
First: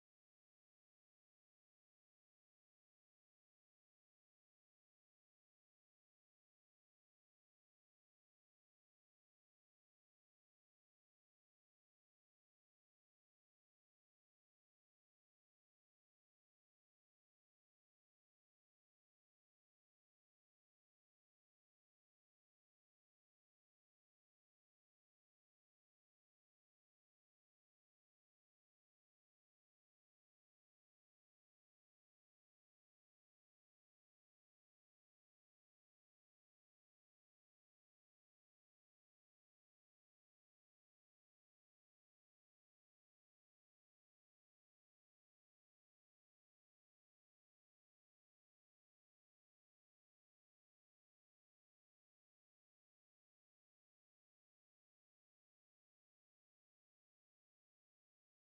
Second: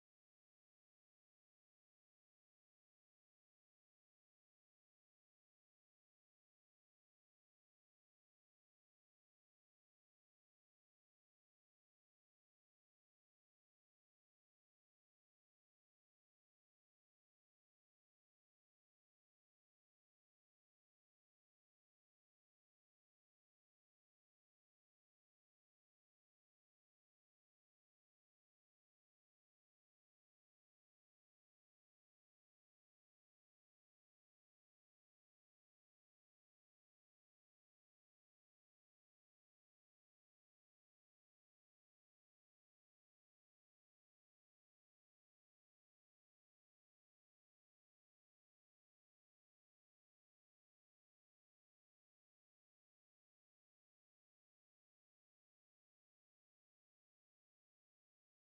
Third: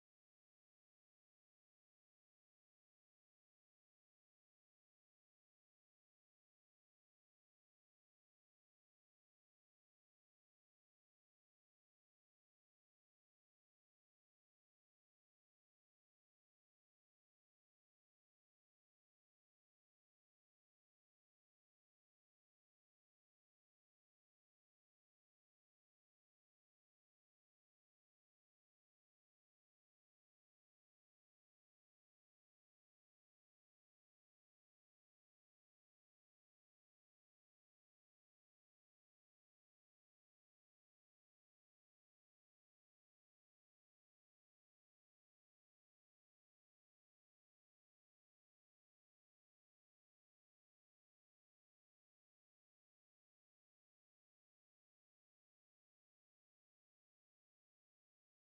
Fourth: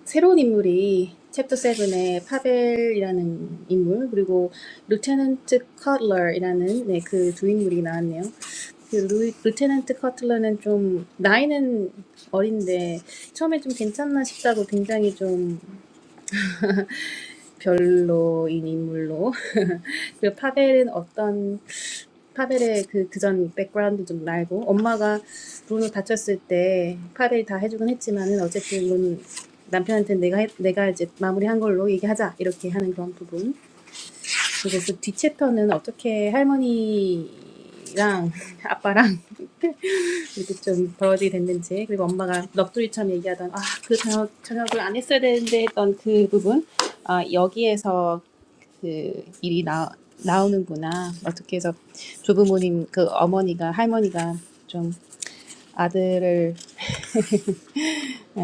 Speaker 1: 새로운 인물이 챕터 7의 파벨이라는 인물 그리고 루테넌트 커틀러이라는 네, 그 두 인물이 나왔네요. 그 루, 루테넌트 커틀러는 좀 나이는 어린데 처음에 좀 괜찮나 싶다고 굉장히 좀 [LAUGHS] 별로인 인물로 [LAUGHS] 그리고 파벨은 어떤 파벨의 그 그전 백그라운드 좀 말고 엄마가 브루노 다쳤을 때 파벨이 다 해주긴 했지만은 어쨌든 이건 남편한테 내가 해- 내가 이제 마무리한 걸로 얘기하자 이렇게 하는 그런 부분 그리고 그뒤 챕터는 어떻게 할머니랑 [LAUGHS] 아빠랑 이제 좀 더워지게 됐는지 그리고 엄마가 넋두리처럼 얘기하던 아 그 저녁 저녁을 안 했어야 되는데 했던 그 부분 아 여기에서 그 일이 나 나오는구나 어떻게 해서 조부모님 그 어머니가 할머니가 좀 아들을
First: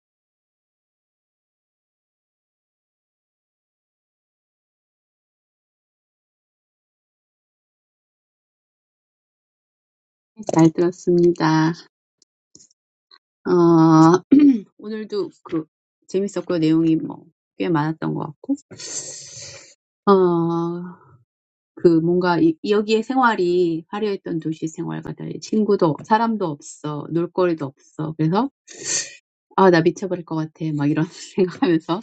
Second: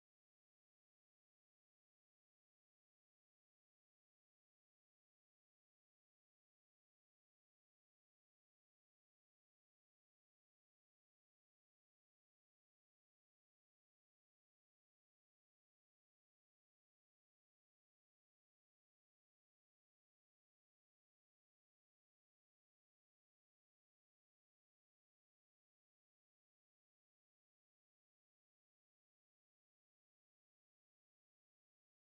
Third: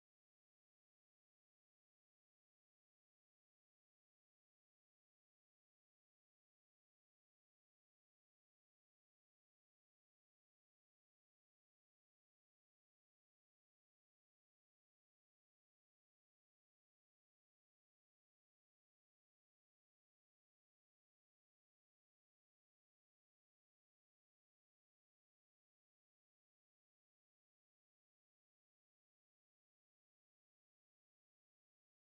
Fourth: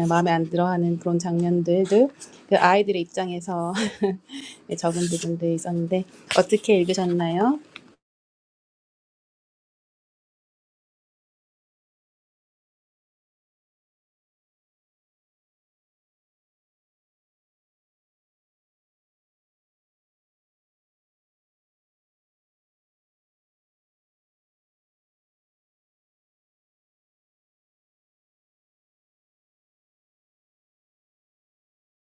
Speaker 1: 마음에 안 들어하는 그런 장면들도 그 아이들의 입장에서 [LAUGHS] 네, 적은 부분도 있었는데 어떻게 읽으셨나요?
Speaker 3: 잘 들었습니다. 어, [CLEARS THROAT] 오늘도 그 재밌었고요. 내용이 뭐꽤 많았던 것 같고. 어, 그 뭔가 이, 여기의 생활이 화려했던 도시 생활과 달리 친구도 사람도 없어 놀거리도 없어 그래서 아 나 미쳐버릴 것 같아 막 이런 [LAUGHS] 생각하면서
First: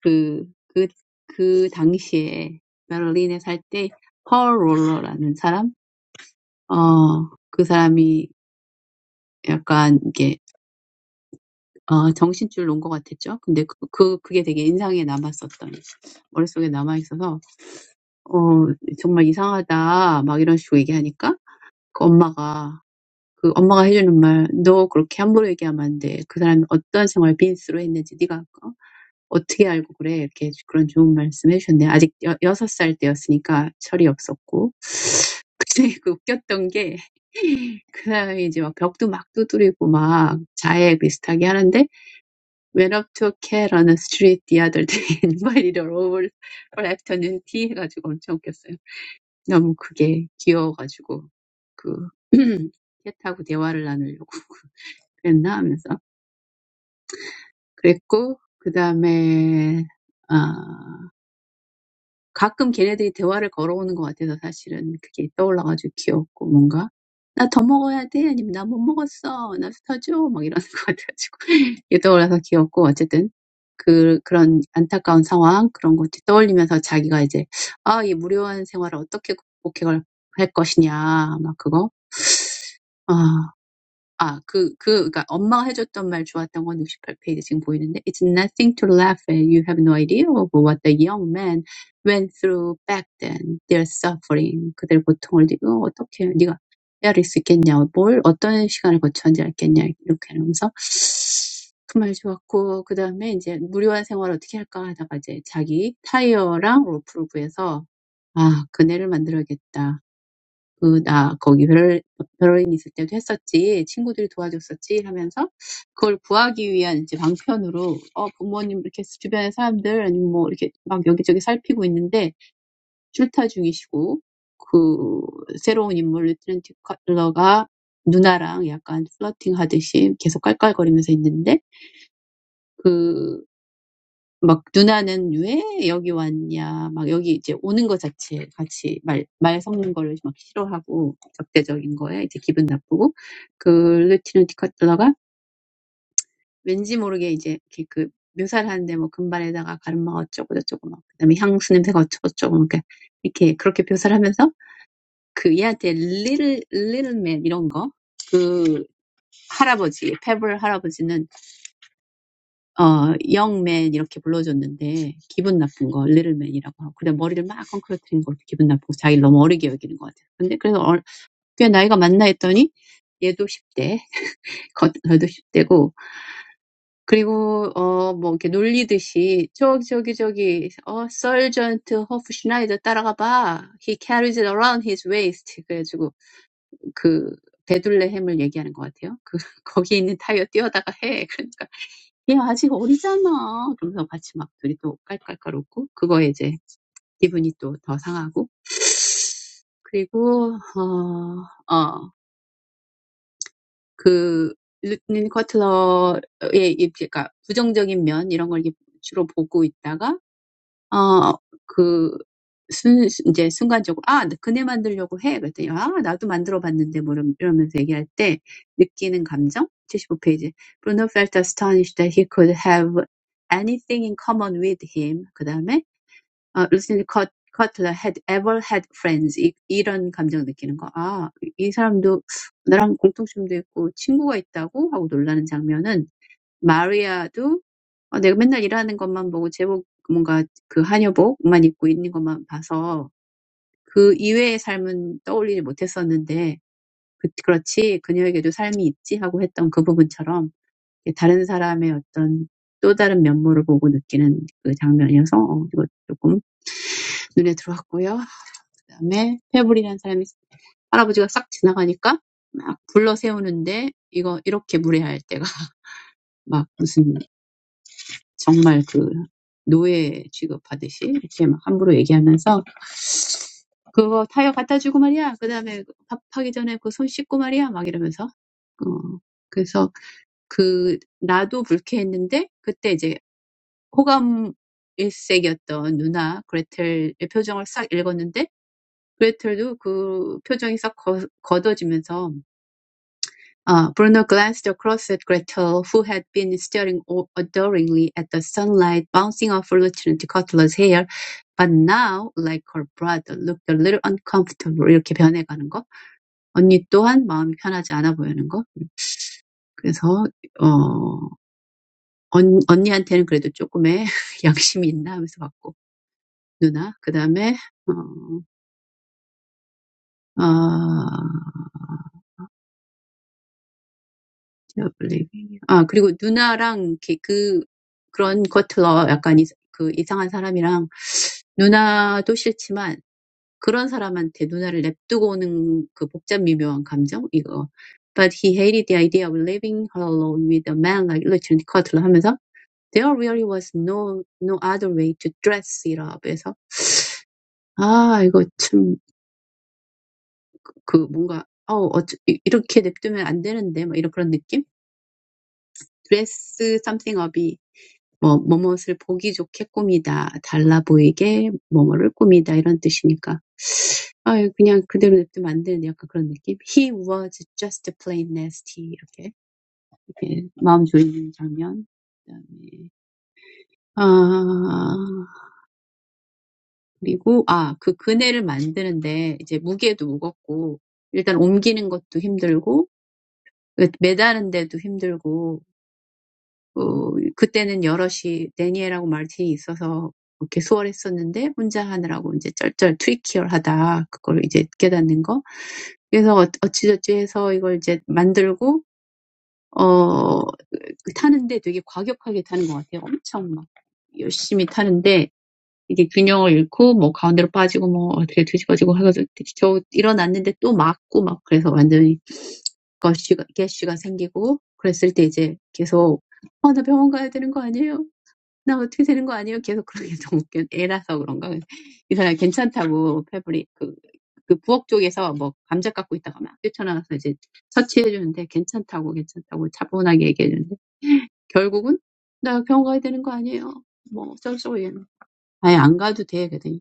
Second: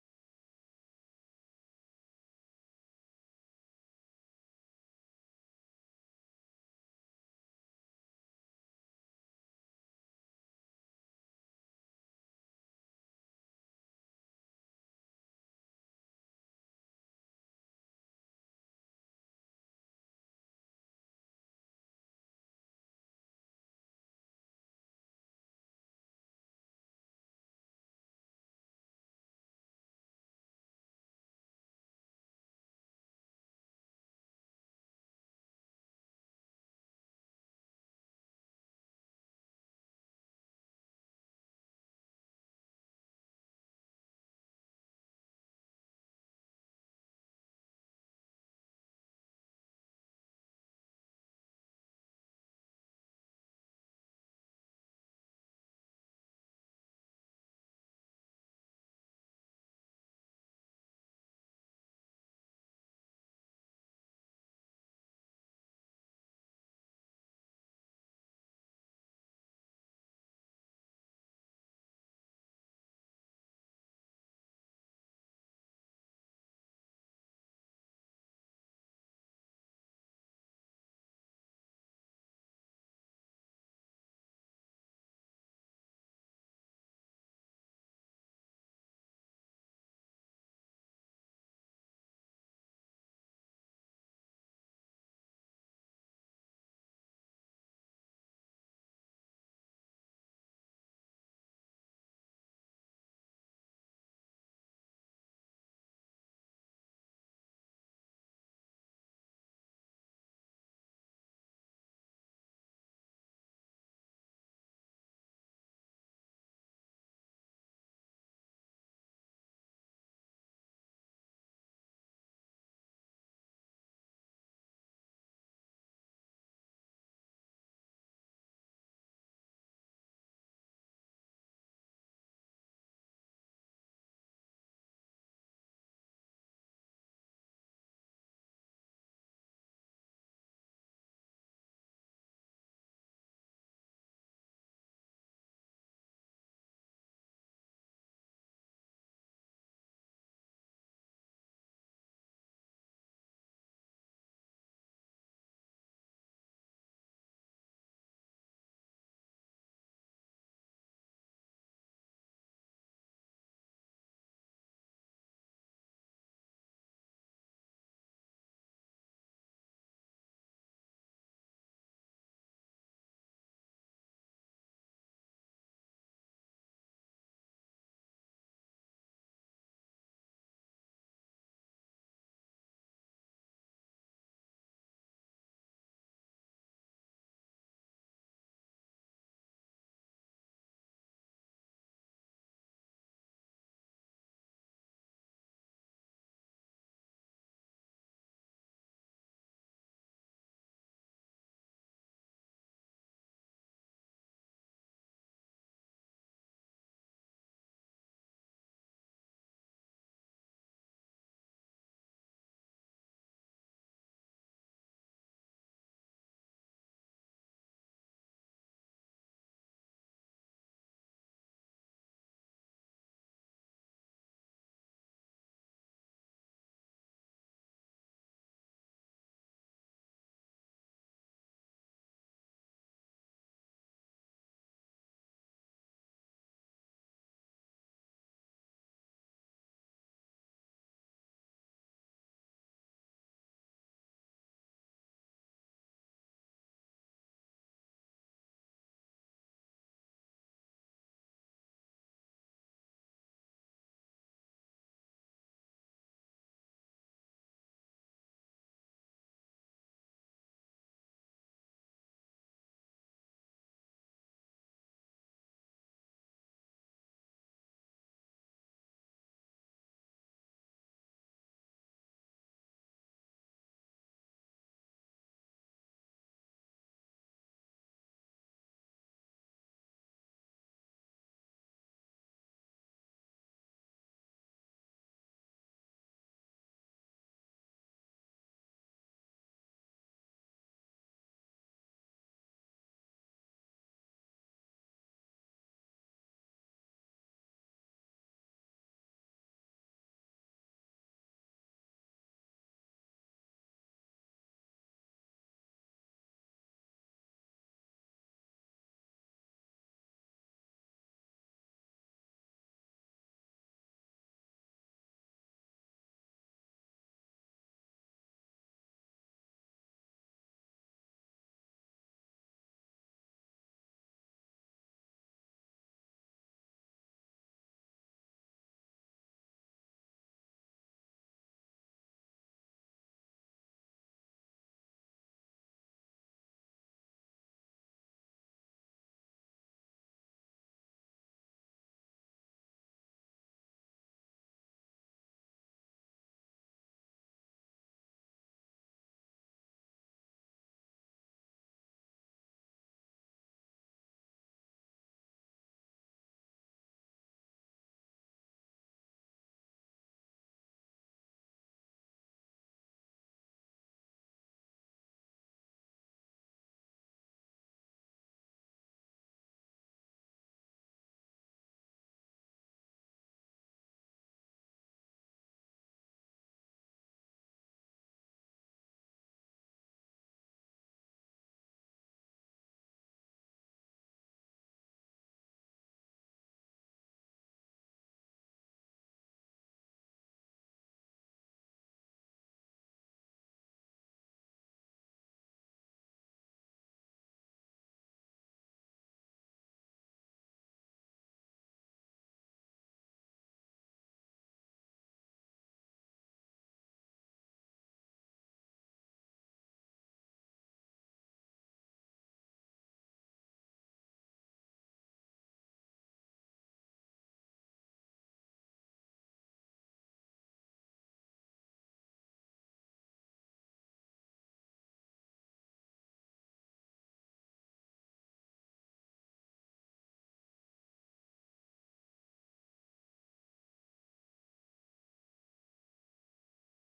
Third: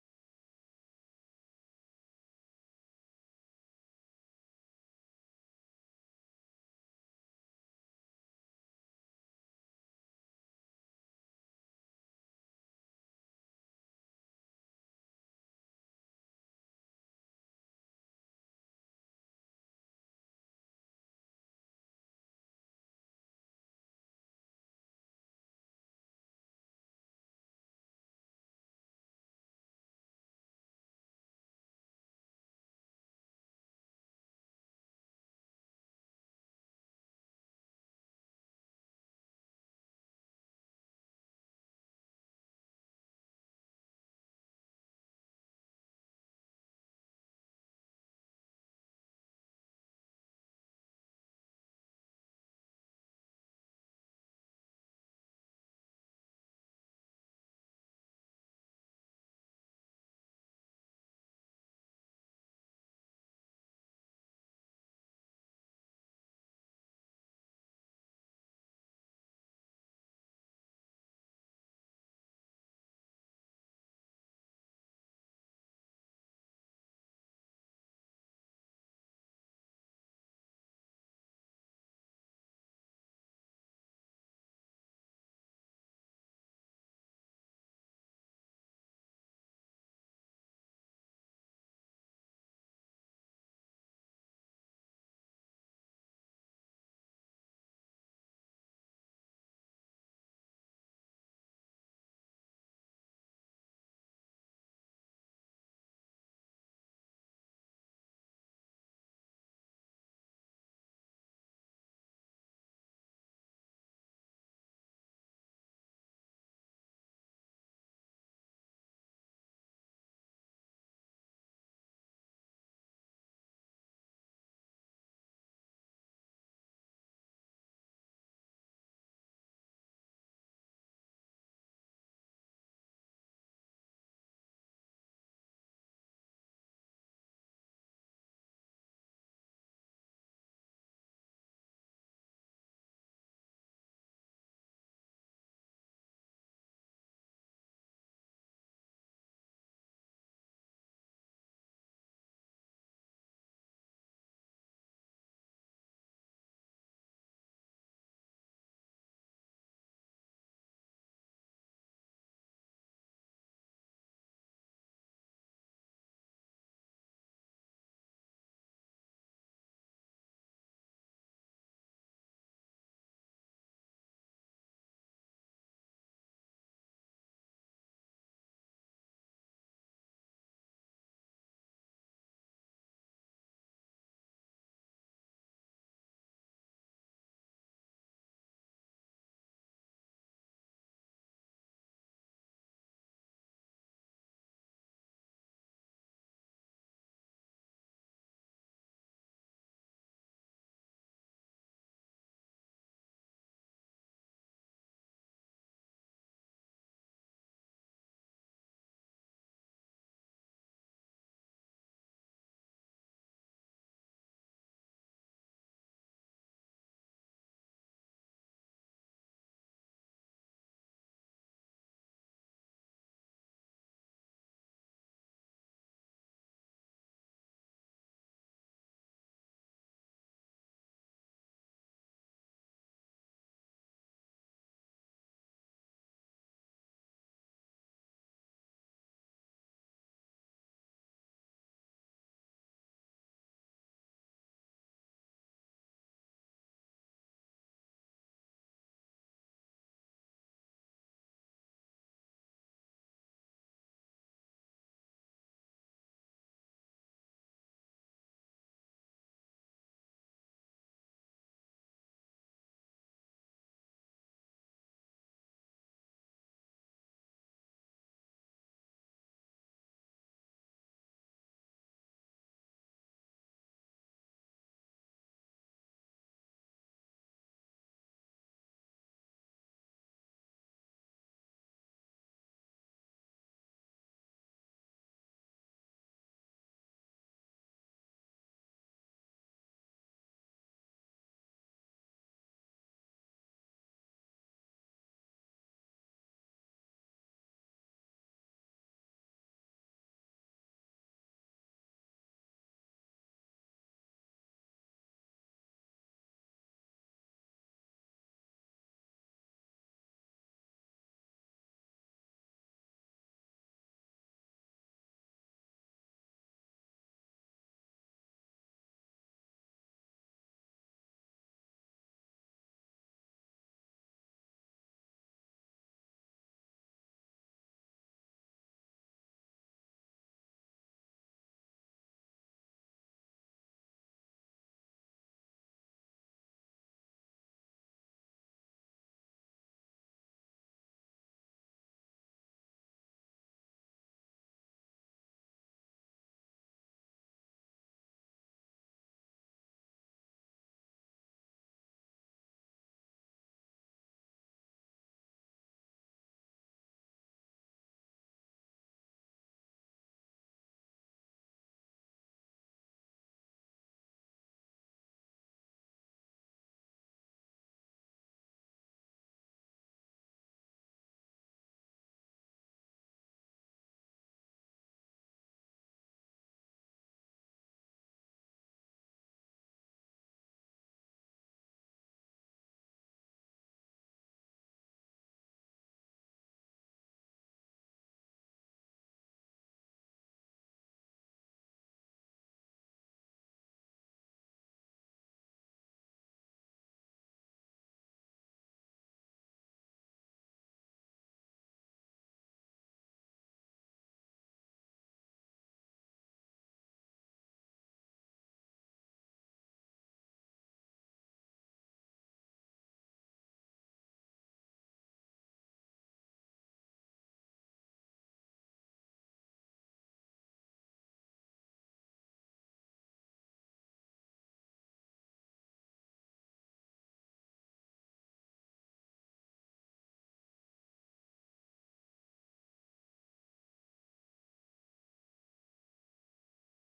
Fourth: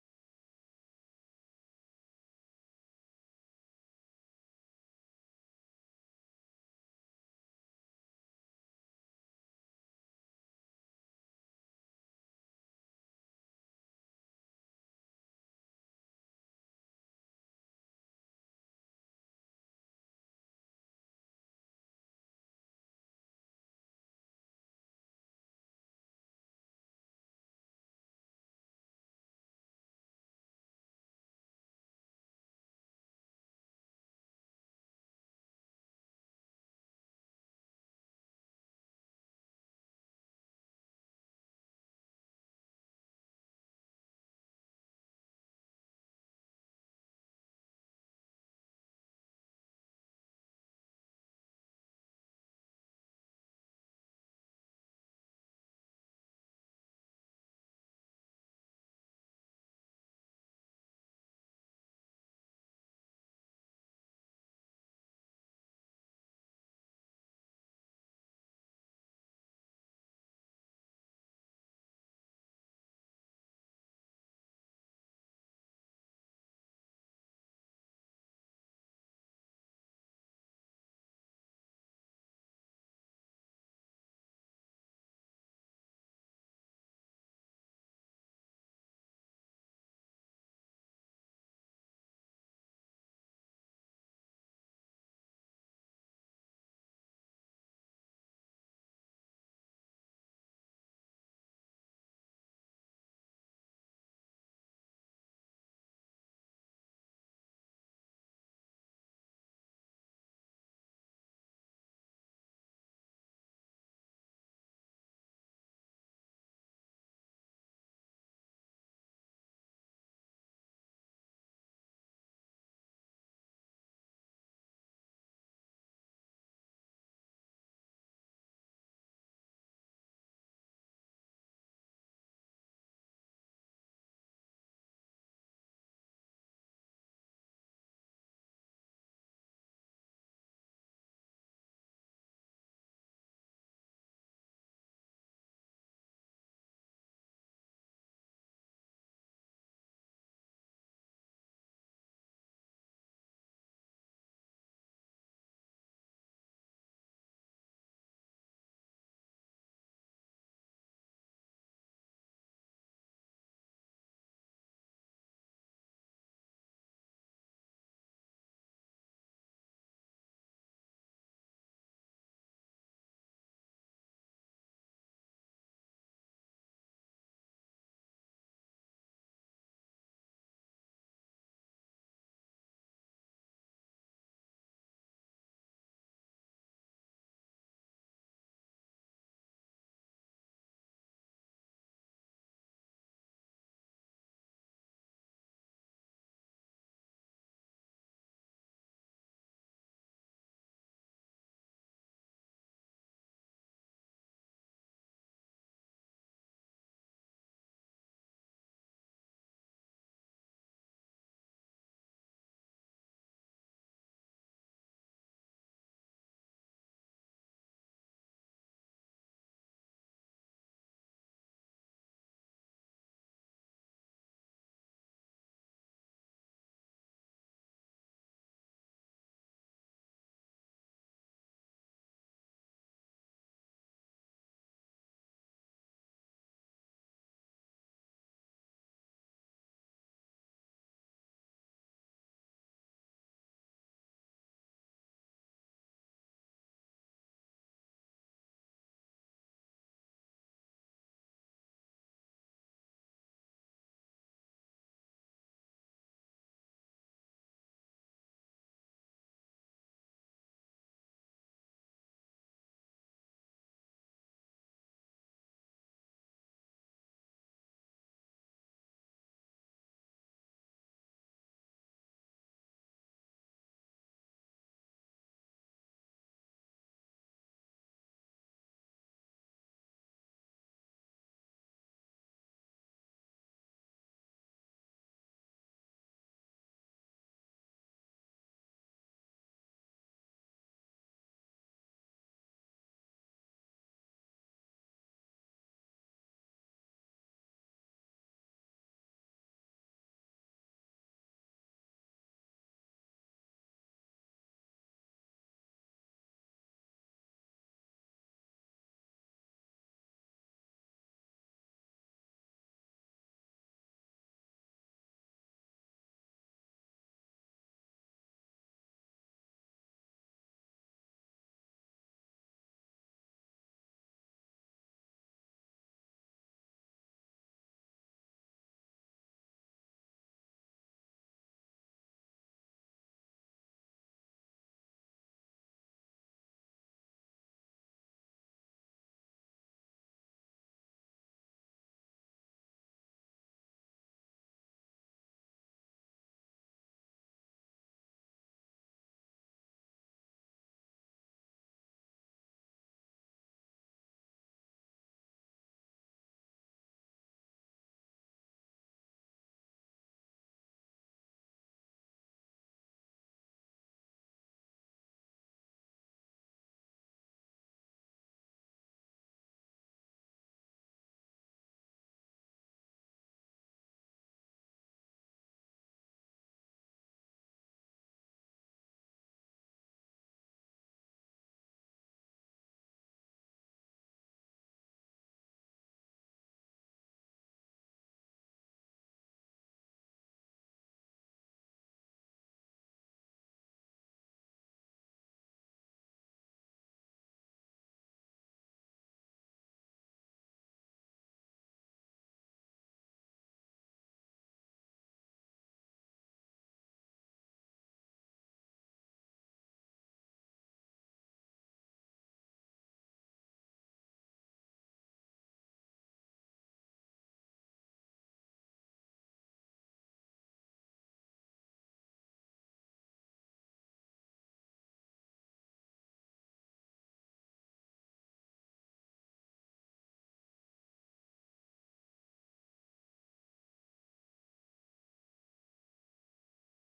Speaker 3: 그 그, 그 당시에 베를린에 살때펄 롤러라는 사람 어그 사람이 약간 이게 어 정신줄 놓은 것 같았죠 근데 그, 그 그게 되게 인상에 남았었던 머릿속에 남아 있어서 어 정말 이상하다 막 이런 식으로 얘기하니까 그 엄마가 That mom's words, you can't talk so casually. What kind of life did that person live? How do you know? That's such a good thing [LAUGHS] to say. I was six years old, so I didn't understand. What was funny was that he was breaking through the wall and doing things like a child. When I saw "When I Took Care of the Street Daddies by the other day and invited her Over for Afternoon Tea," I was so amused. It was so cute. He and I were talking and laughing. [LAUGHS] 그랬고 그다음에 아 가끔 걔네들이 대화를 걸어오는 것 같아서 사실은 그게 떠올라가지고 귀엽고 뭔가 나더 먹어야 돼 아니면 나못 먹었어 나 스터줘 막 이러는 것 같아가지고 [LAUGHS] 이게 떠올라서 귀엽고 어쨌든 그 그런 안타까운 상황 그런 것들 떠올리면서 자기가 이제 아, 이 무료한 생활을 어떻게 극복해 갈- 할 것이냐 막 그거 아 아, 그, 그, 그니까 엄마가 해줬던 말 좋았던 건 68페이지 지금 보이는데, It's nothing to laugh at. You have no idea of what the young man went through back then. Their suffering. 그들의 고통을 네가 어떻게, 네가 헤아릴 수 있겠냐. 뭘, 어떤 시간을 거쳤는지 알겠냐. 이렇게 하면서 그 말 좋았고, 그 다음에 이제 무료한 생활을 어떻게 할까 하다가 이제 자기 타이어랑 로프를 구해서, 아, 그네를 만들어야겠다. 그, 나 거기 별인 별인 있을 때도 했었지. 친구들이 도와줬었지. 하면서 그걸 구하기 위한 이제 방편으로, 어, 부모님 이렇게 주변의 사람들, 아니면 뭐 이렇게 막 여기저기 살피고 있는데 출타 중이시고, 그, 새로운 인물 리트렌티 컬러가 누나랑 약간 플러팅 하듯이 계속 깔깔거리면서 있는데, 막 누나는 왜 여기 왔냐, 막 여기 이제 오는 것 자체 같이 말, 말 섞는 거를 막 싫어하고 적대적인 거에 이제 기분 나쁘고 그 루티는 디카틀러가 왠지 모르게 이제 이렇게 그 묘사를 하는데 뭐 금발에다가 가르마가 어쩌고 저쩌고 막 그다음에 향수 냄새가 어쩌고 저쩌고 막 이렇게 그렇게 묘사를 하면서 그 얘한테 little little man 이런 거 그 할아버지 페블 할아버지는 어, 영맨 이렇게 불러줬는데 기분 나쁜 거 리틀맨이라고 하고 그다음 머리를 막 헝클어뜨린 것도 기분 나쁘고 자기를 너무 어리게 여기는 것 같아요. 근데 그래서 어, 꽤 나이가 많나 했더니 얘도 10대, 겉- 저도 십 대고 그리고 어, 뭐 이렇게 놀리듯이 저기 저기 저기 어 서전트 허프 슈나이더 따라가 He carries it around his waist. 그래가지고 그 베둘레헴을 얘기하는 것 같아요. 그 [LAUGHS] 거기 있는 타이어 뛰어다가 해. 그러니까. 얘 아직 어리잖아. 그러면서 같이 막 둘이 또 깔깔깔 웃고, 그거에 이제 기분이 또 더 상하고, 그리고, 어, 어, 그, 루트는 커틀러의, 이- 그러니까 부정적인 면, 이런 걸 이렇게 주로 보고 있다가, 어, 그, 순, 이제 순간적으로, 아, 그네 만들려고 해. 그랬더니, 아, 나도 만들어 봤는데, 뭐, 이러- 이러면서 얘기할 때, 느끼는 감정? 75페이지. Bruno felt astonished that he could have anything in common with him. 어, 루시드 컷, 커틀러 had ever had friends 이, 이런 감정 느끼는 거. 아, 이 사람도 나랑 공통점도 있고 친구가 있다고 하고 놀라는 장면은 마리아도 어, 내가 맨날 일하는 것만 보고 제복 뭔가 그 한여복만 입고 있는 것만 봐서 그 이외의 삶은 떠올리지 못했었는데 그, 그렇지 그녀에게도 삶이 있지 하고 했던 그 부분처럼 다른 사람의 어떤 또 다른 면모를 보고 느끼는 그 장면이어서 어, 이거 조금 눈에 들어왔고요. 그다음에 페블이라는 사람이 할아버지가 싹 지나가니까 막 불러 세우는데 이거 이렇게 무례할 때가 [LAUGHS] 막 무슨 정말 그 노예 취급하듯이 이렇게 막 함부로 얘기하면서 그거 타이어 갖다 주고 말이야. 그다음에 밥하기 전에 그 손 씻고 말이야. 막 이러면서 어 그래서 그 나도 불쾌했는데 그때 이제 호감 일색이었던 누나 그레텔의 표정을 싹 읽었는데 그레텔도 그 표정이 싹 거, 걷어지면서 Uh, Bruno glanced across at Gretel, who had been staring adoringly at the sunlight bouncing off Lieutenant Cutler's hair, but now, like her brother, looked a little uncomfortable. 이렇게 변해가는 거. 언니 또한 마음이 편하지 않아 보이는 거. 그래서 어, 언, 언니한테는 그래도 조금의 [LAUGHS] 양심이 있나 하면서 봤고 누나. 그 다음에 어, 어, Not believing you. 아, 그리고 누나랑 이렇게 그, 그런 커틀러 약간 이, 그 이상한 사람이랑 누나도 싫지만 그런 사람한테 누나를 냅두고 오는 그 복잡 미묘한 감정? 이거. But he hated the idea of leaving her alone with a man like Lieutenant Cutler 하면서 there really was no, no other way to dress it up 해서 아, 이거 참, 그 뭔가, 어, 어쩌, 이- 이렇게 냅두면 안 되는데, 막 이런 그런 느낌? dress something up이 뭐 "뭐뭇을 보기 좋게 꾸미다. 달라 보이게 뭐뭐를 꾸미다." 이런 뜻이니까 아유 그냥 그대로 냅두면 안 약간 그런 느낌? "He was just plain nasty." 이렇게, 이렇게 마음 졸이는 장면. 그다음에 아 그리고 아 그 그네를 만드는데 이제 무게도 무겁고 일단 옮기는 것도 힘들고 그 매다는 데도 힘들고 어, 그때는 여럿이 데니엘하고 마르틴이 있어서 이렇게 수월했었는데 혼자 하느라고 이제 쩔쩔 트위키얼하다 그걸 이제 깨닫는 거 그래서 어- 어찌저찌 해서 이걸 이제 만들고 어 타는데 되게 과격하게 타는 것 같아요 엄청 막 열심히 타는데 이게 균형을 잃고 뭐 가운데로 빠지고 뭐 어떻게 뒤집어지고 해가지고 겨우 일어났는데 또 맞고 막 그래서 완전히 거쉬가 개쉬가 생기고 그랬을 때 이제 계속 아, 나 병원 가야 되는 거 아니에요? 나 어떻게 되는 거 아니에요? 계속 그런 게 너무 웃겨. 애라서 그런가? 이 사람 괜찮다고 패브릭 그, 그 부엌 쪽에서 뭐 감자 깎고 있다가 막 뛰쳐나가서 이제 처치해 주는데 괜찮다고 괜찮다고 차분하게 얘기해 주는데 결국은 나 병원 가야 되는 거 아니에요? 뭐 어쩌고저쩌고 얘는 아예 안 가도 돼 그랬더니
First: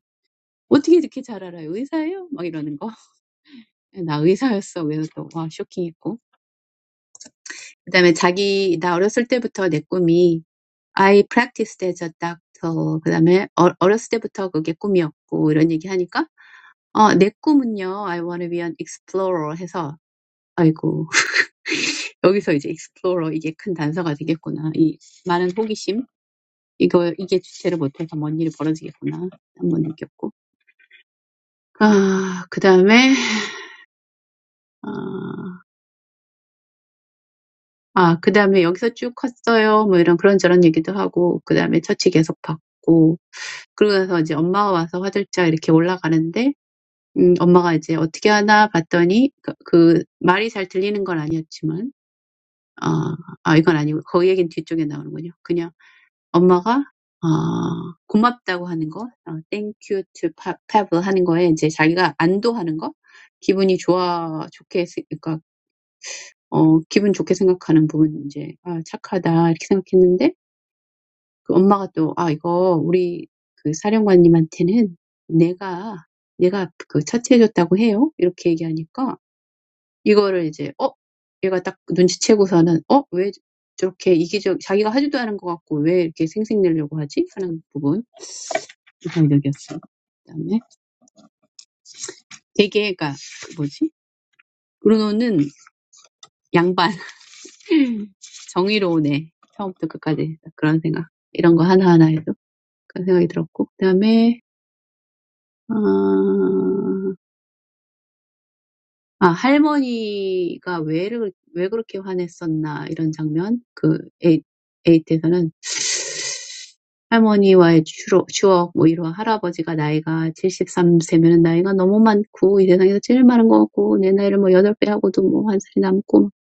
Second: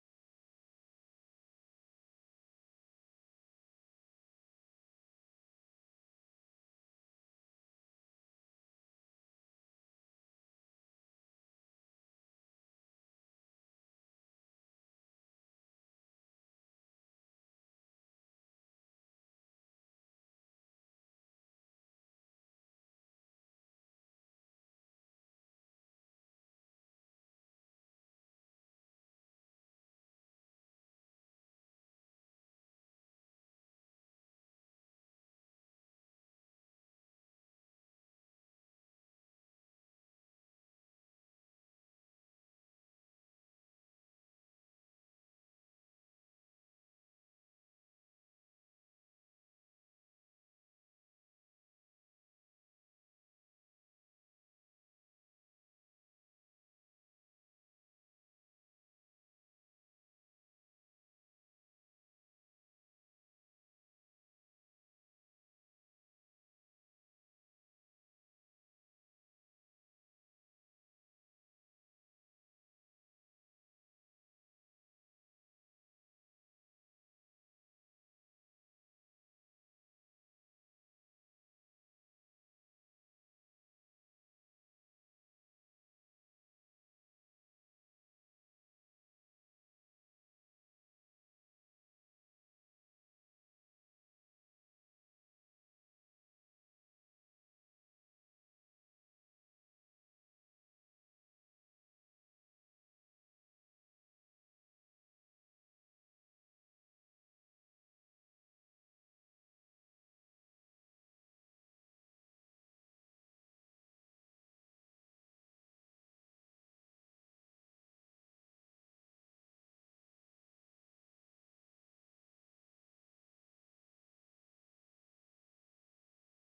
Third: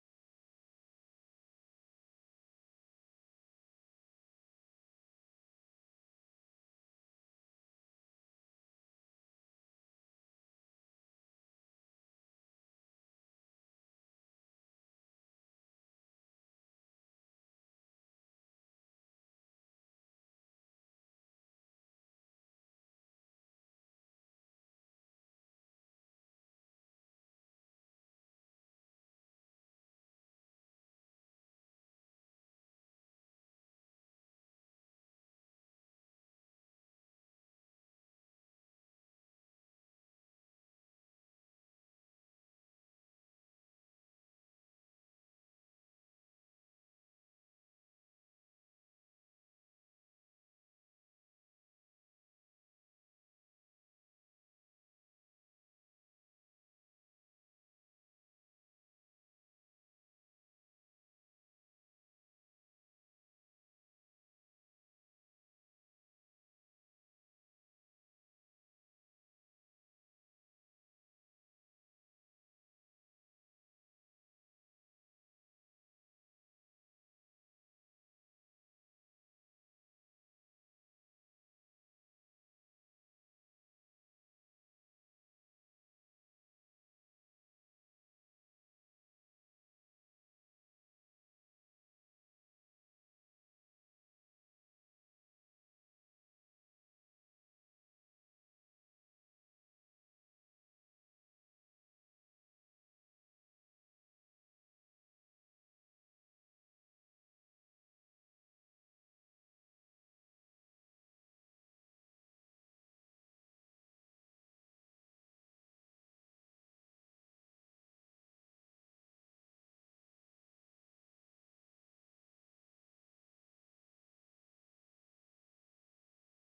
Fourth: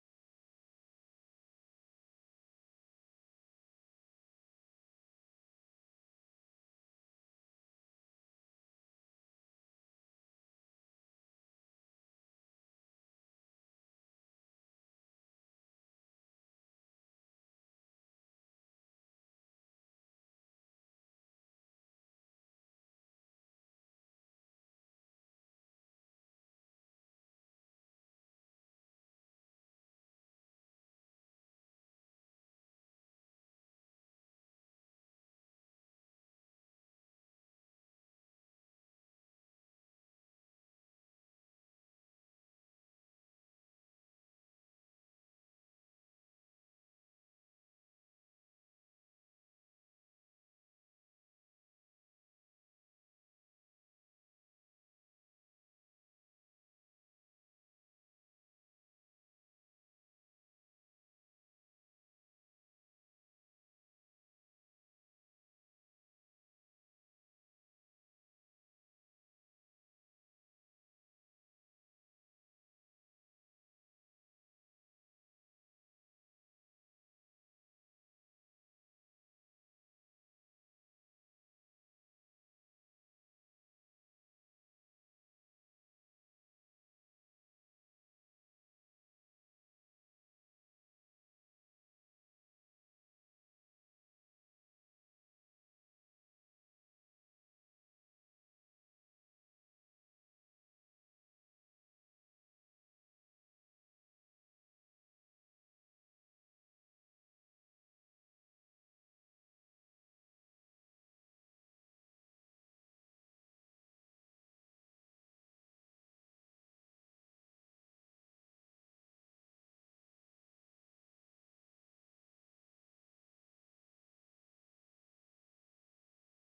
Speaker 3: 어떻게 이렇게 잘 알아요? 의사예요? 막 이러는 거. [LAUGHS] 나 의사였어. 그래서 또와 쇼킹했고. 그다음에 자기 나 어렸을 때부터 내 꿈이 I practiced as a doctor. 그다음에 어, 어렸을 때부터 그게 꿈이었고 이런 얘기하니까 어, 내 꿈은요. I want to be an explorer 해서 아이고 [LAUGHS] 여기서 이제 explorer 이게 큰 단서가 되겠구나. 이 많은 호기심 이거 이게 주체를 못해서 뭔 일이 벌어지겠구나 한번 느꼈고 아 그다음에 아, 아 그다음에 여기서 쭉 컸어요. 뭐 이런 그런저런 얘기도 하고 그다음에 처치 계속 받고 그러고서 이제 엄마가 와서 화들짝 이렇게 올라가는데 음, 엄마가 이제 어떻게 하나 봤더니 그, 그 말이 잘 들리는 건 아니었지만 아, 아 이건 아니고 그 얘기는 뒤쪽에 나오는군요. 그냥 엄마가 아, 고맙다고 하는 거, 아, thank you to Pa- Pavel 하는 거에 이제 자기가 안도하는 거, 기분이 좋아 좋게 쓰- 그러니까 어 기분 좋게 생각하는 부분 이제 아 착하다 이렇게 생각했는데 그 엄마가 또 아 이거 우리 그 사령관님한테는 내가 내가 그 처치해줬다고 해요 이렇게 얘기하니까 이거를 이제 어? 얘가 딱 눈치채고서는 어? 왜 저렇게 이기적 자기가 하지도 않은 것 같고 왜 이렇게 생색내려고 하지? 하는 부분 인상적이었어요. 그다음에 되게 그니까 뭐지? 브루노는 양반 [LAUGHS] 정의로우네 처음부터 끝까지 그런 생각 이런 거 하나하나 해도 그런 생각이 들었고 그다음에 어, 아 할머니가 왜를 왜 그렇게 화냈었나 이런 장면 그 에이트에서는 할머니와의 추러 추억 뭐 이런 할아버지가 나이가 73 세면은 나이가 너무 많고 이 세상에서 제일 많은 것 같고 내 나이를 뭐 8배 하고도 뭐 한 살이 남고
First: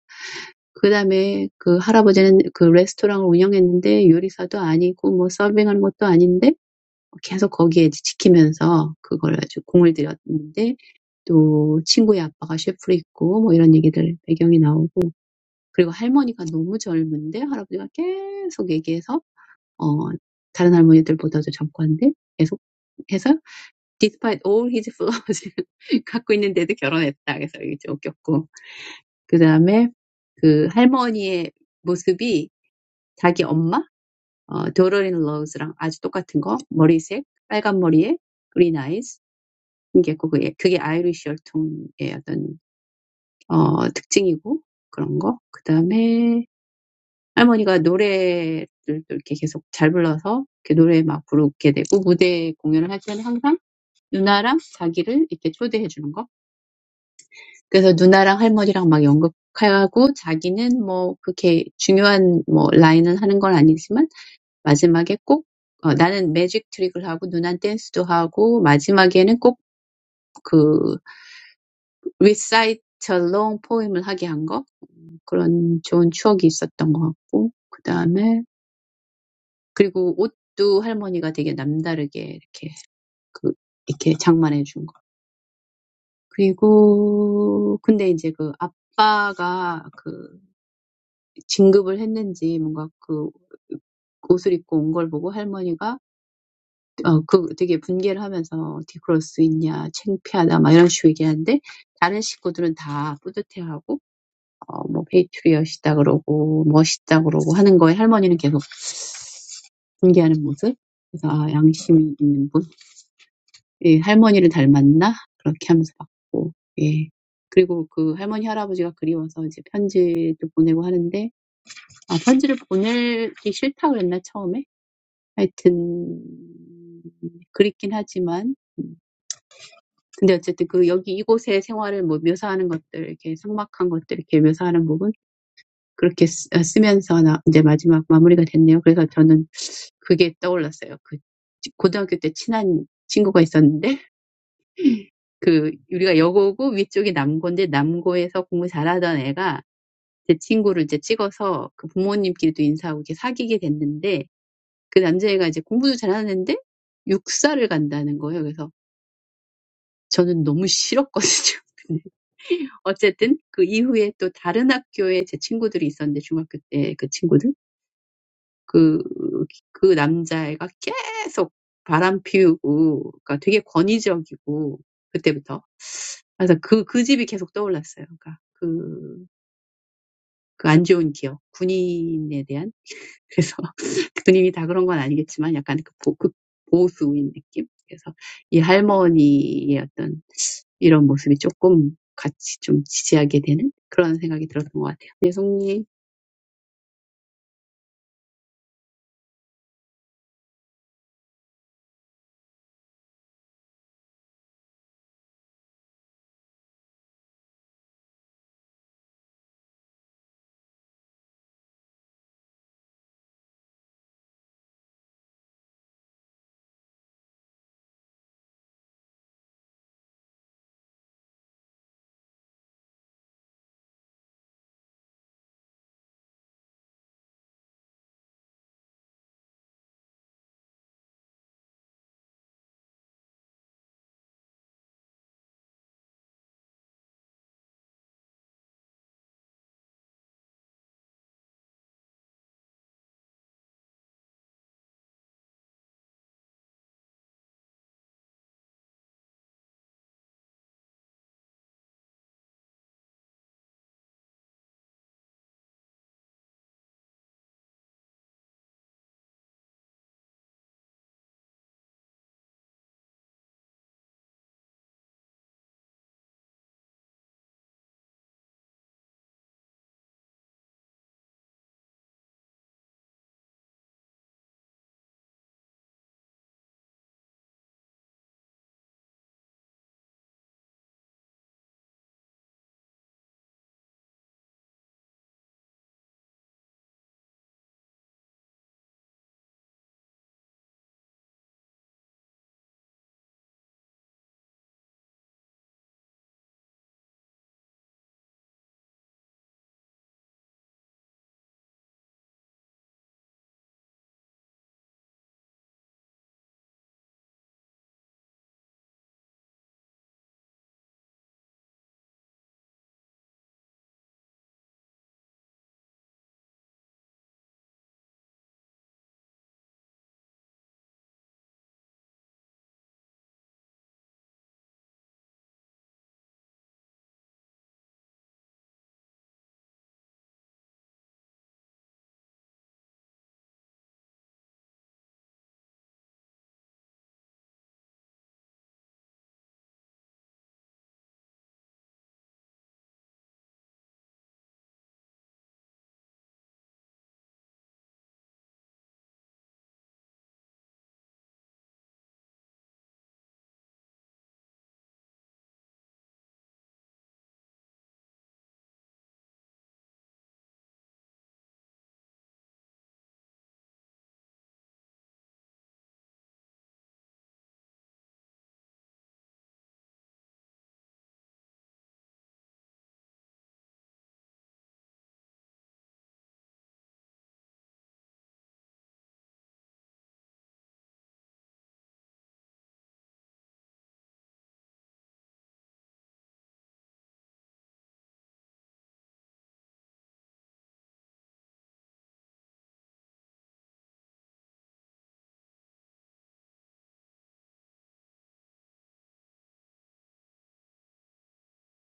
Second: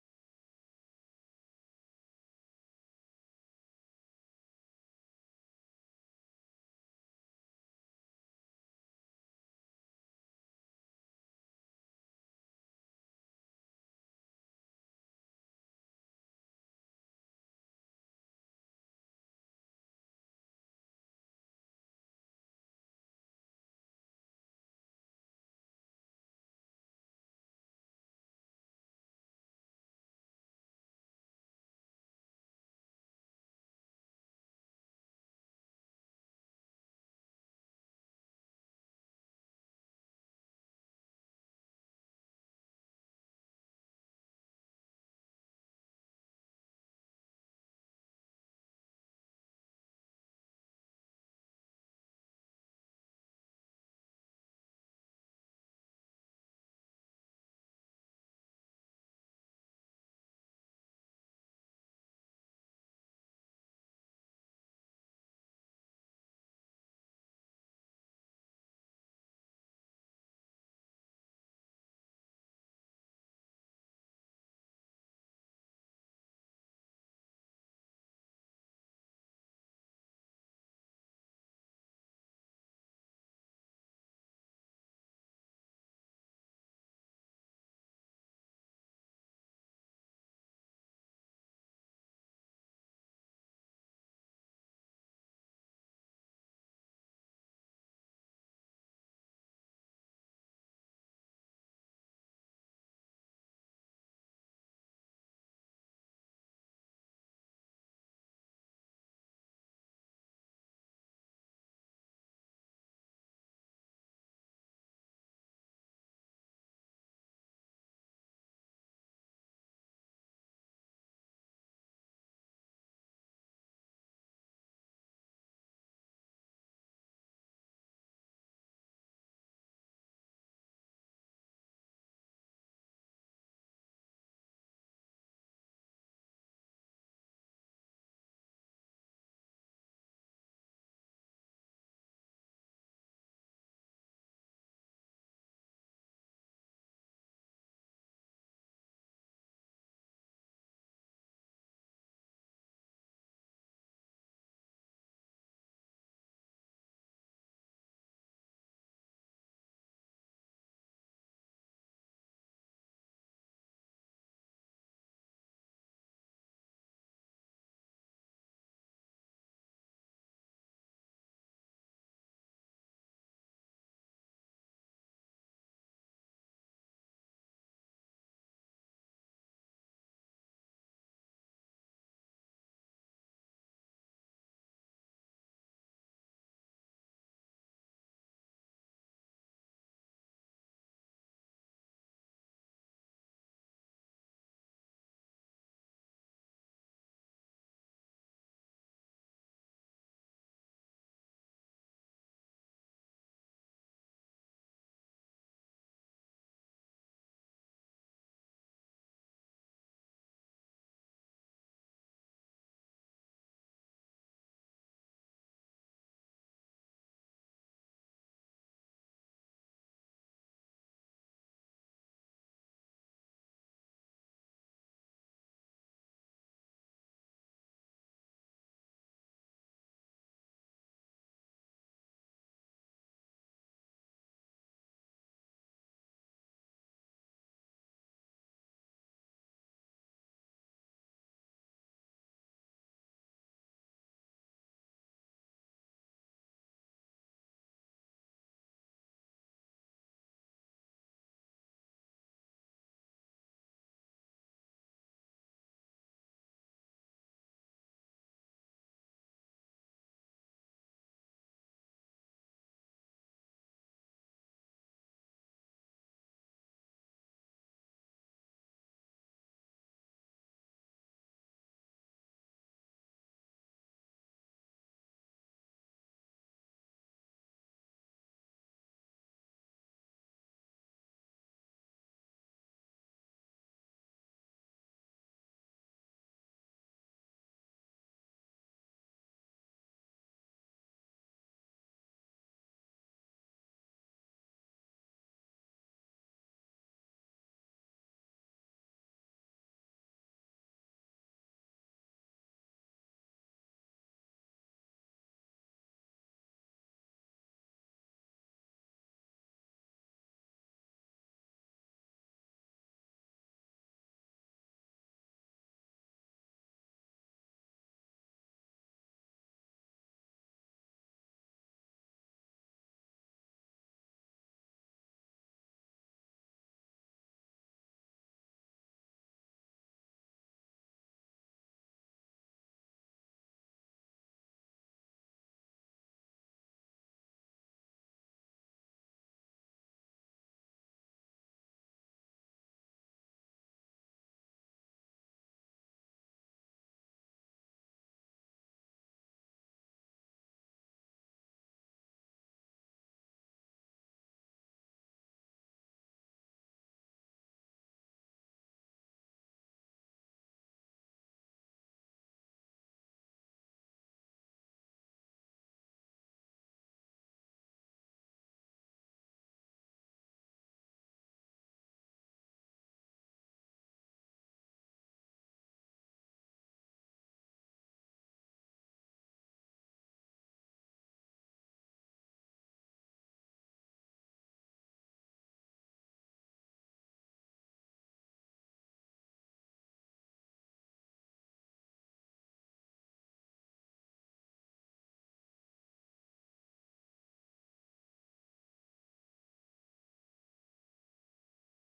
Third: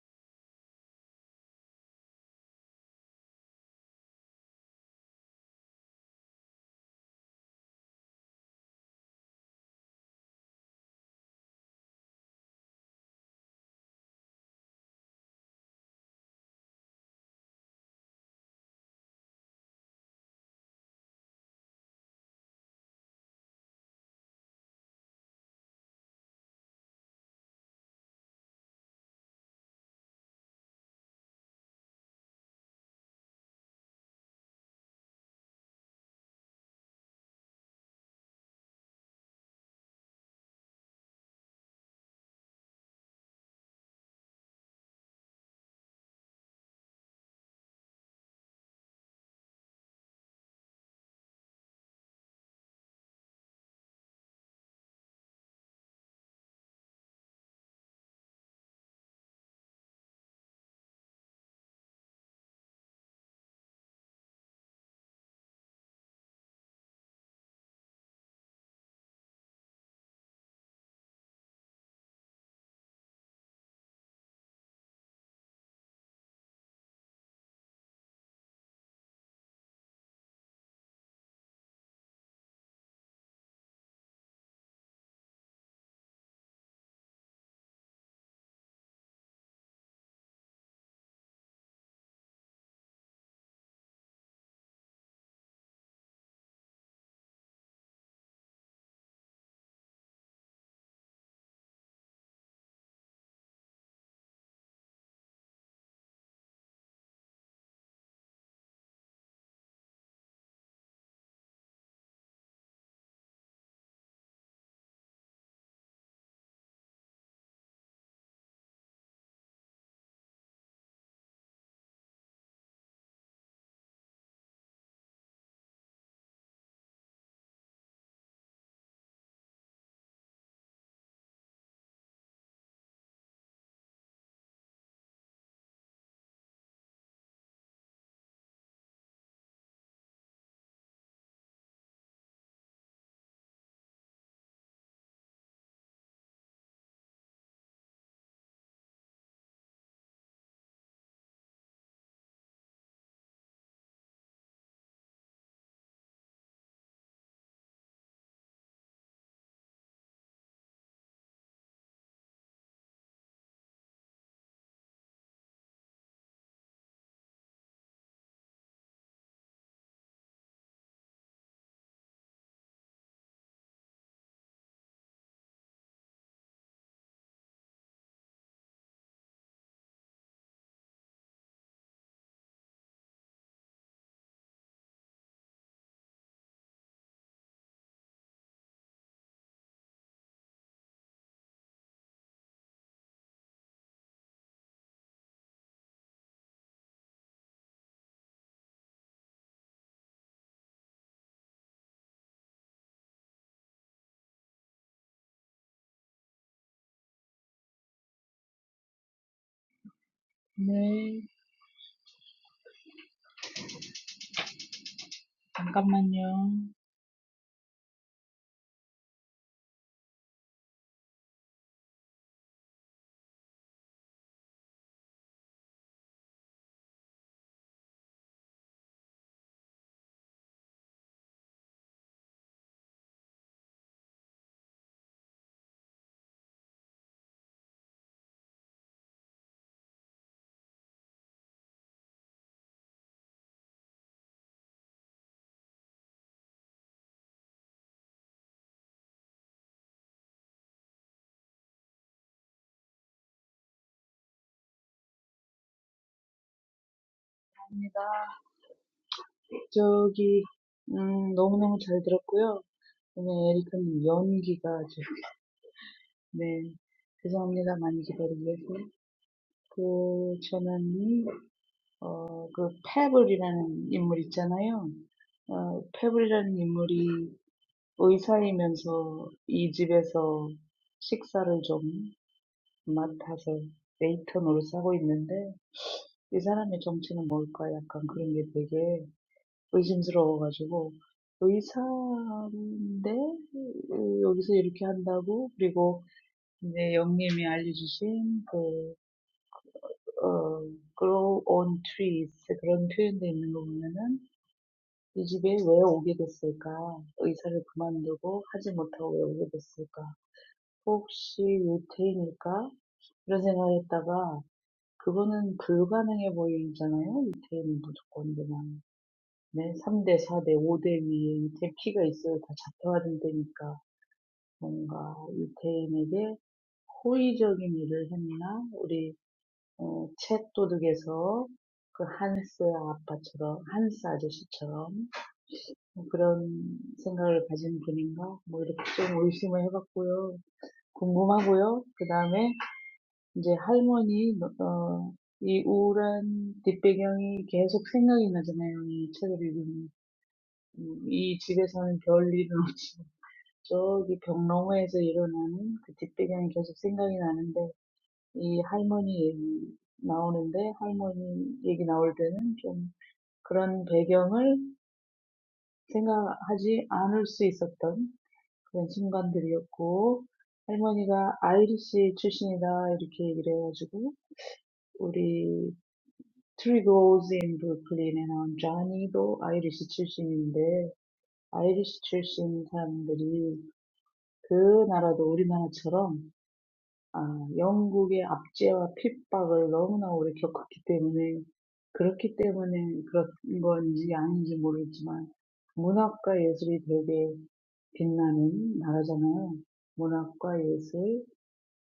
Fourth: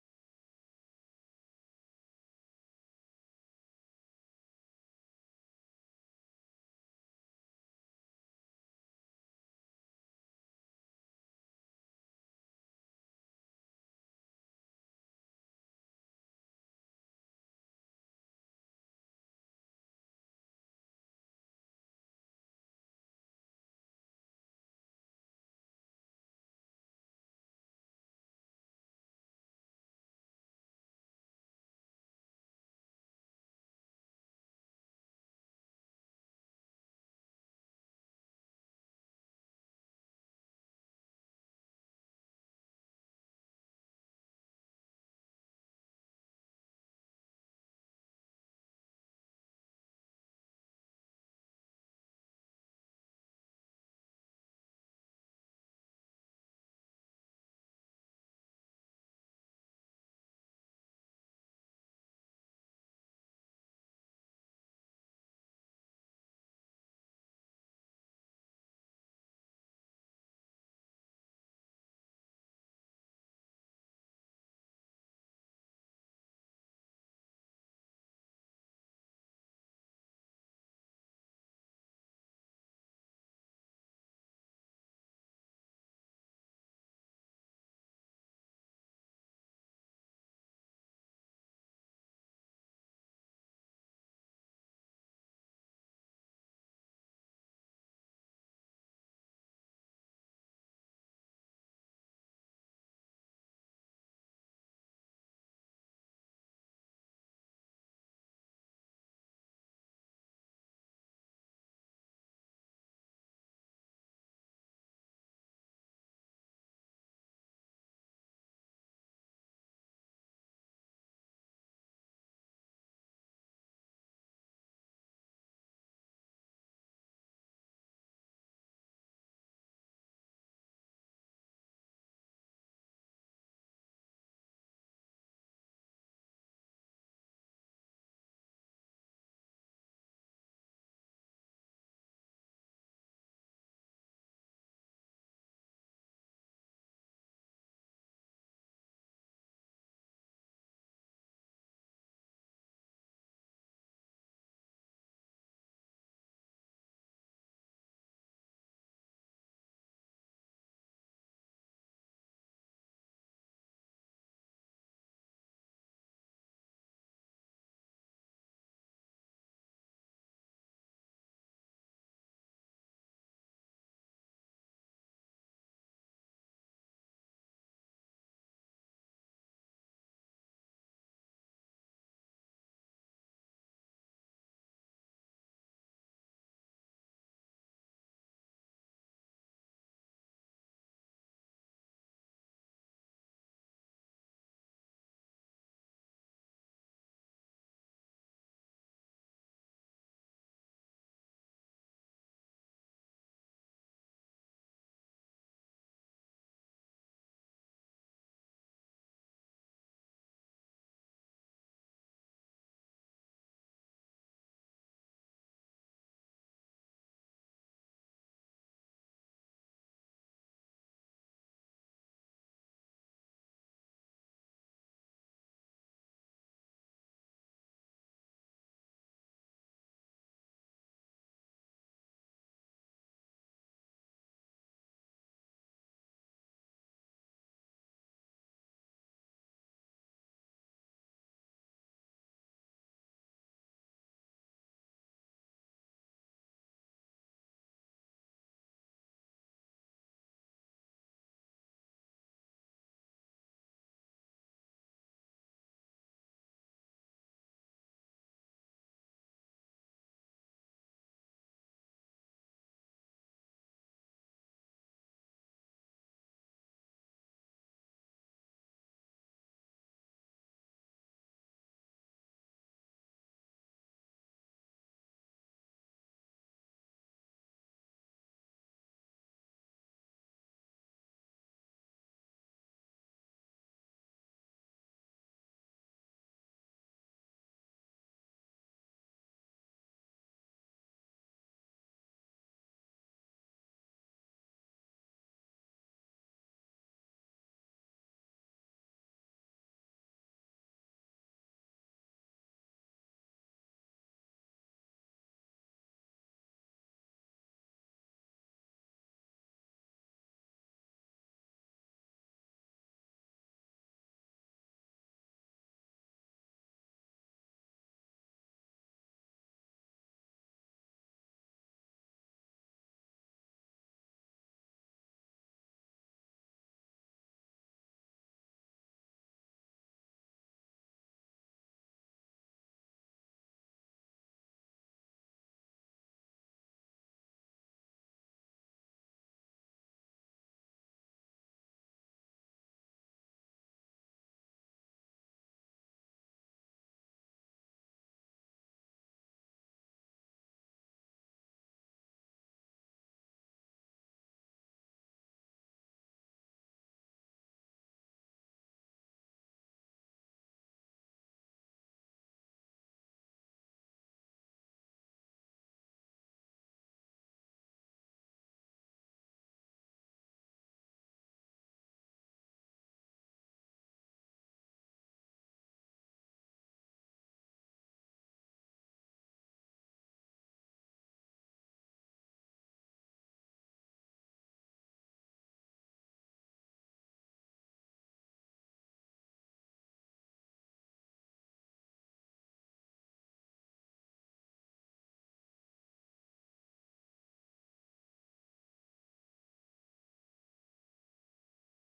Speaker 3: 그 다음에 그 할아버지는 그 레스토랑을 운영했는데 요리사도 아니고 뭐 서빙하는 것도 아닌데 계속 거기에 지키면서 그걸 아주 공을 들였는데 또 친구의 아빠가 셰프로 있고 뭐 이런 얘기들 배경이 나오고 그리고 할머니가 너무 젊은데 할아버지가 계속 얘기해서 어, 다른 할머니들보다도 젊고 한데 계속 해서 Despite all his wealth, he got married. So it was funny. Then, the grandmother's appearance was the same as his mother, Dolores Lawrence. Red hair, very nice. That's the characteristic of Irish blood. Then, [LAUGHS] 할머니가 노래를 또 이렇게 계속 잘 불러서 이렇게 노래 막 부르게 되고 무대 공연을 할 때는 항상 누나랑 자기를 이렇게 초대해 주는 거. 그래서 누나랑 할머니랑 막 연극하고 자기는 뭐 그렇게 중요한 뭐 라인은 하는 건 아니지만 마지막에 꼭 어, 나는 매직 트릭을 하고 누난 댄스도 하고 마지막에는 꼭 그 recite a long poem을 하게 한 거. 그런 좋은 추억이 있었던 것 같고 그 다음에 그리고 옷도 할머니가 되게 남다르게 이렇게 그 이렇게 장만해 준 거. 그리고 근데 이제 그 아빠가 그 진급을 했는지 뭔가 그 옷을 입고 온걸 보고 할머니가 어, 그 되게 분개를 하면서 어떻게 그럴 수 있냐, 창피하다 막 이런 식으로 얘기하는데 다른 식구들은 다 뿌듯해하고 어, 뭐 페이트리엇이다 그러고 멋있다 그러고 하는 거에 할머니는 계속 분개하는 모습. 그래서 아, 양심이 있는 예, 할머니를 닮았나? 그렇게 하면서 봤고, 예. 그리고 그 할머니, 할아버지가 그리워서 이제 편지도 보내고 하는데, 아, 편지를 보내기 싫다 그랬나, 처음에? 하여튼, 그립긴 하지만, 음, 근데 어쨌든 그 여기 이곳의 생활을 뭐 묘사하는 것들, 이렇게 삭막한 것들, 이렇게 묘사하는 부분, 그렇게 쓰, 아, 쓰면서 나, 이제 마지막 마무리가 됐네요. 그래서 저는 그게 떠올랐어요. 그 고등학교 때 친한 친구가 있었는데, 그 우리가 여고고 위쪽이 남고인데 남고에서 공부 잘하던 애가 제 친구를 이제 찍어서 그 부모님끼리도 인사하고 이렇게 사귀게 됐는데 그 남자애가 이제 공부도 잘하는데 육사를 간다는 거예요. 그래서 저는 너무 싫었거든요. [LAUGHS] 근데 어쨌든 그 이후에 또 다른 학교에 제 친구들이 있었는데 중학교 때그 친구들 그, 그 남자애가 계속 바람 피우고 그러니까 되게 권위적이고 그때부터 그래서 그, 그 집이 계속 떠올랐어요. 그러니까 그 그 안 좋은 기억, 군인에 대한 그래서 [LAUGHS] 군인이 다 그런 건 아니겠지만 약간 그, 보, 그 보수인 느낌. 그래서 이 할머니의 어떤 이런 모습이 조금 같이 좀 지지하게 되는 그런 생각이 들었던 것 같아요. 네, 송님.
Speaker 4: 네. 잠깐만요. 합니다. 저기, 음, 너무너무 잘 들었고요. 오늘 에리카님 연기가 아주, 네. 죄송합니다. 많이 기다리게 해서. 그, 저는, 어, 그, 패블이라는 인물 있잖아요. 어, 패블이라는 인물이 의사이면서 이 집에서 식사를 좀 맡아서 웨이터 노릇하고 있는데, 이 사람의 정체는 뭘까? 약간 그런 게 되게 의심스러워가지고 의사인데 여기서 이렇게 한다고 그리고 이제 영님이 알려주신 그 어, grow on trees 그런 표현도 있는 거 보면은 이 집에 왜 오게 됐을까? 의사를 그만두고 하지 못하고 왜 오게 됐을까? 혹시 유태인일까? 이런 생각을 했다가 그거는 불가능해 보이잖아요. 유태인은 무조건 그냥 네, 삼 대, 사 대, 오 대 위에 이렇게 피가 있어야 다 잡혀간다니까 뭔가 유태인에게 호의적인 일을 했나? 우리 어, 책도둑에서 그 한스 아빠처럼, 한스 아저씨처럼 그런 생각을 가진 분인가? 뭐 이렇게 좀 의심을 해봤고요. 궁금하고요. 그 다음에 이제 할머니, 어, 이 우울한 뒷배경이 계속 생각이 나잖아요. 이 책을 읽으면. 이 집에서는 별일은 저기 벽농호에서 일어나는 그 뒷배경이 계속 생각이 나는데 이 할머니 얘기 나오는데 할머니 얘기 나올 때는 좀 그런 배경을 생각하지 않을 수 있었던 그런 순간들이었고 할머니가 아이리시 출신이다 이렇게 얘기를 해가지고 우리 Three Girls in Brooklyn에 나온 쟈니도 아이리시 출신인데 아이리시 출신 사람들이 그 나라도 우리나라처럼 아, 영국의 압제와 핍박을 너무나 오래 겪었기 때문에 그렇기 때문에 그런 건지 아닌지 모르겠지만 문학과 예술이 되게 빛나는 나라잖아요. 문학과 예술,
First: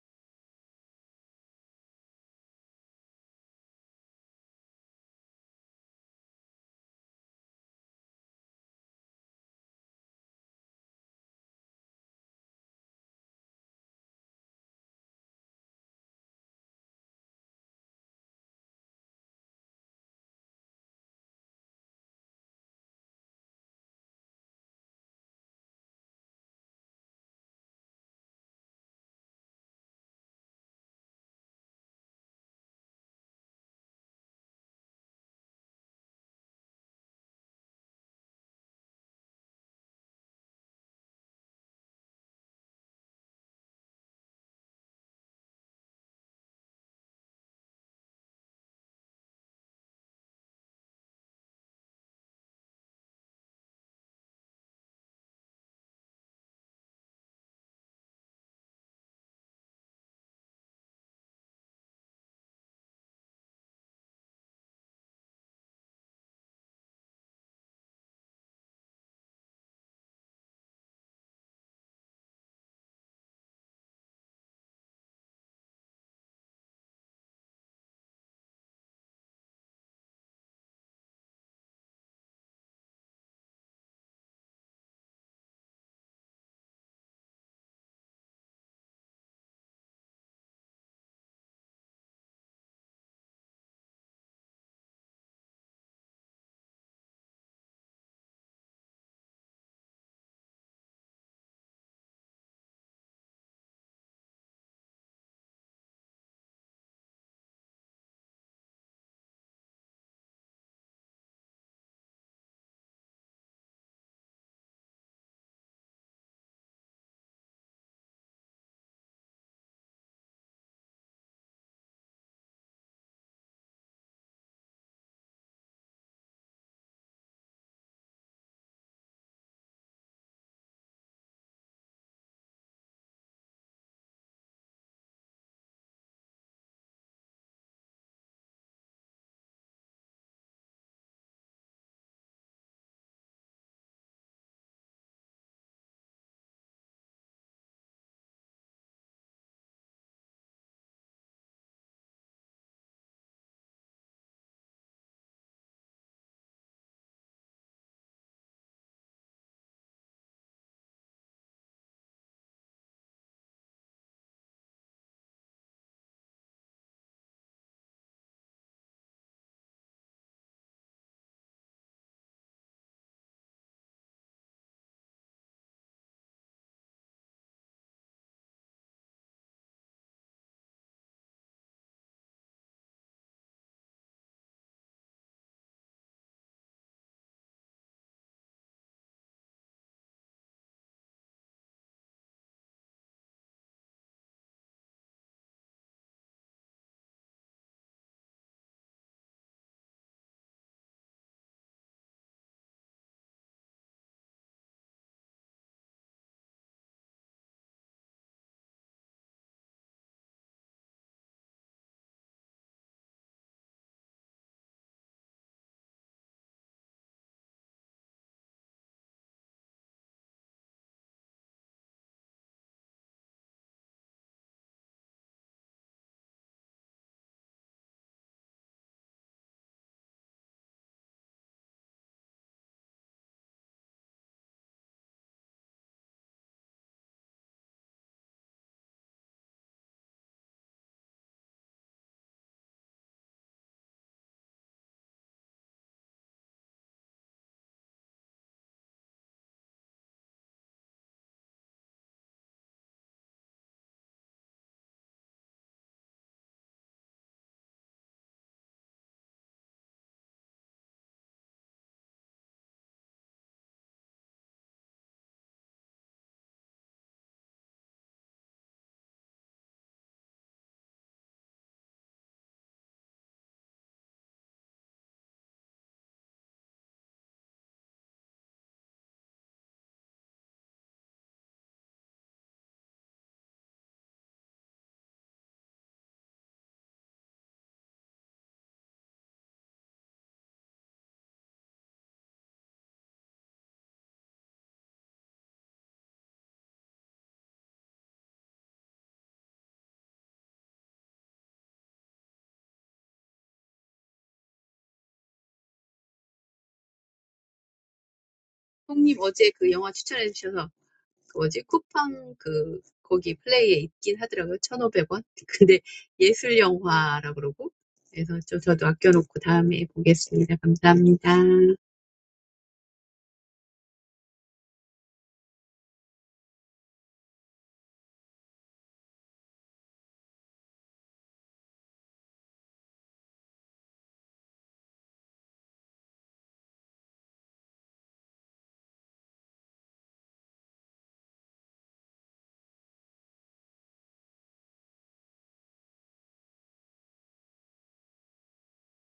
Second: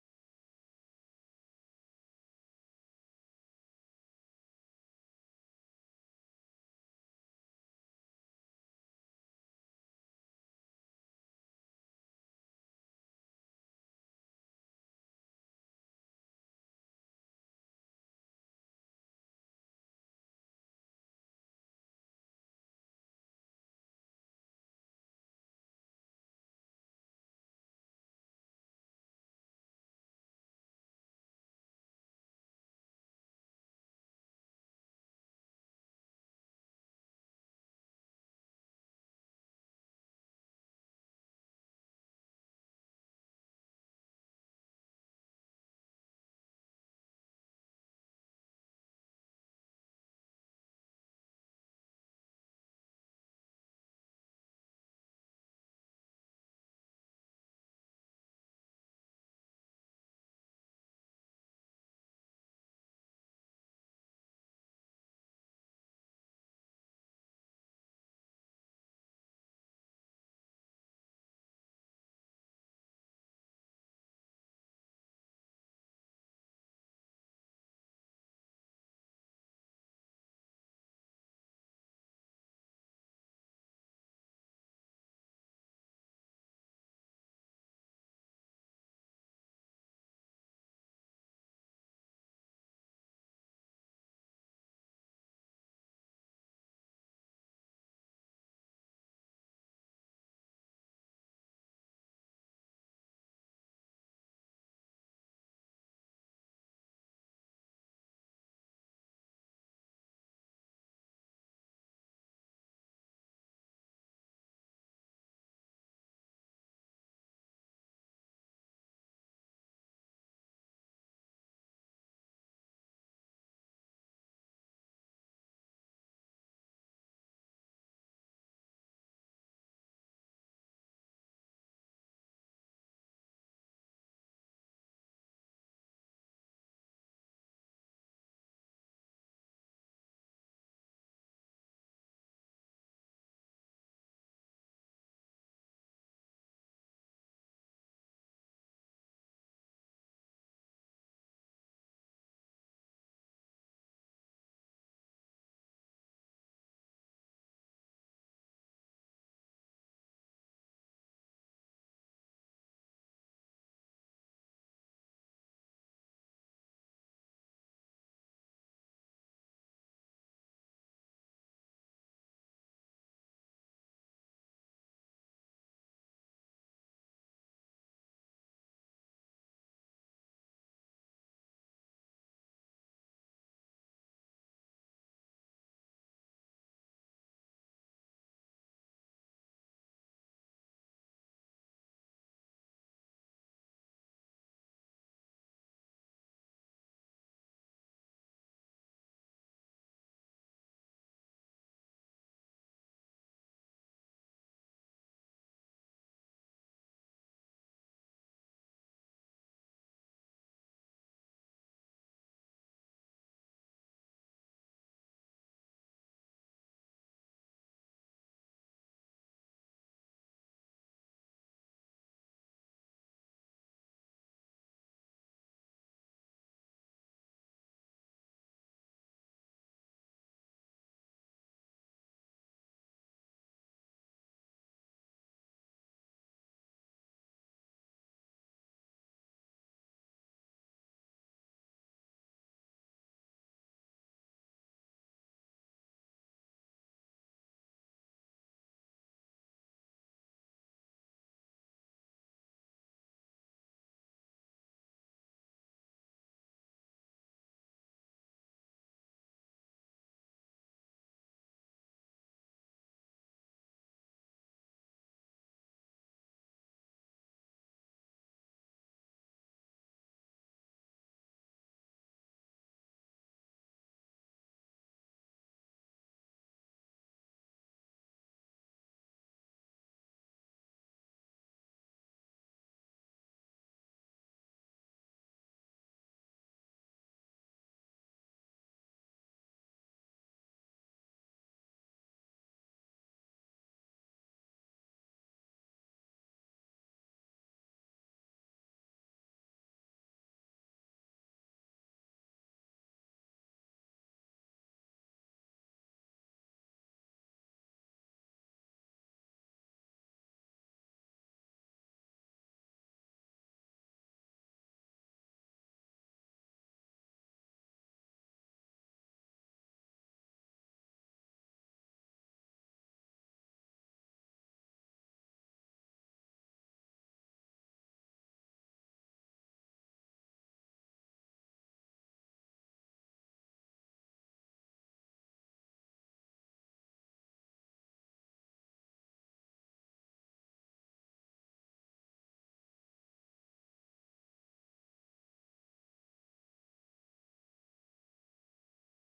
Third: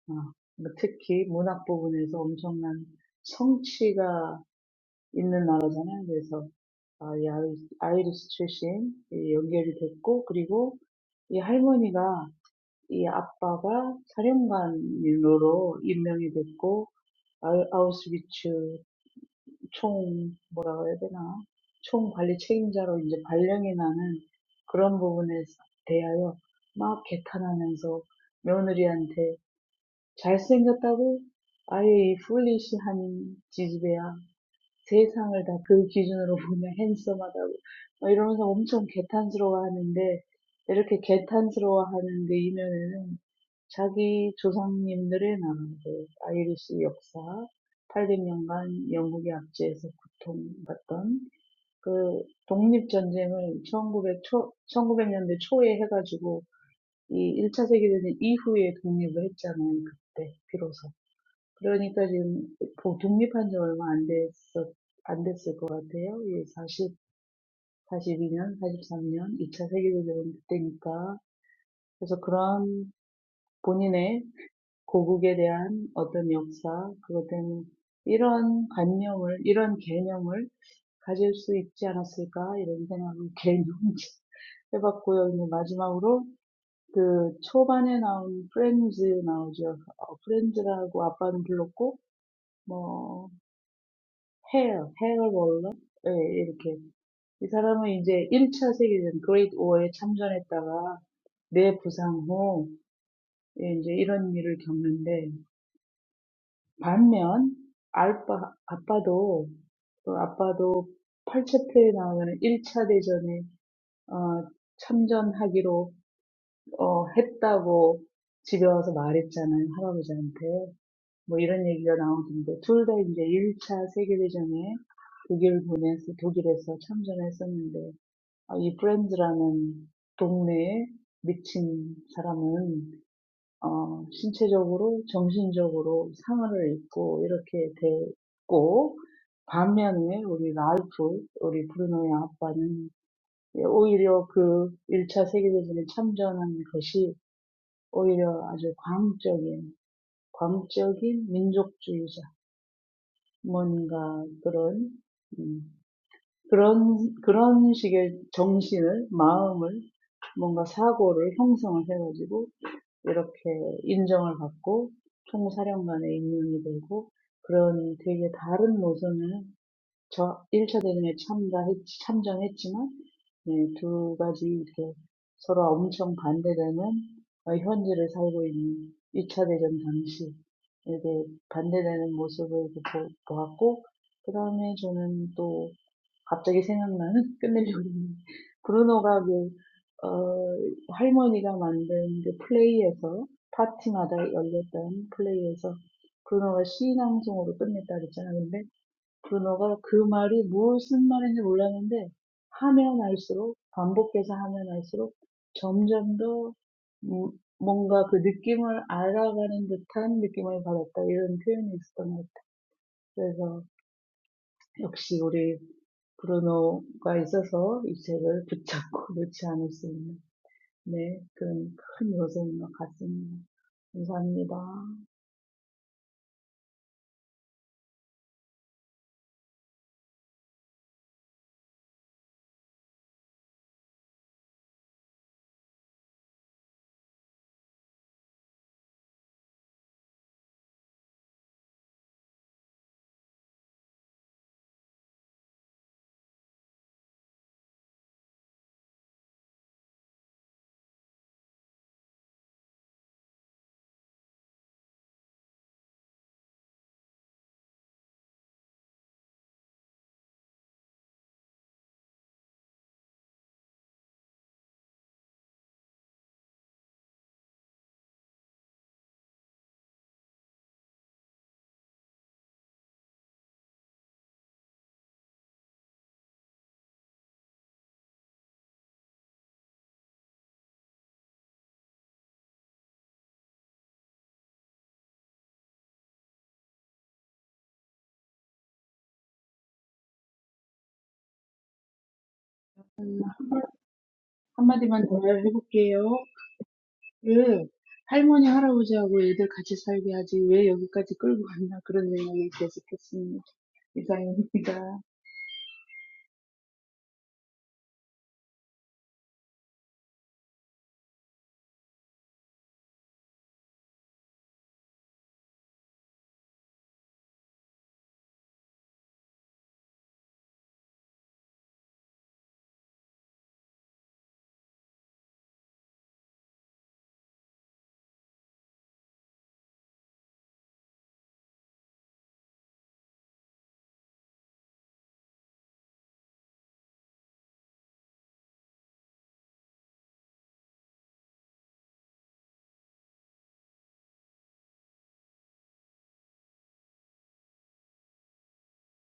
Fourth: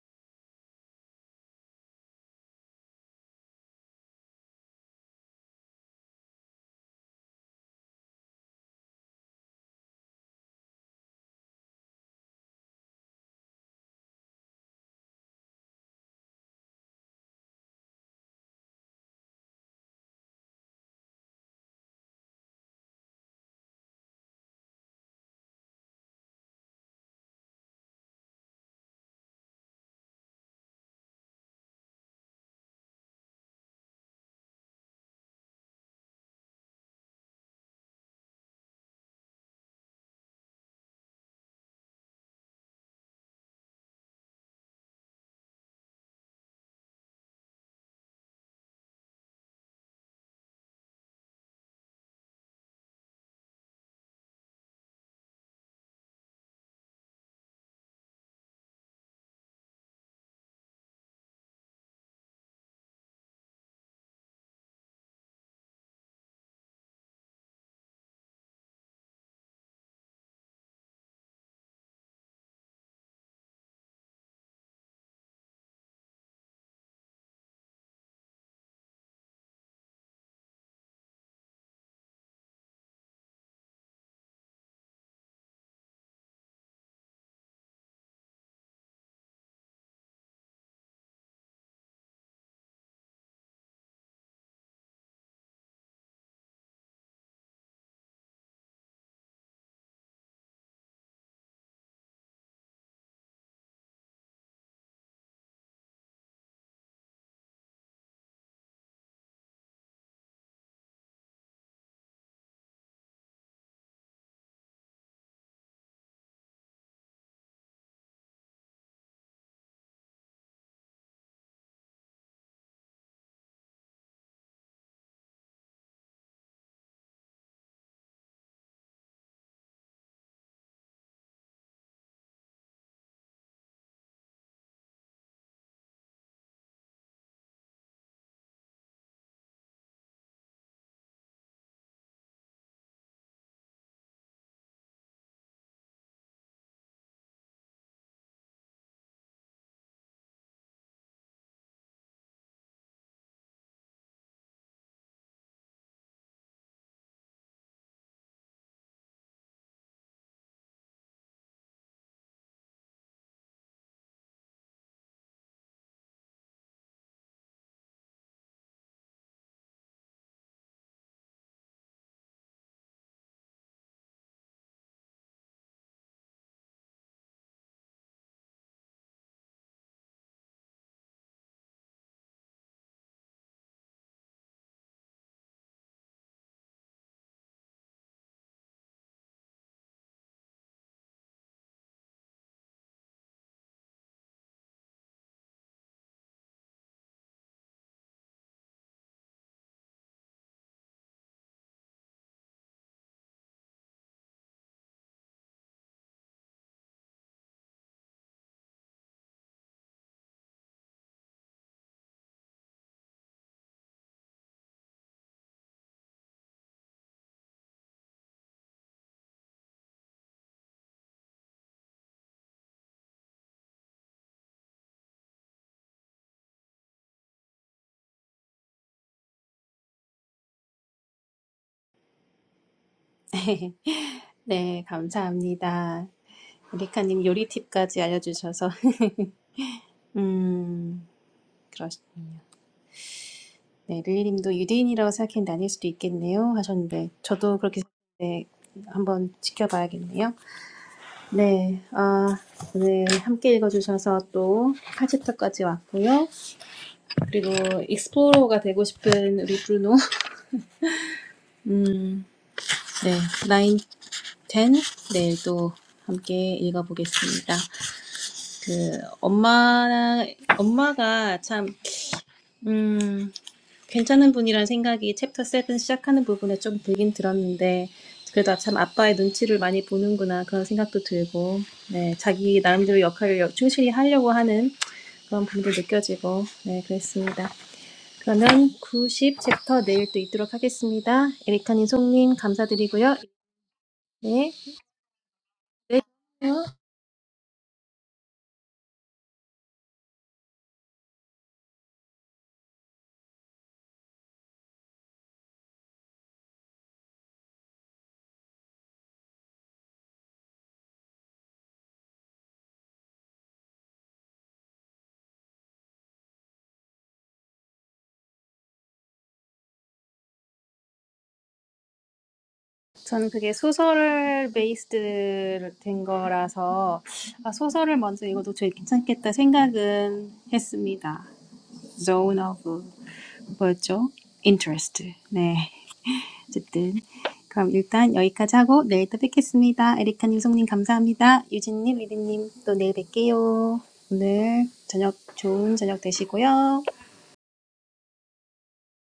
Speaker 4: 아, 특히 문학 부분에서 엄청난 성취가 있는 나라잖아요. 그래서 아, 이 아이- 아이리스 출신 이 연결이 됐고 그리고 이 할머니가 이 아빠가 사령관으로 임명이 됐고 아우- 아우슈비츠 총 뭐라고 해야 되나 총 관리 책임자로 이제 발령이 나는 그런 부분에 대하여 막 개탄하면서 며느리한테 잘생겼다고 아이 풀리시한 지지배야 세상을 다 그 기준으로 보면 핸섬하다고 막 이러면서 엄청 개탄스러워하는데 이렇게 개탄스러워하는 그 이면에는 자기 조상님들의 나라들, 아이리스 역사, 800년간 영국의 압제에서 고통받던 그 독립전쟁을 1900 초, 1900년대 초에 해가지고 이 1차 세계대전 이후에 독립을 했잖아요, 그때 비로소. 그러니까 지금 보- 독립한 지 얼마 안 됐었, 안 됐을 것 같아요. 예, 40, 42년, 43년, 2차 세계대전 때니까. 그래서 그런 본인의 고국에 대한 어떤 역사, 그것 때문에 이런 관념을, 이런 개념을 가질 수 있지 않았을까, 이런 생각을 [LAUGHS] 개념 해봤고요. 이제 마지막으로 그 초반에 나온 프렌즈 나오죠. 어, 프렌즈라고 아빠는 불렀고, 해요. 해외벌러 예, 이렇게 이 사람은 이제 1차 세계전 그레이트 워에 참전했다가 내부상 후 예, 이제 이런 일을 겪는데 반면 알바 아빠도 그 아빠도 8차표에 나오는 1차 대전에 어, 참전하기로 어, 했다고 집에 와서 말했잖아요 할아버지한테 뭐 이런 얘기가 나오던데 둘 다 이제 1차 세계대전에 독일 보내서 독일에서 참전했었는데 아, 이 브랜드라는 동네에 미친 사람은 어, 신체적으로 정신적으로 상을 입고 이렇게 됐고 반면에 우리 랄프 우리 브루노의 아빠는 오히려 그 1차 세계대전에 참전한 것이 오히려 아주 광적인 광적인 뭔가 그런 음, 그런 그런 식의 정신을 마음을 뭔가 사고를 형성을 해가지고 이렇게 인정을 받고 총사령관의 임명이 되고 그런 되게 다른 노선을 저 일 차 대전에 참가했, 참전했지만, 네, 두 가지 이렇게 서로 엄청 반대되는 어, 현재를 살고 있는 이 차 대전 당시 이렇게 반대되는 모습을 이렇게 보, 보았고, 그 다음에 저는 또 갑자기 생각나는 [LAUGHS] 끝내려고 했는데 브루노가 그, 어, 할머니가 만든 그 플레이에서 파티마다 열렸던 플레이에서 브루노가 시인왕송으로 끝냈다 그랬잖아요. 근데 그노가 그 말이 무슨 말인지 몰랐는데 하면 할수록 반복해서 하면 할수록 점점 더 음, 뭔가 그 느낌을 알아가는 듯한 느낌을 받았다 이런 표현이 있었던 것 같아요. 그래서 역시 우리 브루노가 있어서 이 책을 붙잡고 [LAUGHS] 놓지 않을 수 있는 네 그런 큰 요소인 것 같습니다. 감사합니다.
Speaker 1: [LAUGHS] 네 감사합니다. 리카님 요리 팁까지 알려주셔서 [LAUGHS] 음, 그러시군요. 네, 릴리님도 유대인이라고 생각했는데 아닐 수도 있겠네요 하셨는데 저도 그렇게 생각했는데 한번 지켜봐야겠네요. 네, 아, 오늘 함께 읽어주셔서 또 8챕터까지 왔고요. 그리고 익스플로러가 되고 싶은 우리 브루노, [LAUGHS] 음, 네, 9, 10 내일도 함께 읽어보겠습니다. 그 엄마, 엄마가 참, 음, 괜찮은 분이란 생각이 챕터 7 시작하는 부분에 좀 들긴 들었는데, 그래도 참 아빠의 눈치를 많이 보는구나 그런 생각도 들고, 네, 자기 나름대로 역할을 여- 충실히 하려고 하는 그런 부분도 느껴지고, 네, 그랬습니다. 그러면 구십 챕터 내일 또 있도록 하겠습니다. 에리카님, 송님 감사드리고요. 네,
Speaker 4: 한마디만 더
Speaker 1: 네.
Speaker 4: 해볼게요. 왜 할머니 할아버지하고 애들 같이 살게 하지 왜 여기까지 끌고 왔나 그런 생각이 계속했습니다. 이상입니다.
Speaker 3: 송님 어제 그 영화 추천해 주셔서 그 뭐지 쿠팡 그 거기 플레이에 있긴 하더라고요. 천오백 원 [LAUGHS] 근데 예술 영화라 그러고 그래서 좀 저도 아껴놓고 다음에 보겠습니다. 감사합니다.
Speaker 1: 저는 그게 소설 베이스드 된 거라서 아, 소설을 먼저 읽어도 제일 괜찮겠다 생각은 했습니다. zone of 뭐였죠? interest. 네. 어쨌든 그럼 일단 여기까지 하고 내일 또 뵙겠습니다. 에리카님, 송님 감사합니다. 유진님, 리디님 또 내일 뵐게요. 오늘 저녁 좋은 저녁 되시고요.